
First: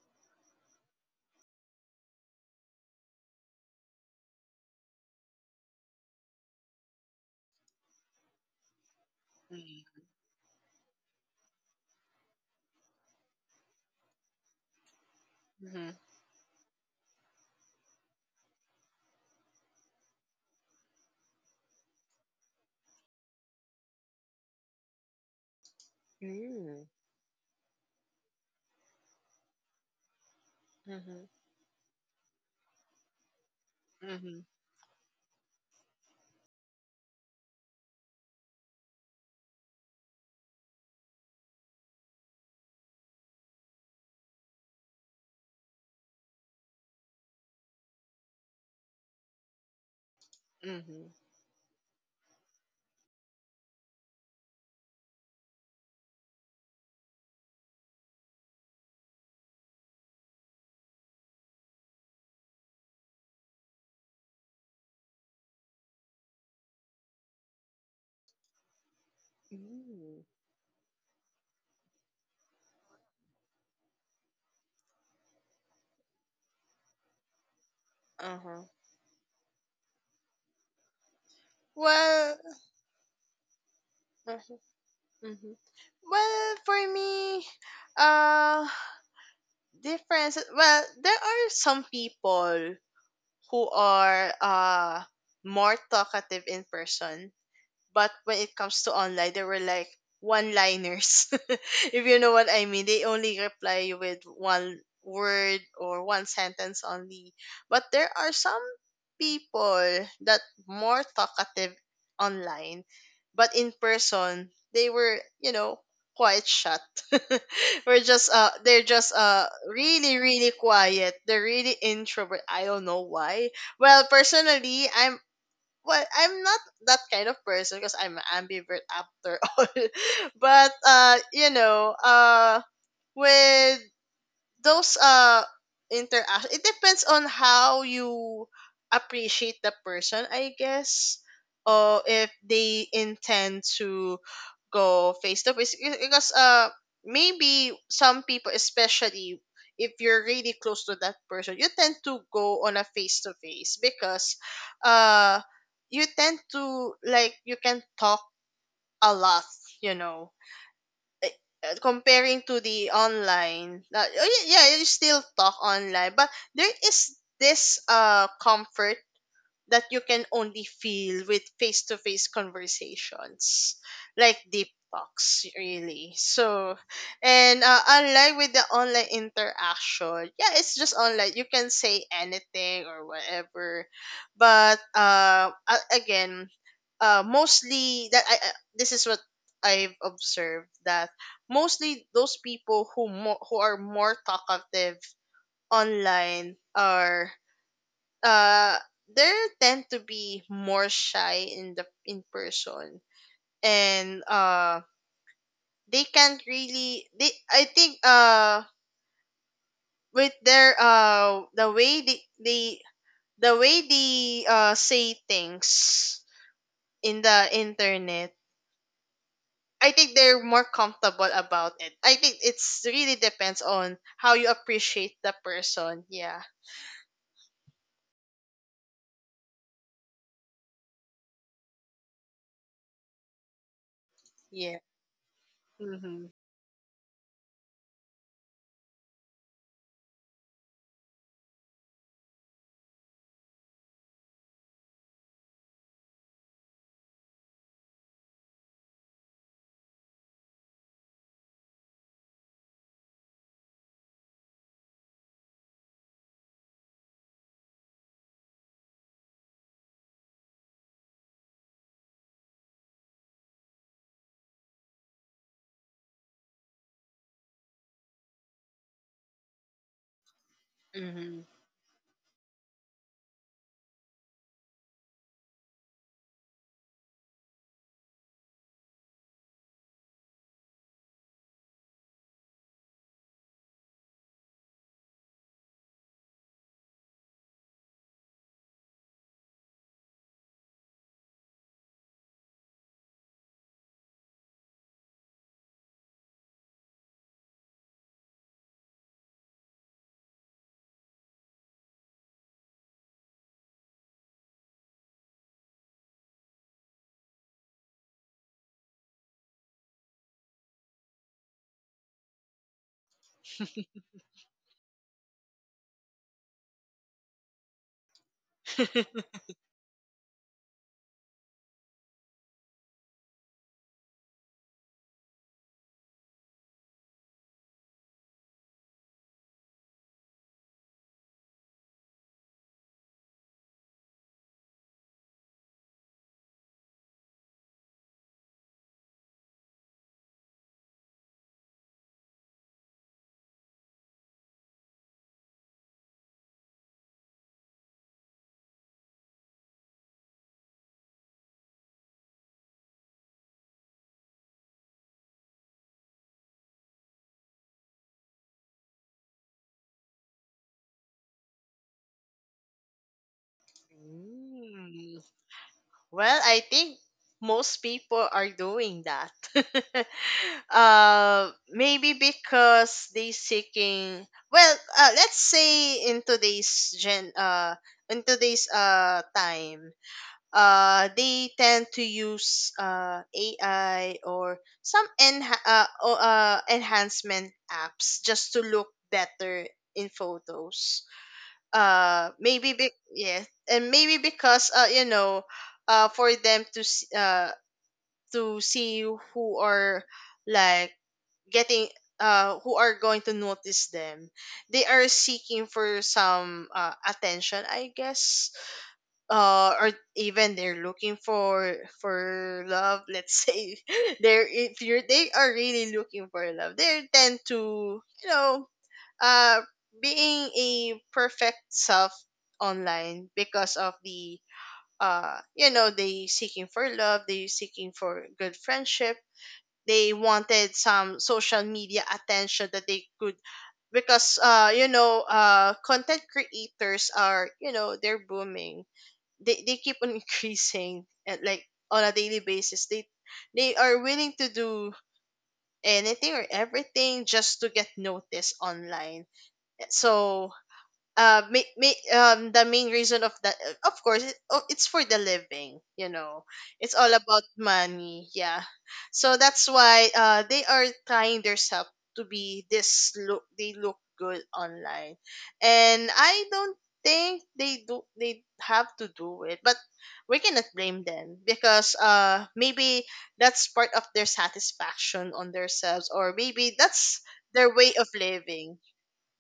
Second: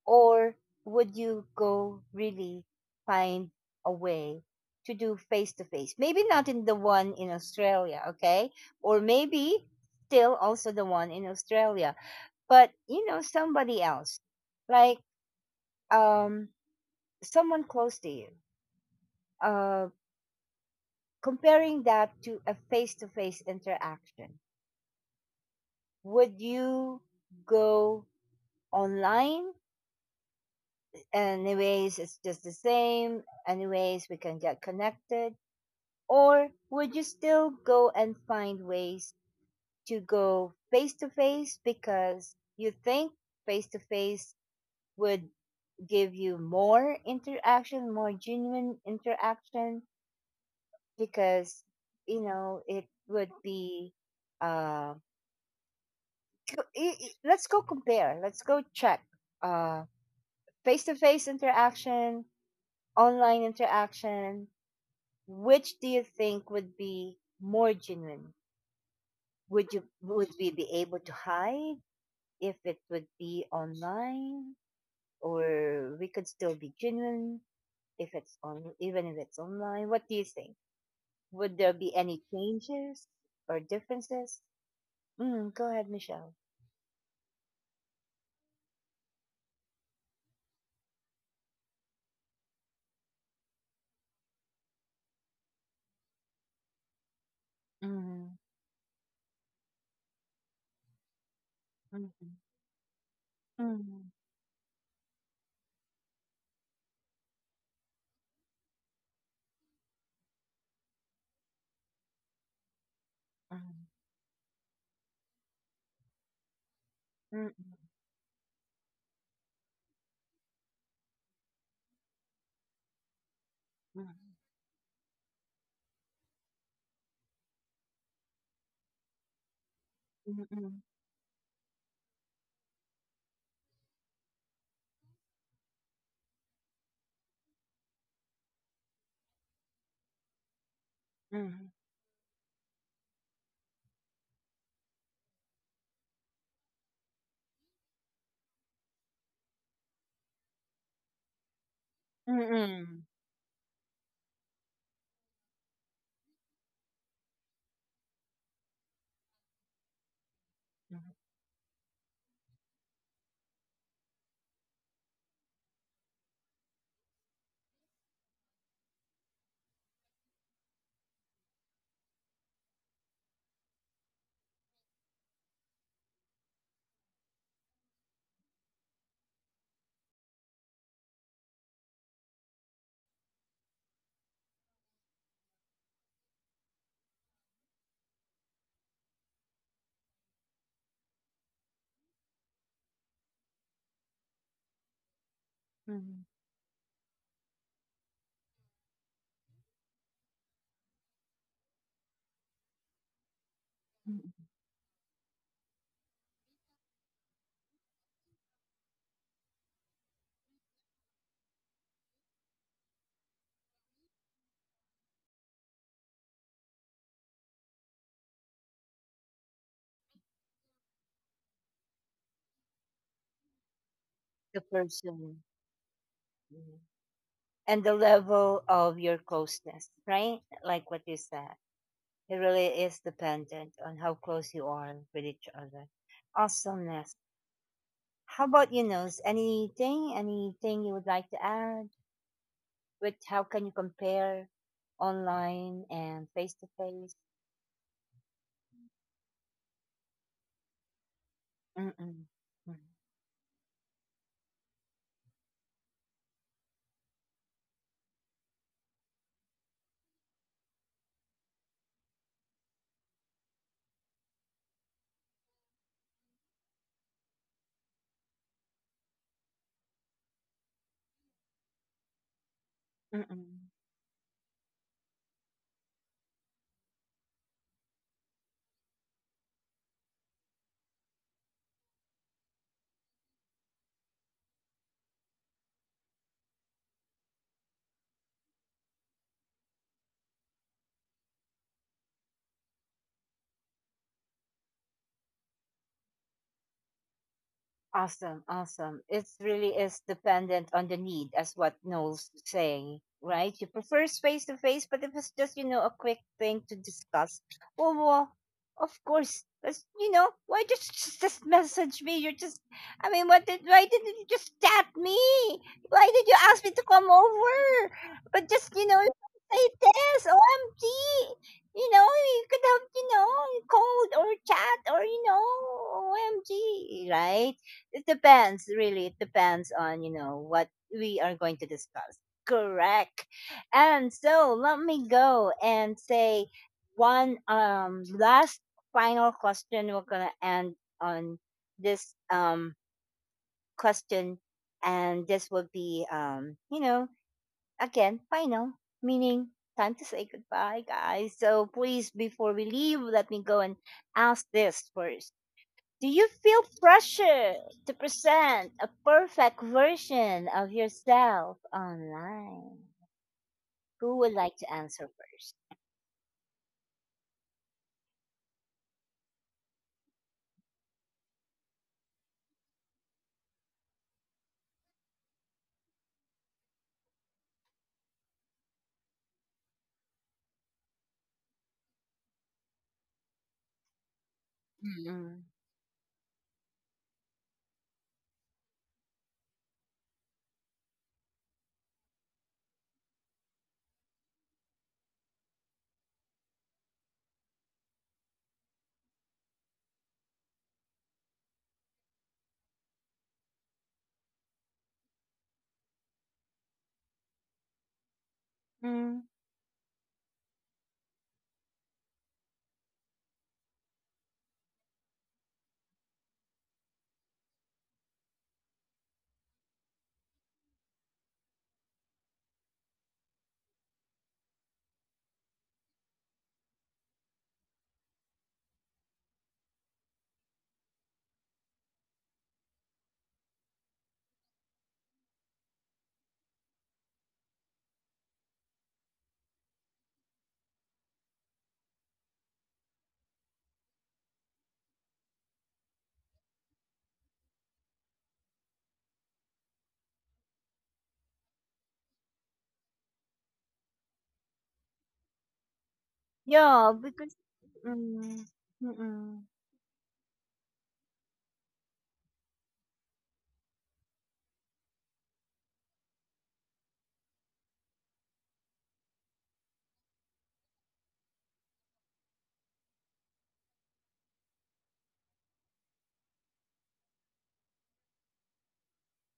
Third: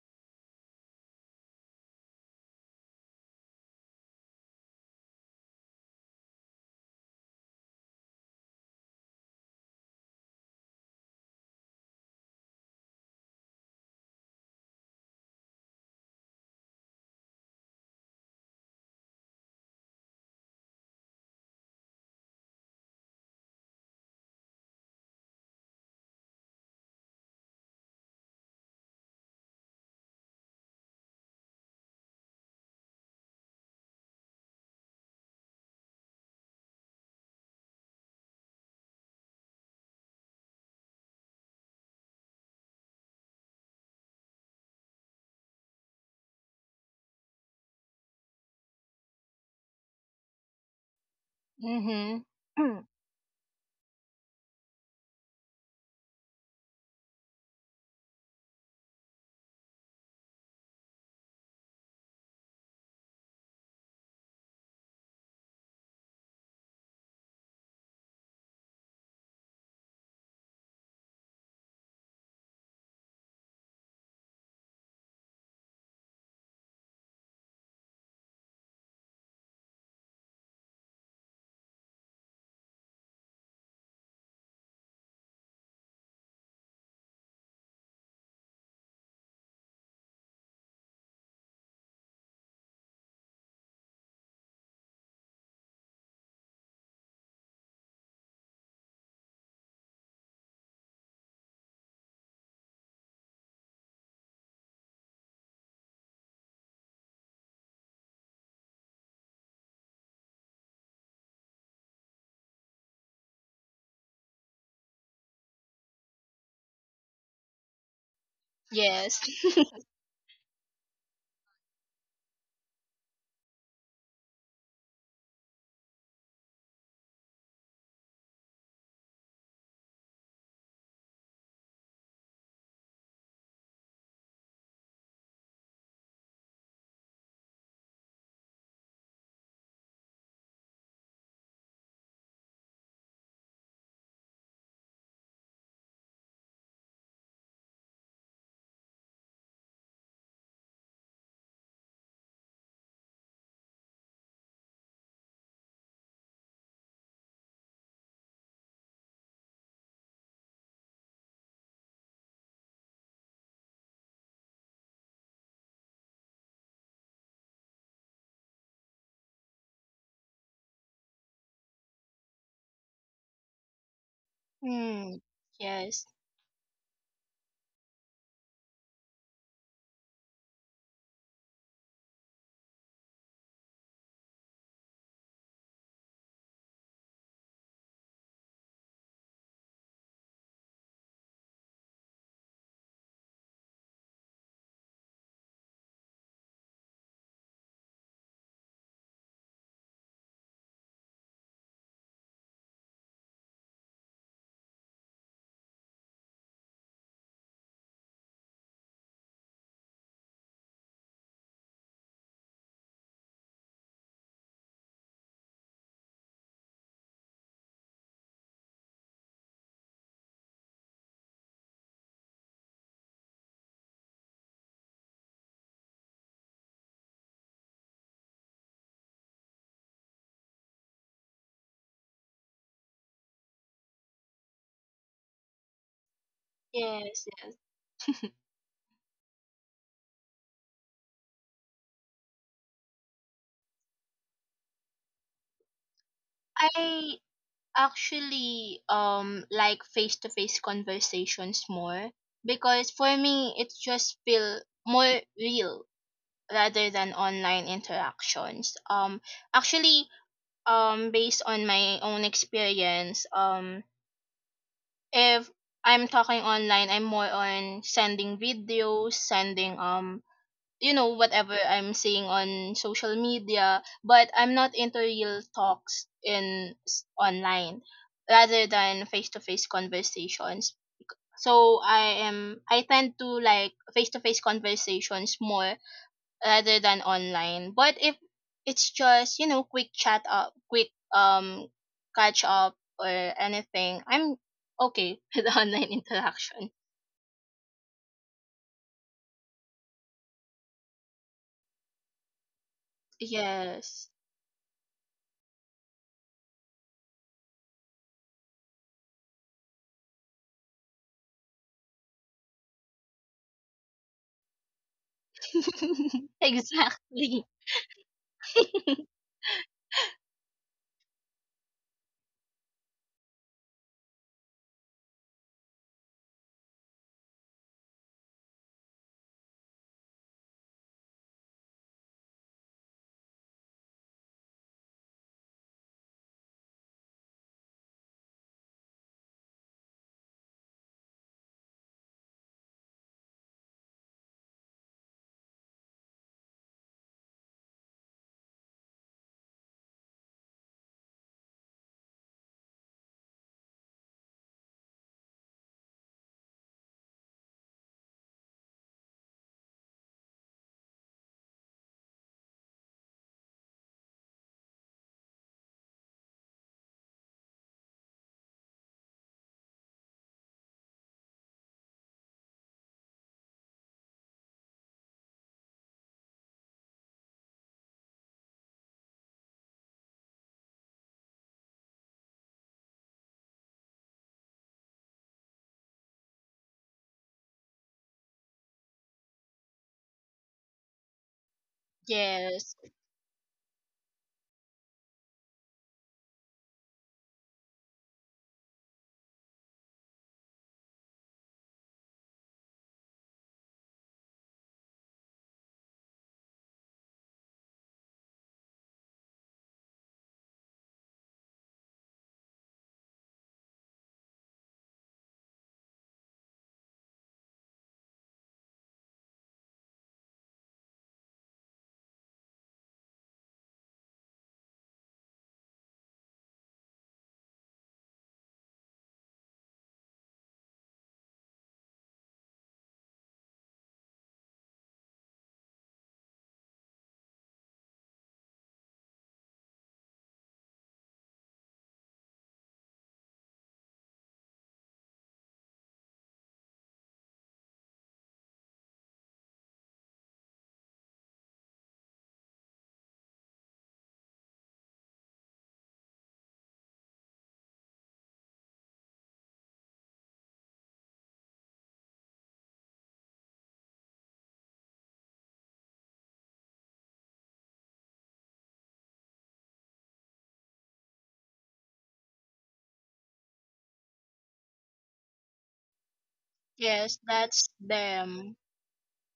Speaker 1: Or would you go really find a way to do face to face? Maybe not in the one in Australia, okay? Or maybe still also the one in Australia, but you know, somebody else, like
Speaker 2: Mm-hmm.
Speaker 1: um, someone close to you. Uh, Comparing that to a face to face interaction, would
Speaker 2: Mm.
Speaker 1: you go online?
Speaker 2: Mm-hmm.
Speaker 1: Anyways, it's just the same. Anyways,
Speaker 2: Mm-hmm. Mm-hmm. Mm. Oh. Mm hmm.
Speaker 1: we
Speaker 2: Mm hmm. Mm. Mm
Speaker 1: can
Speaker 2: hmm.
Speaker 1: get connected. Or would you still go and find ways to go face to face because you think face to face would give you more interaction, more genuine interaction,
Speaker 2: Mm hmm. Mm hmm.
Speaker 1: because you
Speaker 3: Mhm.
Speaker 1: know it would be uh let's go compare, let's go check uh face to face interaction, online interaction, which do you think would be more genuine? Would you
Speaker 2: Mm.
Speaker 1: would we be able to hide if it would be online, or we could still be genuine if it's
Speaker 2: Uh huh.
Speaker 1: on, even if it's online? What do you think? Would there be any
Speaker 2: Well.
Speaker 1: changes or differences? Mm,
Speaker 2: Mhm.
Speaker 1: go ahead, Michelle.
Speaker 2: Well, for me, uh, difference. Well, there are some people who are more talkative in person, but
Speaker 1: Mm,
Speaker 2: when it comes to online, they were like one-liners. If you know
Speaker 1: mm,
Speaker 2: what I mean, they only reply you
Speaker 1: mm,
Speaker 2: with one word or one sentence only. But there are some people that more talkative online, but in person they were, you know, quite shut.
Speaker 1: mm, mm,
Speaker 2: we're just they're just
Speaker 3: Yes.
Speaker 2: really really quiet. They're really introvert. I don't know why. Well,
Speaker 1: mm,
Speaker 2: personally, I'm not that kind of person, because I'm an ambivert after all.
Speaker 1: mm,
Speaker 2: but
Speaker 1: mm,
Speaker 2: uh, you know, with those interaction, it depends on how you appreciate the person, I guess,
Speaker 1: mm, mm, mm,
Speaker 2: or if they intend to go face to face. Because maybe some people, especially if you're really close to that person, you tend to
Speaker 1: mm,
Speaker 2: go on a
Speaker 1: mm,
Speaker 2: face to face, because uh you tend to, like, you can talk a lot, you know.
Speaker 1: mm,
Speaker 2: uh, comparing to the online, oh, yeah, yeah, you still talk online, but there is this comfort that you can only feel with face to face conversations, like deep
Speaker 3: Mm,
Speaker 2: talks,
Speaker 3: yes.
Speaker 2: really. So, and unlike with the online interaction, yeah, it's just online. You can say anything or whatever, but again, mostly that this is what I've observed, that mostly those people who who are more talkative
Speaker 1: mm,
Speaker 2: online are uh they tend to be more shy in the in person. And
Speaker 1: mm.
Speaker 2: they can't really they I think, with their, the way they the way they say things in the internet, I think they're more comfortable about it. I think it's really depends on how
Speaker 1: The
Speaker 2: you appreciate
Speaker 1: person.
Speaker 2: the person. Yeah.
Speaker 1: Mhm. And the level of your closeness, right? Like what you said, it really is dependent on how close you
Speaker 2: Yeah.
Speaker 1: are with each other.
Speaker 2: Mm-hmm.
Speaker 1: Awesomeness.
Speaker 3: Yes, yes.
Speaker 1: How about you, Nose? Anything, anything you would like to add? With how can you compare online and face to face?
Speaker 3: I actually like face to face conversations more,
Speaker 1: Mm-mm.
Speaker 3: because for me, it just feel more real rather than online interactions. Actually, based on my own experience, if I'm talking online, I'm more on sending videos, sending,
Speaker 2: Mm-hmm.
Speaker 3: whatever I'm seeing on social
Speaker 1: Mm-mm.
Speaker 3: media, but I'm not into real talks online rather than face to face conversations. So I tend to like face to face conversations more rather than online. But if it's just, quick chat up, quick um catch up or anything, I'm okay with online interaction.
Speaker 1: Awesome, awesome. It really is dependent on the need, as what Noel's saying, right? You prefer
Speaker 3: Yes.
Speaker 1: face to face, but if it's just, you know, a quick thing to discuss, oh, well, of course. That's, you know, why just message me? You're just, I mean, what did, why didn't you just chat me? Why did you ask me to come
Speaker 3: Exactly.
Speaker 1: over? But just,
Speaker 2: Mm
Speaker 1: you know,
Speaker 2: hmm.
Speaker 1: say this, OMG. You know, you could have, you know, called or chat or, you know, OMG, right? It depends, really. It depends on, you know, what we are going to discuss. Correct. And so let me go and say one last final question. We're gonna end on this question, and this will be you know, again, final, meaning time to say goodbye, guys. So please before we leave, let me go and ask this first, do you feel pressure to present a perfect version of yourself online?
Speaker 2: Mm
Speaker 1: Who would like to answer
Speaker 2: hmm.
Speaker 1: first?
Speaker 2: Well, I think most people are doing that. Maybe because they seeking. Well, let's say in today's time, they tend to use AI or some
Speaker 1: Mm-mm.
Speaker 2: enhancement apps just to look better in photos,
Speaker 3: Yes,
Speaker 2: yeah. And maybe because you know, for them to to see who are like getting, who are going to notice them. They are seeking for some attention, I guess,
Speaker 1: Mm,
Speaker 2: or even they're looking for love, let's say. they're if you're they are really looking for love. They tend to, you know, uh being a perfect self online, because of the, you know, they seeking for love, they seeking for good friendship. They wanted some social media attention that they could. Because you know, content creators are, you know, they're booming. They keep on increasing at like on a daily basis. They are willing to do anything or everything just to get noticed online. So the main reason of that, of course, it's for the living, you know.
Speaker 1: yeah,
Speaker 2: It's all
Speaker 1: because
Speaker 2: about money,
Speaker 1: mm,
Speaker 2: yeah.
Speaker 1: mm-mm.
Speaker 2: So that's why they are trying themselves to be this look. They look good online, and I don't think they do. They have to do it, but we cannot blame them, because maybe that's part of their satisfaction on themselves, or maybe
Speaker 3: yes,
Speaker 2: that's
Speaker 3: that's
Speaker 2: their way of
Speaker 3: them.
Speaker 2: living.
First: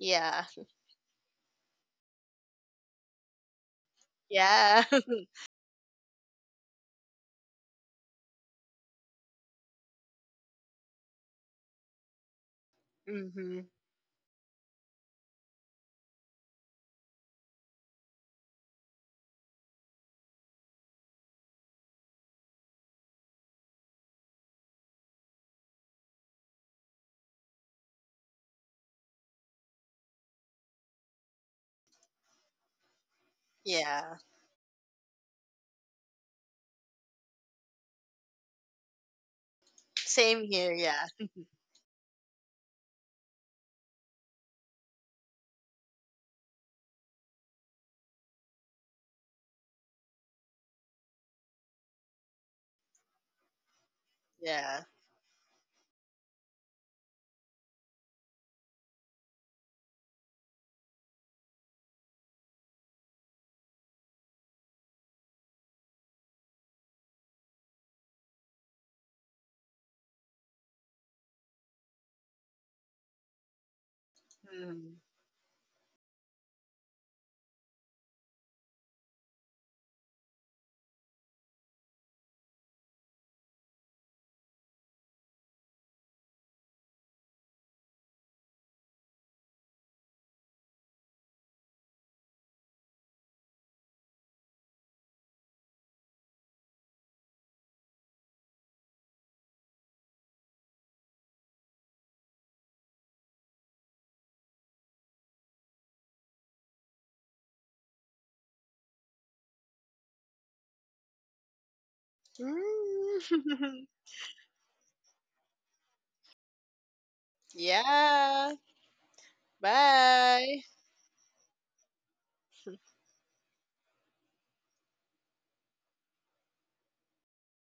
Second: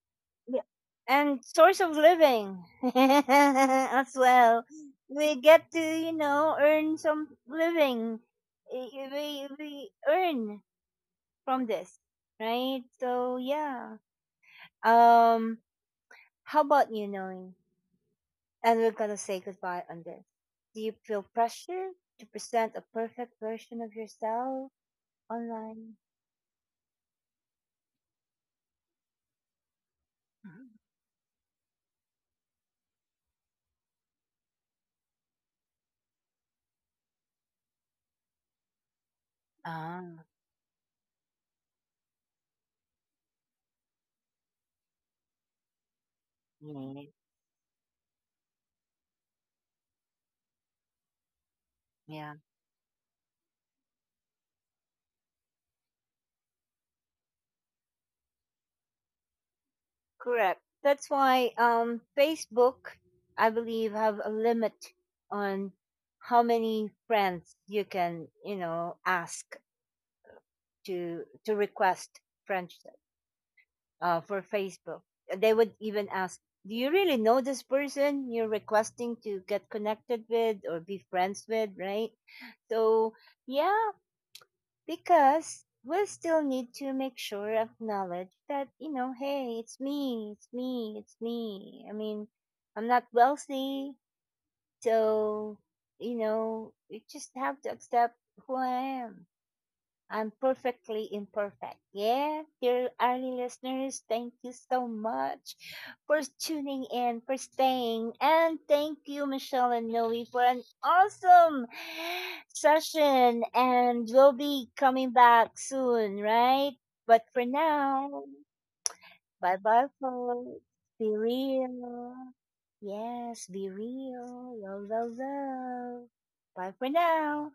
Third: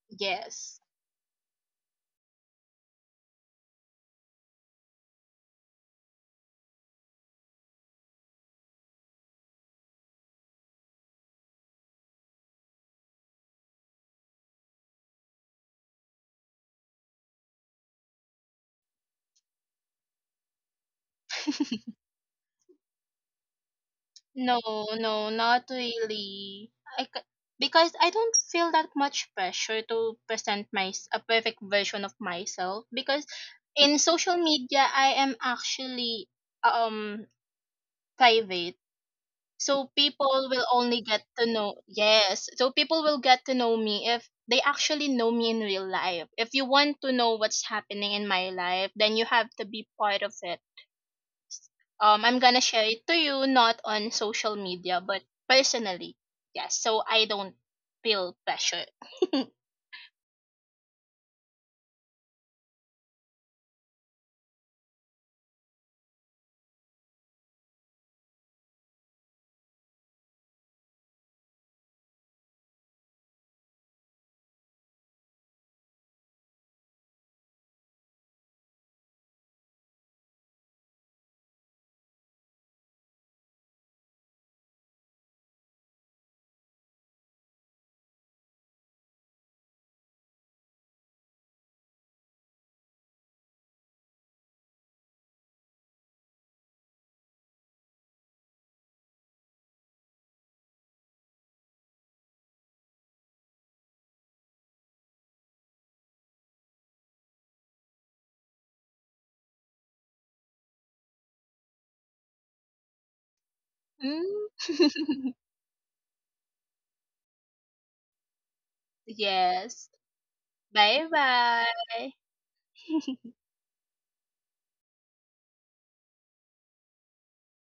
Speaker 2: Yeah,
Speaker 1: Yeah.
Speaker 3: Yes.
Speaker 1: And source of living as well.
Speaker 2: yeah.
Speaker 1: We get to, you know, earn some living. We earn from this, right? So
Speaker 2: Mm-hmm.
Speaker 1: yeah. Um, how about you, knowing? And we're gonna say goodbye on this. Do you feel pressure to present a perfect version of
Speaker 3: No,
Speaker 1: yourself
Speaker 3: no, not
Speaker 1: online?
Speaker 3: really. I c- because I don't feel that much pressure to
Speaker 1: Mhm.
Speaker 3: present my a perfect version of myself, because in
Speaker 2: Yeah.
Speaker 3: social media I am actually um private. So
Speaker 1: Ah,
Speaker 2: Same
Speaker 3: people will
Speaker 2: here.
Speaker 3: only
Speaker 2: Yeah.
Speaker 3: get to know. Yes. So people will get to know me if they actually know me in real life. If you want
Speaker 1: yeah,
Speaker 3: to know what's happening in my life, then you have to be part of it.
Speaker 1: yeah.
Speaker 3: I'm gonna share it to you not on social
Speaker 2: Yeah.
Speaker 3: media, but personally. Yes, so I don't feel pressure.
Speaker 1: Correct. That's why, Facebook, I believe, have a limit on how many friends you can, you know, ask to request friendship. Uh, for
Speaker 2: Mm.
Speaker 1: Facebook. They would even ask, "Do you really know this person you're requesting to get connected with or be friends with?" Right? So yeah, because we still need to make sure acknowledge that, you know, hey, it's me. I mean, I'm not wealthy, so you know, you just have to accept who I am. I'm perfectly imperfect. Yeah, dear early listeners, thank you so much for tuning in, for staying, and thank you, Michelle and Noe, for an awesome session.
Speaker 2: Mm.
Speaker 1: And we'll
Speaker 3: Mm.
Speaker 1: be coming back soon, right? But for now,
Speaker 2: Yeah.
Speaker 1: bye
Speaker 3: Yes.
Speaker 1: bye,
Speaker 2: Bye.
Speaker 1: folks.
Speaker 3: Bye
Speaker 1: Be
Speaker 3: bye.
Speaker 1: real. Yes, be real. Love, love, love. Bye for now.